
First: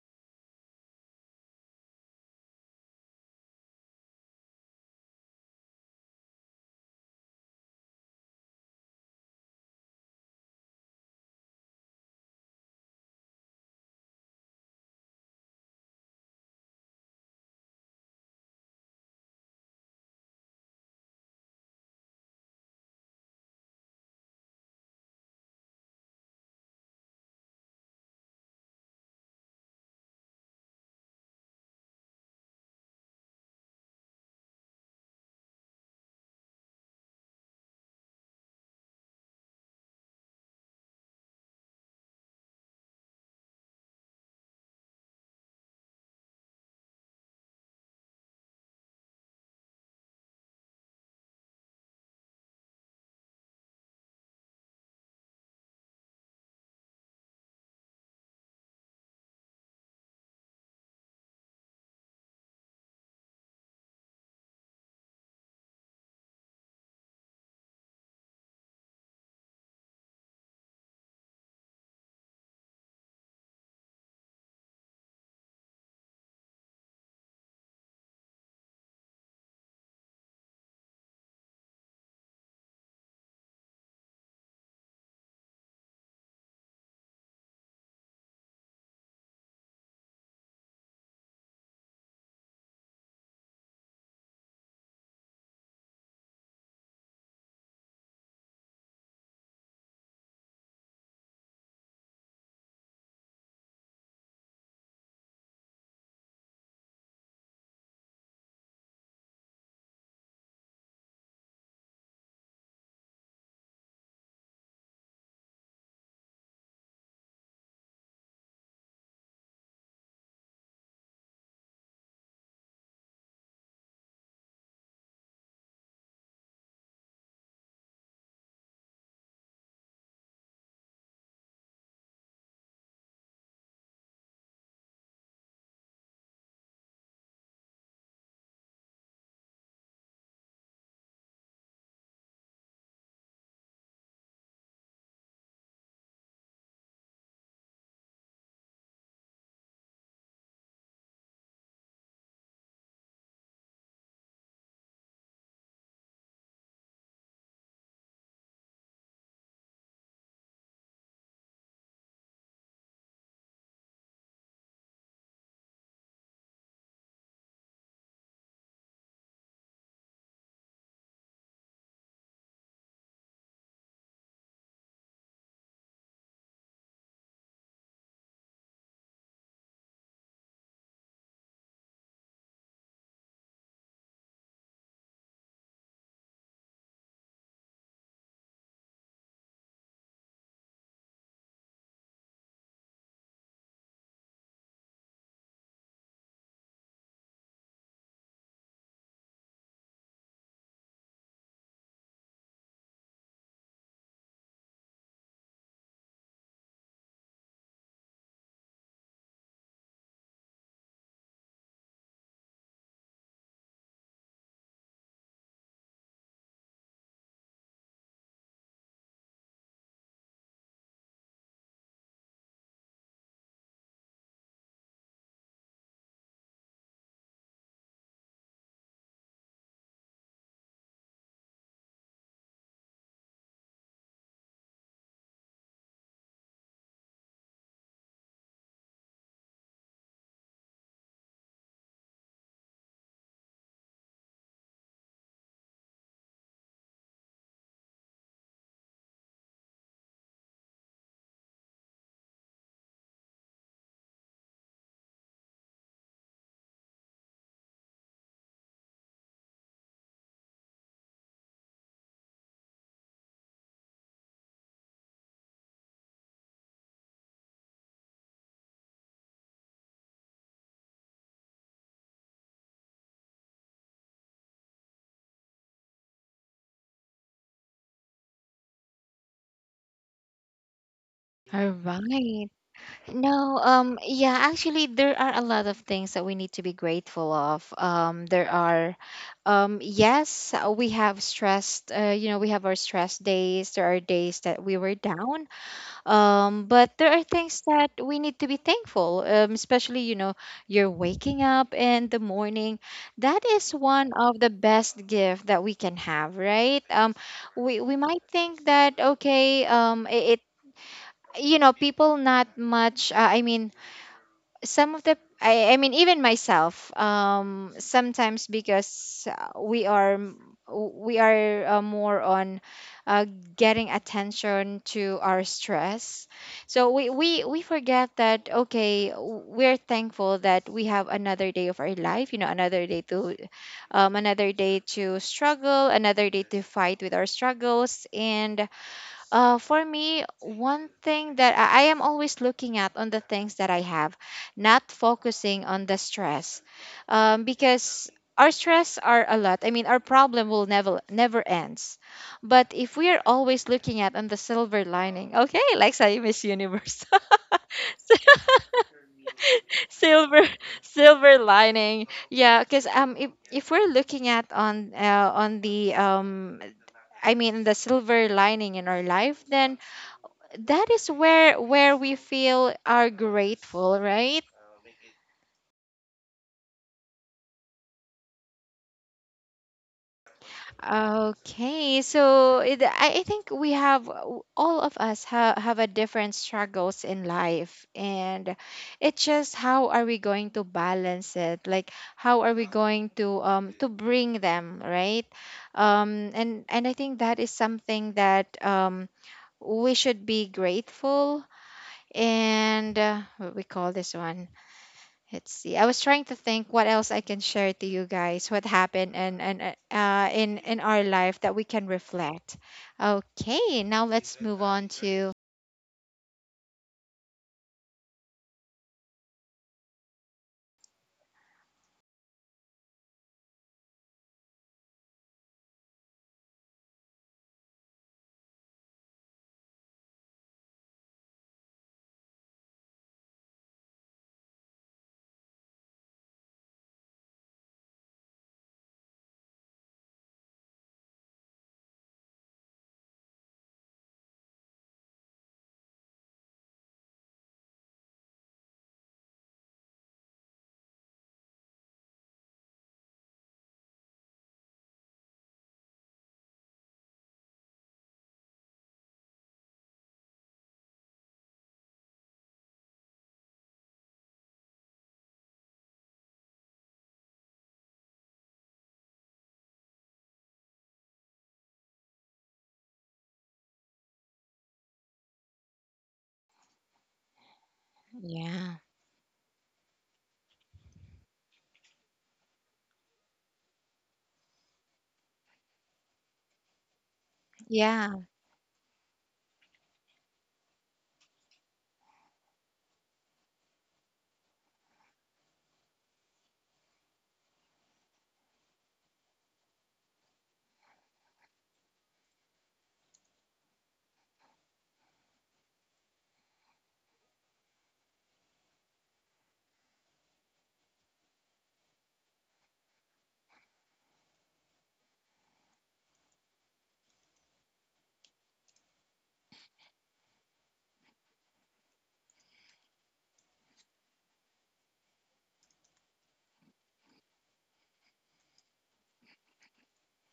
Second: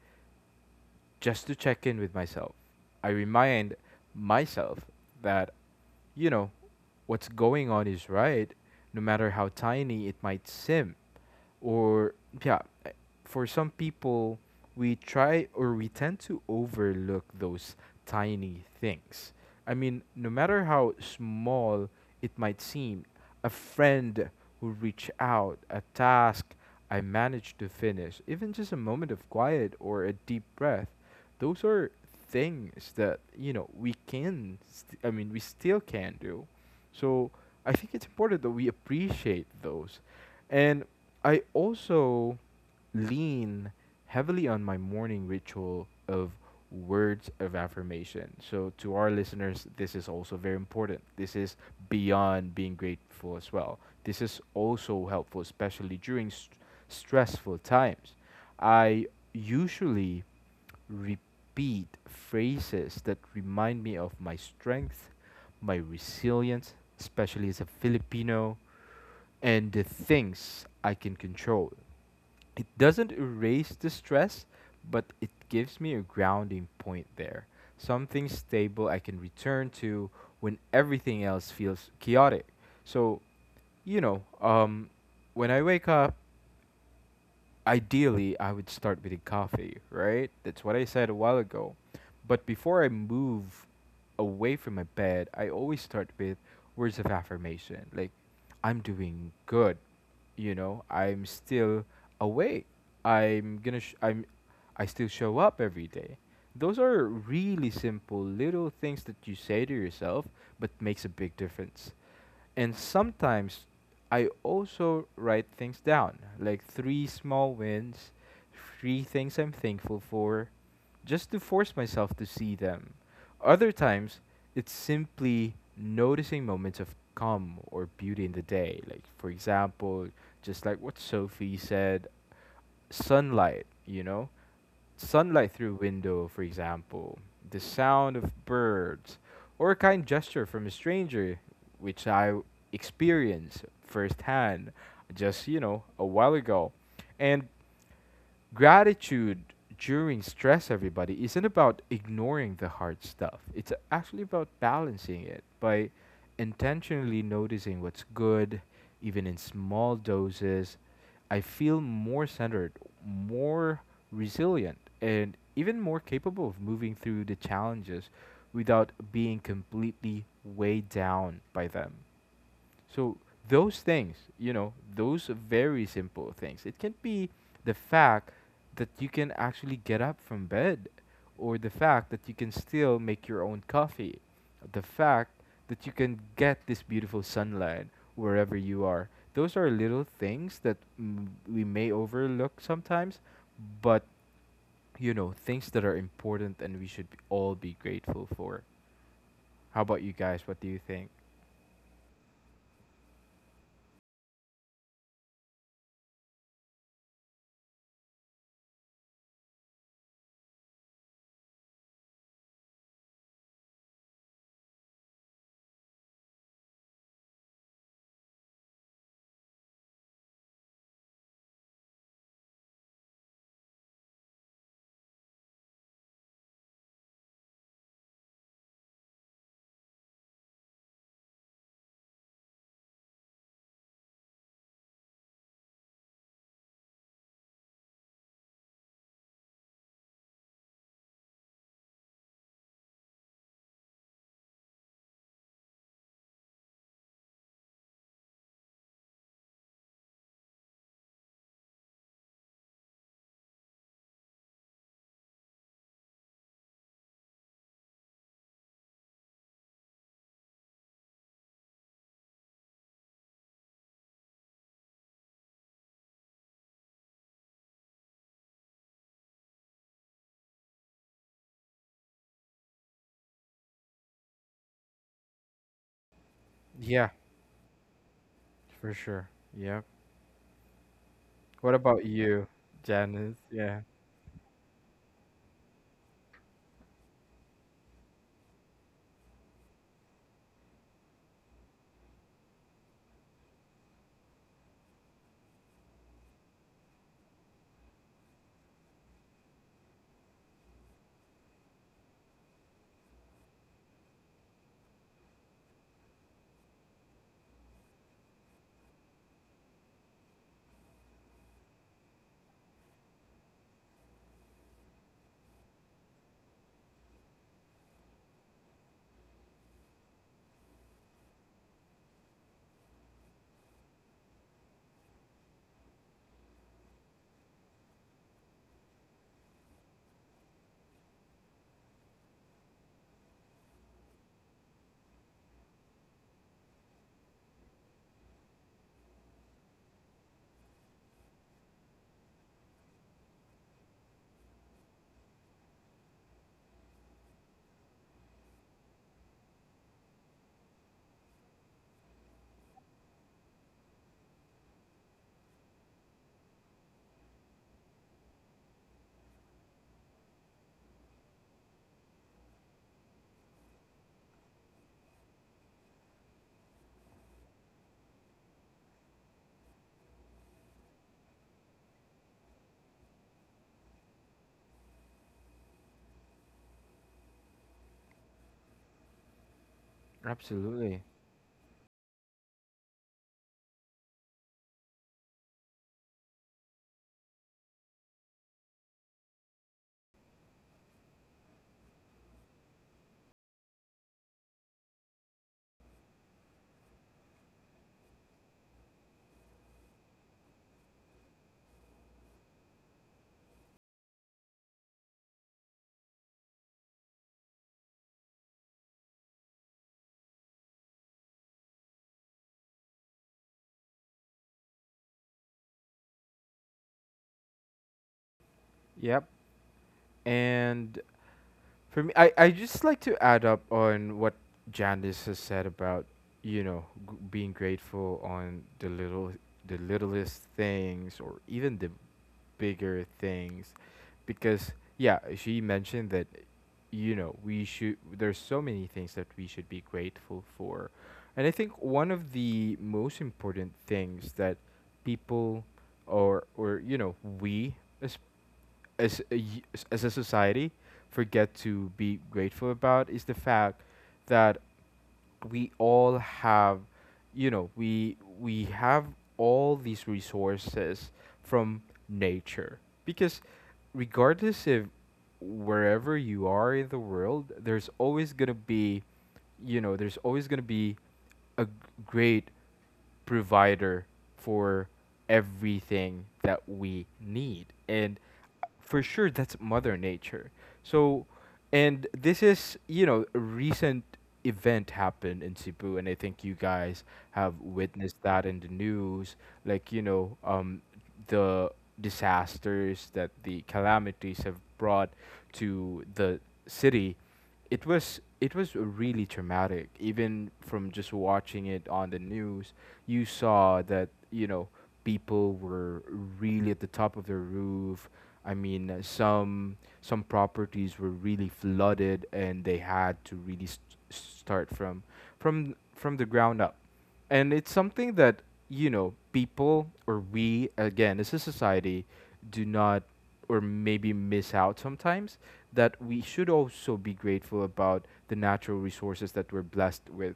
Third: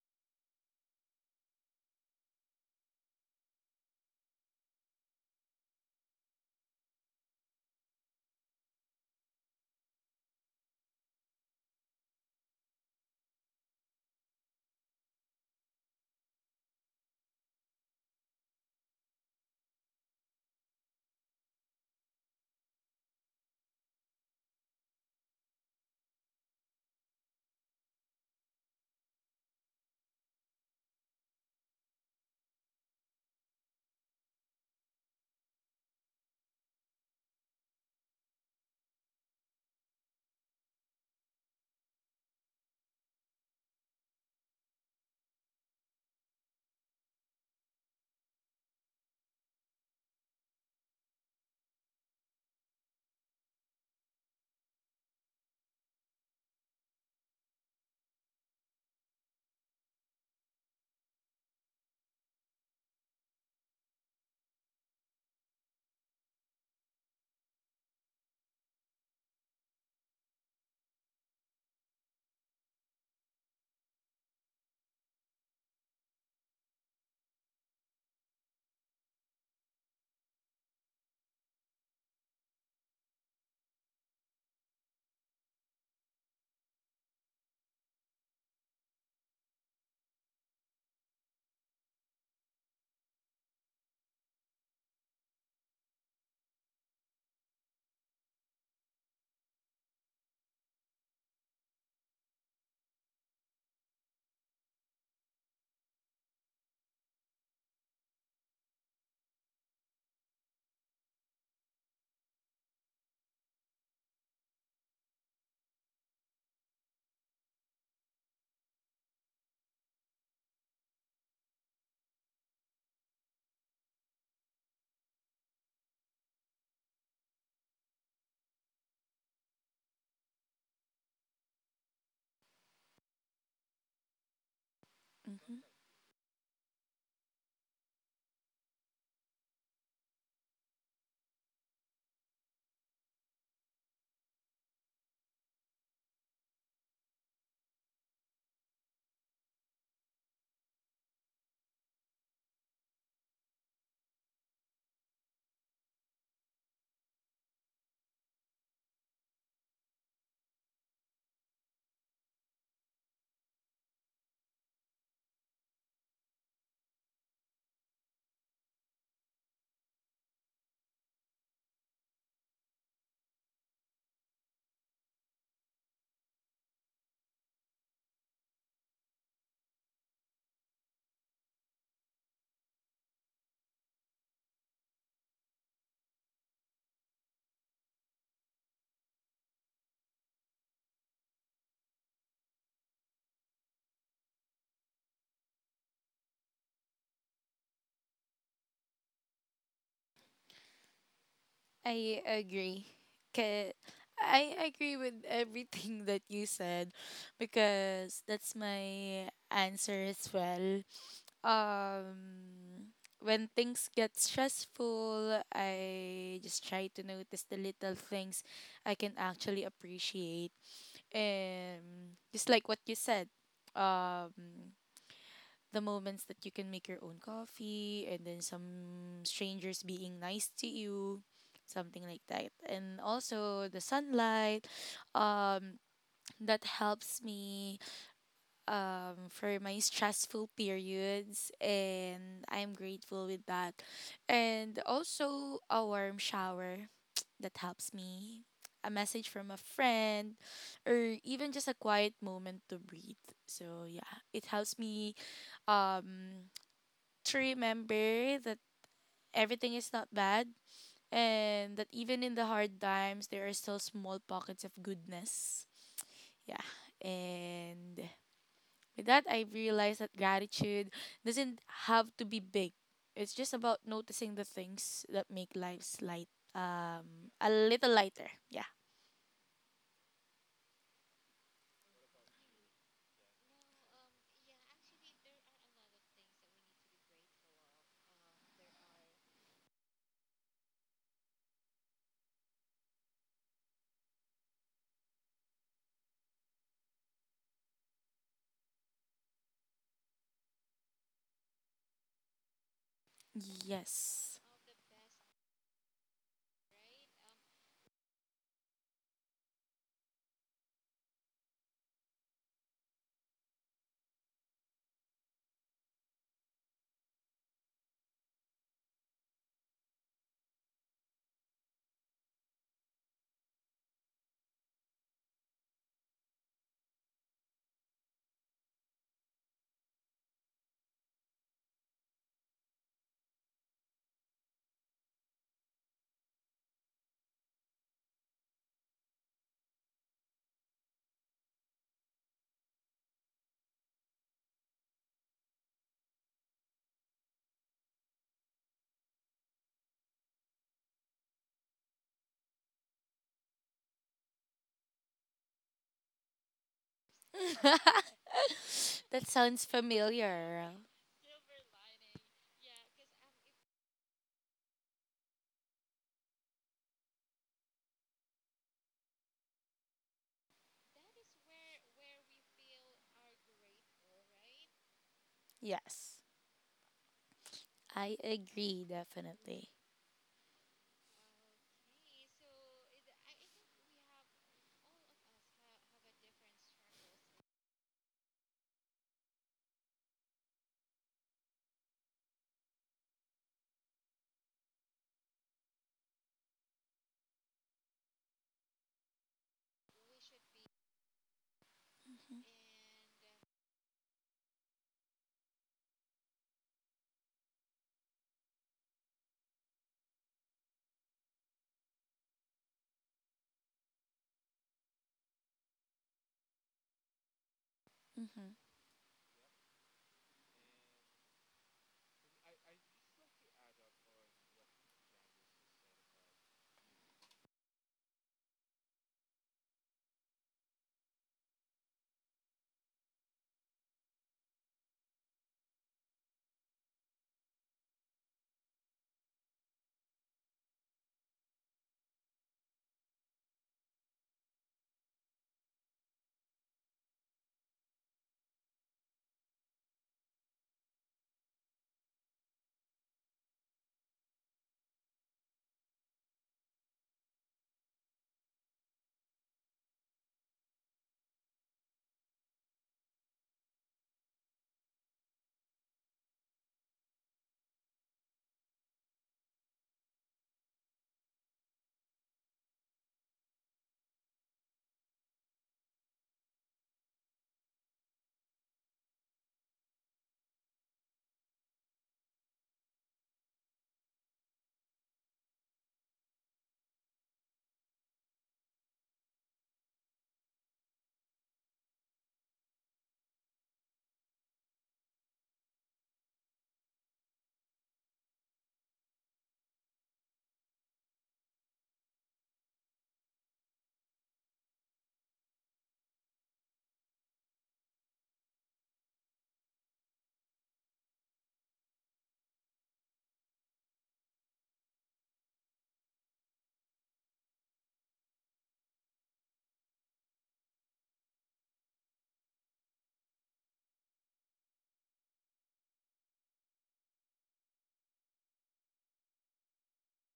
Speaker 3: just to check in with myself. I remind myself that, you know, what's going on is right, no matter how tiny it might seem. Or, yeah, for some people, we try or we tend to overlook those tiny things. I mean, no matter how small it might seem, a friend who reached out, a task I managed to finish, even just a moment of quiet or a deep breath, those are things that, you know, I mean, we still can do. So I think it's important that we appreciate those. And I also lean heavily on my morning ritual of words of affirmation. So to our listeners, this is also very important. This is beyond being grateful as well. This is also helpful, especially during stressful times. I usually repeat phrases that remind me of my strength, my resilience, especially as a Filipino, and the things I can control. It doesn't erase the stress, but it gives me a grounding point there. Something stable I can return to when everything else feels chaotic. So, you know, um, when I wake up, ideally I would start with a coffee, right? That's what I said a while ago. But before I move away from my bed, I always start with words of affirmation. Like, I'm doing good, you know, I'm still awake. I'm gonna, sh- I'm, I still show up every day. Those are really simple little things that you say to yourself, but makes a big difference. And sometimes I also write things down, like three small wins, three things I'm thankful for, just to force myself to see them. Other times, it's simply noticing moments of calm or beauty in the day. Like, for example, just like what Sophie said, sunlight, you know? Sunlight
Speaker 2: Hmm.
Speaker 3: through window, for example, the sound of birds, or a kind gesture from a stranger, which I experienced firsthand just, you know, a while ago. And gratitude during stress everybody isn't about ignoring the hard stuff, it's actually about balancing it by intentionally noticing what's good even in small doses. I feel more centered, more resilient, and even more capable of moving through the challenges without being completely weighed down by them. So those things, you know, those very simple things. It can be the fact that you can actually get up from bed, or the fact that you can still make your own coffee, the fact that you can get this beautiful sunlight wherever you are. Those are little things that we may overlook sometimes, but you know, things that are important and we should be all be grateful for. How about you guys? What do you think?
Speaker 2: I agree. 'Kay, I agree with everything [laughs] that you said, because that's my answer as well. Um, when things get stressful, I just try to notice the little things I can actually appreciate. And just like what you said, um, the moments that you can make your own coffee, and then some strangers being nice to you, something like that. And also the sunlight, um, that helps me for my stressful periods, and I'm grateful with that. And also a warm shower that helps me. A message from a friend, or even just a quiet moment to breathe. So yeah, it helps me um to remember that everything is not bad, and that even in the hard times there are still small pockets of goodness. Yeah. And with that, I realized that gratitude doesn't have to be big. It's just about noticing the things that make lives light,
Speaker 3: Yeah,
Speaker 2: a little lighter. Yeah.
Speaker 3: for sure. Yeah.
Speaker 1: All
Speaker 3: What about you,
Speaker 1: right.
Speaker 3: Janice?
Speaker 1: No,
Speaker 3: Yeah.
Speaker 1: yeah, actually, there are a lot of things that we need to be grateful of. There are, yes, we have stressed, you know, we have our stress days. There are days that we were down. But there are things that we need to be thankful, especially, you know, you're waking up in the morning. That is one
Speaker 2: Yes.
Speaker 1: of the best gift that we can have, right? We might think that, okay, it, it, you know, people not much, I mean, some of the I mean even myself sometimes because we are more on uh, getting attention to our stress. So we forget that okay we're thankful that we have another day of our life, you know, another day to struggle, another day to fight with our struggles. And for me, one thing that I am always looking at on the things that I have, not focusing on the stress, because our stress are a lot. I mean, our problem will never never ends. But if we are always looking at on the silver lining, okay, [laughs] like say Miss Universe.
Speaker 2: [laughs]
Speaker 1: [laughs]
Speaker 2: That sounds
Speaker 1: silver
Speaker 2: familiar.
Speaker 1: Silver lining, yeah. Because if we're looking at on the I mean the silver lining in our life, then that is where we feel are grateful, right?
Speaker 2: Yes, I agree definitely.
Speaker 3: Absolutely.
Speaker 1: Okay, so it, I think we have all of us have a different struggles in life, and it's just how are we going to balance it, like how are we going to bring them right. And I think that is something that we should be grateful. And what we call this one. Let's see. I was trying to think what else I can share to you guys. What happened and in our life that we can reflect. Okay, now let's move on to
Speaker 2: Mm-hmm.
Speaker 3: Yep. And for me, I just like to add up on what Janice has said about, you know, being grateful on the little, the littlest things, or even the bigger things, because yeah, she mentioned that, you know, we should, there's so many things that we should be grateful for, and I think one of the most important things that people, or you know, we as as a society forget to be grateful about is the fact that we all have, you know, we have all these resources from nature, because regardless if wherever you are in the world, there's always going to be, you know, there's always going to be a g- great provider for everything that we need. And
Speaker 1: yeah,
Speaker 3: for sure, that's Mother Nature. So, and this is, you know, a recent event happened in Cebu, and I think you guys have witnessed
Speaker 1: yeah,
Speaker 3: that in the news. Like, you know, the disasters that the calamities have brought to the city, it was really traumatic. Even from just watching it on the news, you saw that, you know, people were really at the top of their roof. Some properties were really flooded and they had to really start from the ground up. And it's something that, you know, people, or we again as a society, do not, or maybe miss out sometimes, that we should also be grateful about the natural resources that we're blessed with,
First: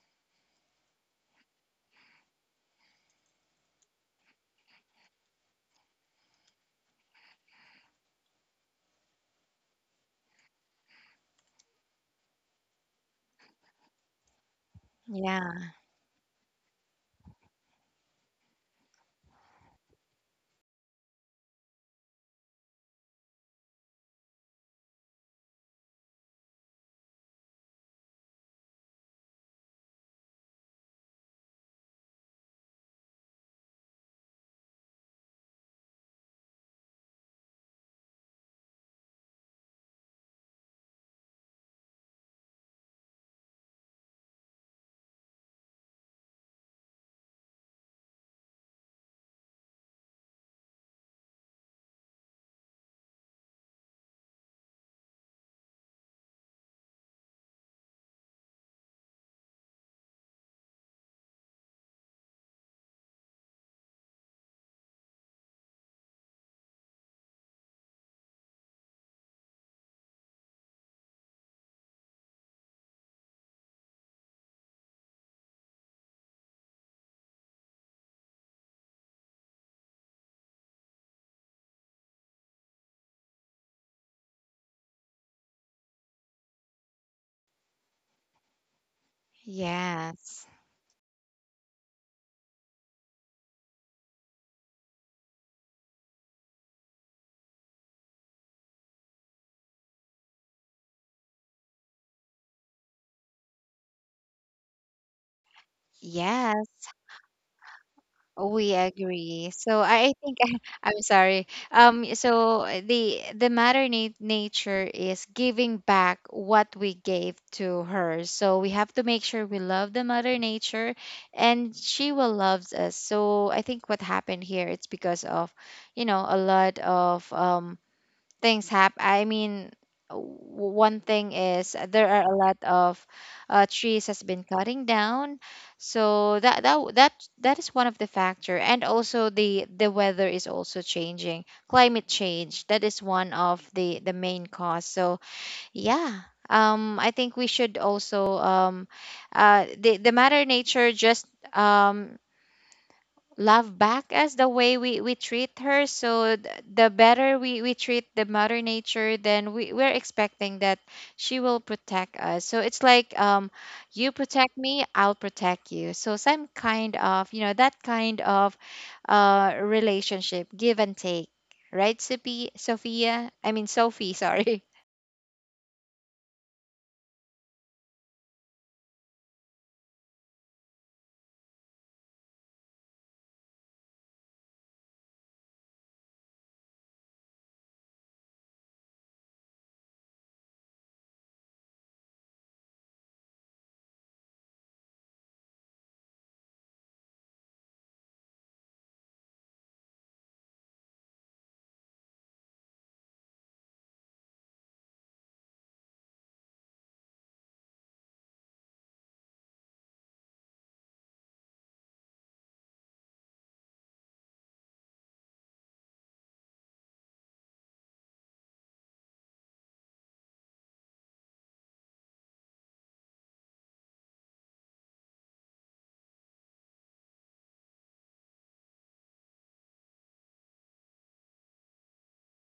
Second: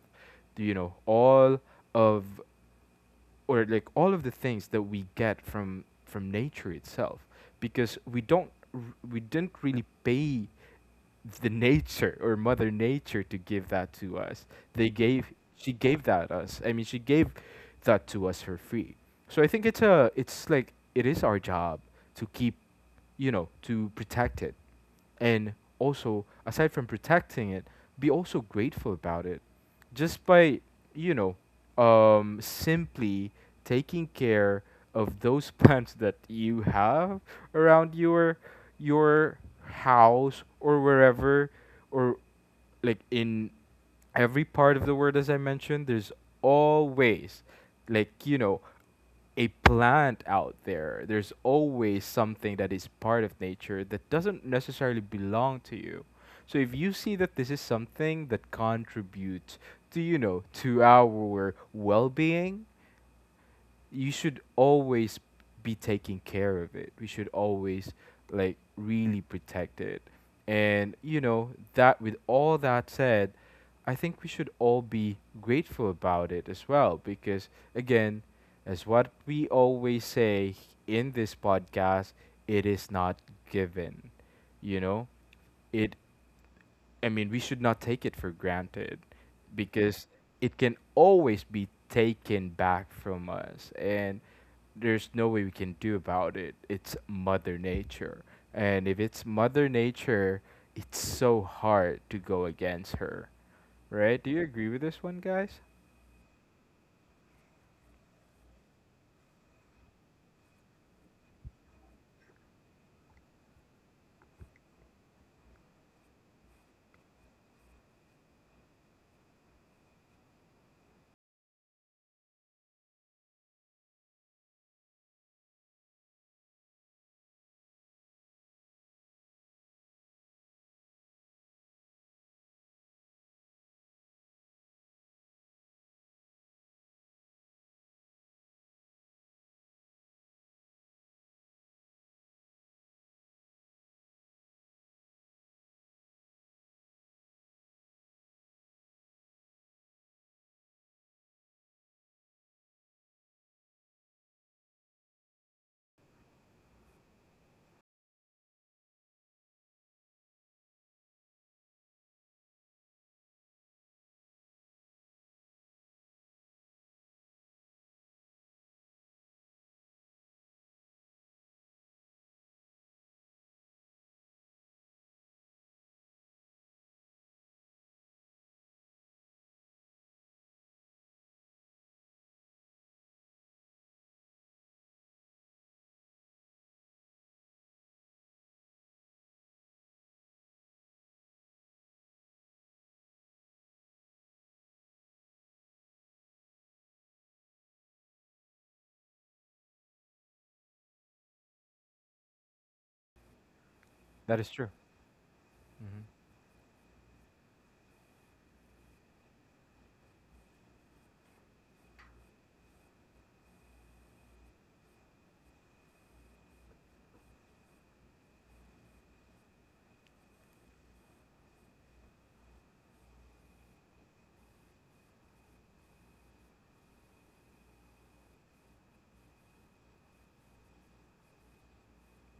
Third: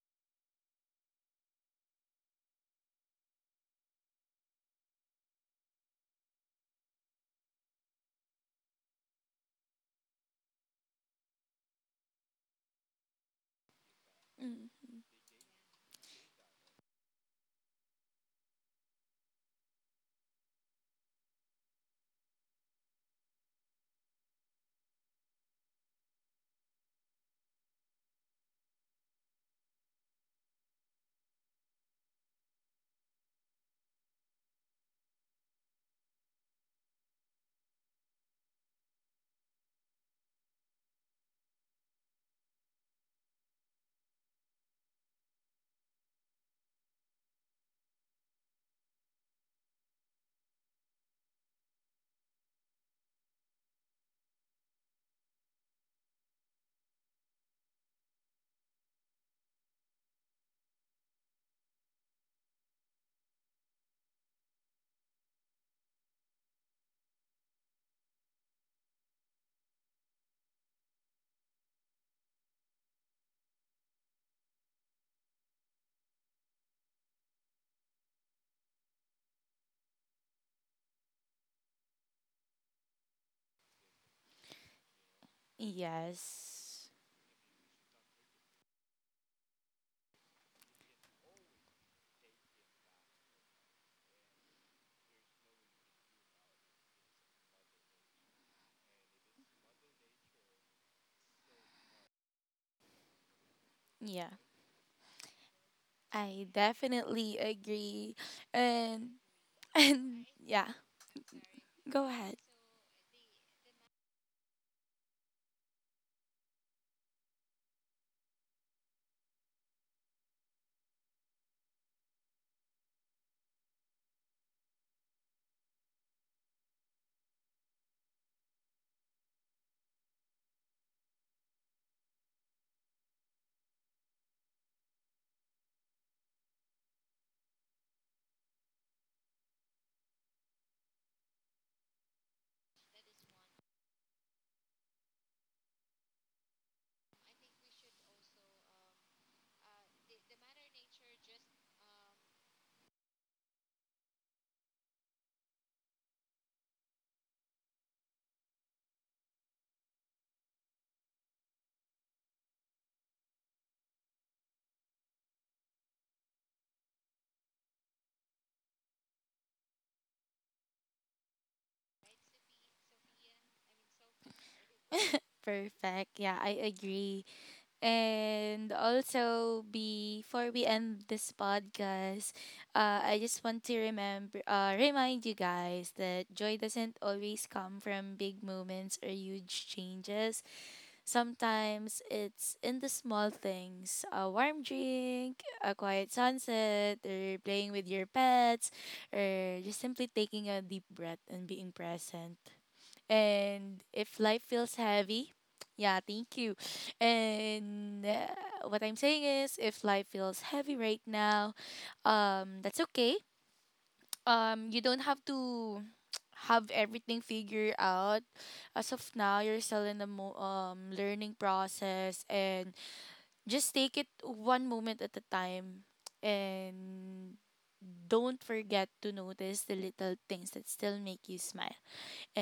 Speaker 3: you know, all of, or like all of the things that we get from nature itself, because we don't r- we didn't really pay the nature or mother nature to give that to us. They
Speaker 2: Mm-hmm.
Speaker 3: gave
Speaker 1: yeah.
Speaker 3: She gave that us, I mean she gave that to us for free. So I think it's a, it's like it is our job to keep, you know, to protect it, and also aside from protecting it, be also grateful about it, just by, you know, simply taking care of those [laughs] plants that you have around your your house or wherever, or like in every part of the world, as I mentioned, there's always, like, you know, a plant out there. There's always something that is part of nature that doesn't necessarily belong to you. So if you see that this is something that contributes to, you know, to our well being, you should always be taking care of it. We should always, like, really protect it. And you know, that with all that said, I think we should all be grateful about it as well because again, as what we always say in this podcast, it is not given, you know, it
Speaker 2: Yes.
Speaker 3: I mean we should not take it for granted, because
Speaker 1: Yes,
Speaker 3: it can always be taken back from us, and there's no way we can do about it. It's mother nature, and if it's mother nature, it's so hard to go against her, right?
Speaker 2: Yeah.
Speaker 3: Do you agree with this one, guys?
Speaker 2: I
Speaker 1: yes.
Speaker 2: definitely agree.
Speaker 1: We
Speaker 2: And
Speaker 1: agree.
Speaker 2: [laughs]
Speaker 1: So I
Speaker 2: and
Speaker 1: think [laughs]
Speaker 2: yeah,
Speaker 1: I'm sorry.
Speaker 2: go
Speaker 1: So
Speaker 2: ahead.
Speaker 1: the nature is giving back what we gave to her. So we have to make sure we love the mother nature, and she will loves us. So I think what happened here, it's because of, you know, a lot of things happen. I mean, one thing is there are a lot of trees has been cutting down, so that that is one of the factor, and also the weather is also changing, climate change. That is one of the main cause. So yeah. I think we should also the matter nature just um, love back as the way we treat her. So the better we treat the mother nature, then we, we're expecting that she will protect us. So it's like you protect me, I'll protect you. So some kind of, you know, that kind of relationship, give and take. Right, Sophie, Sophia? I mean Sophie, [laughs] sorry.
Speaker 2: Perfect. Yeah, I agree. And also, before we end this podcast, I just want to remember, remind you guys that joy doesn't always come from big moments or huge changes. Sometimes it's in the small things, a warm drink, a quiet sunset, or playing with your pets, or just simply taking a deep breath and being present. And if
Speaker 3: That
Speaker 2: life
Speaker 3: is true.
Speaker 2: feels heavy, yeah,
Speaker 3: Hmm.
Speaker 2: thank you. And what I'm saying is, if life feels heavy right now, that's okay. You don't have to [tsk] have everything figured out. As of now, you're still in the learning process, and just take it one moment at a time. And don't forget to notice the little things that still make you smile.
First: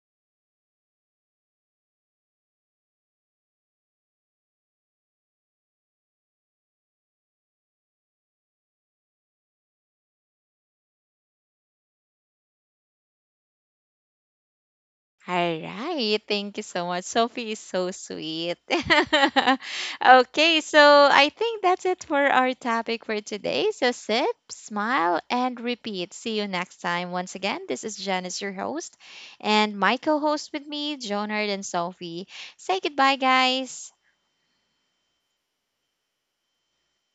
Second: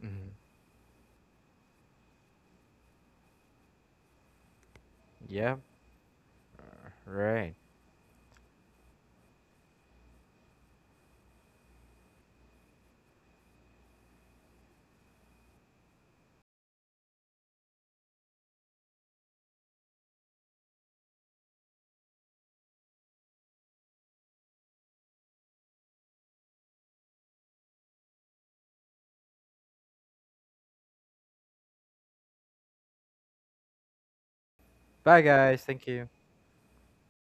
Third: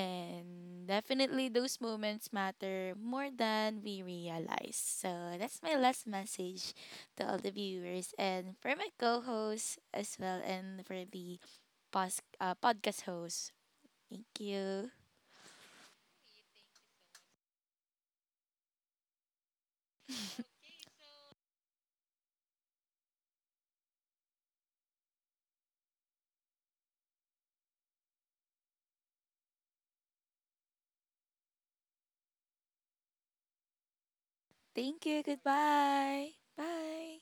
Speaker 3: Hmm.
Speaker 2: definitely, those moments matter more than we realize. So,
Speaker 3: Yeah.
Speaker 2: that's my last message to all the
Speaker 3: Right.
Speaker 2: viewers and for my co host as well, and for the podcast host. Thank you.
Speaker 1: All right. Thank you so much. Sophie is so sweet. [laughs] Okay, so I think that's it for our topic for today. So sip, smile, and repeat. See you next time. Once again, this is Janice, your host, and my co host with me, Jonard and Sophie. Say goodbye, guys.
Speaker 2: Thank
Speaker 3: Bye
Speaker 2: you.
Speaker 3: guys, thank you.
Speaker 2: Goodbye. Bye.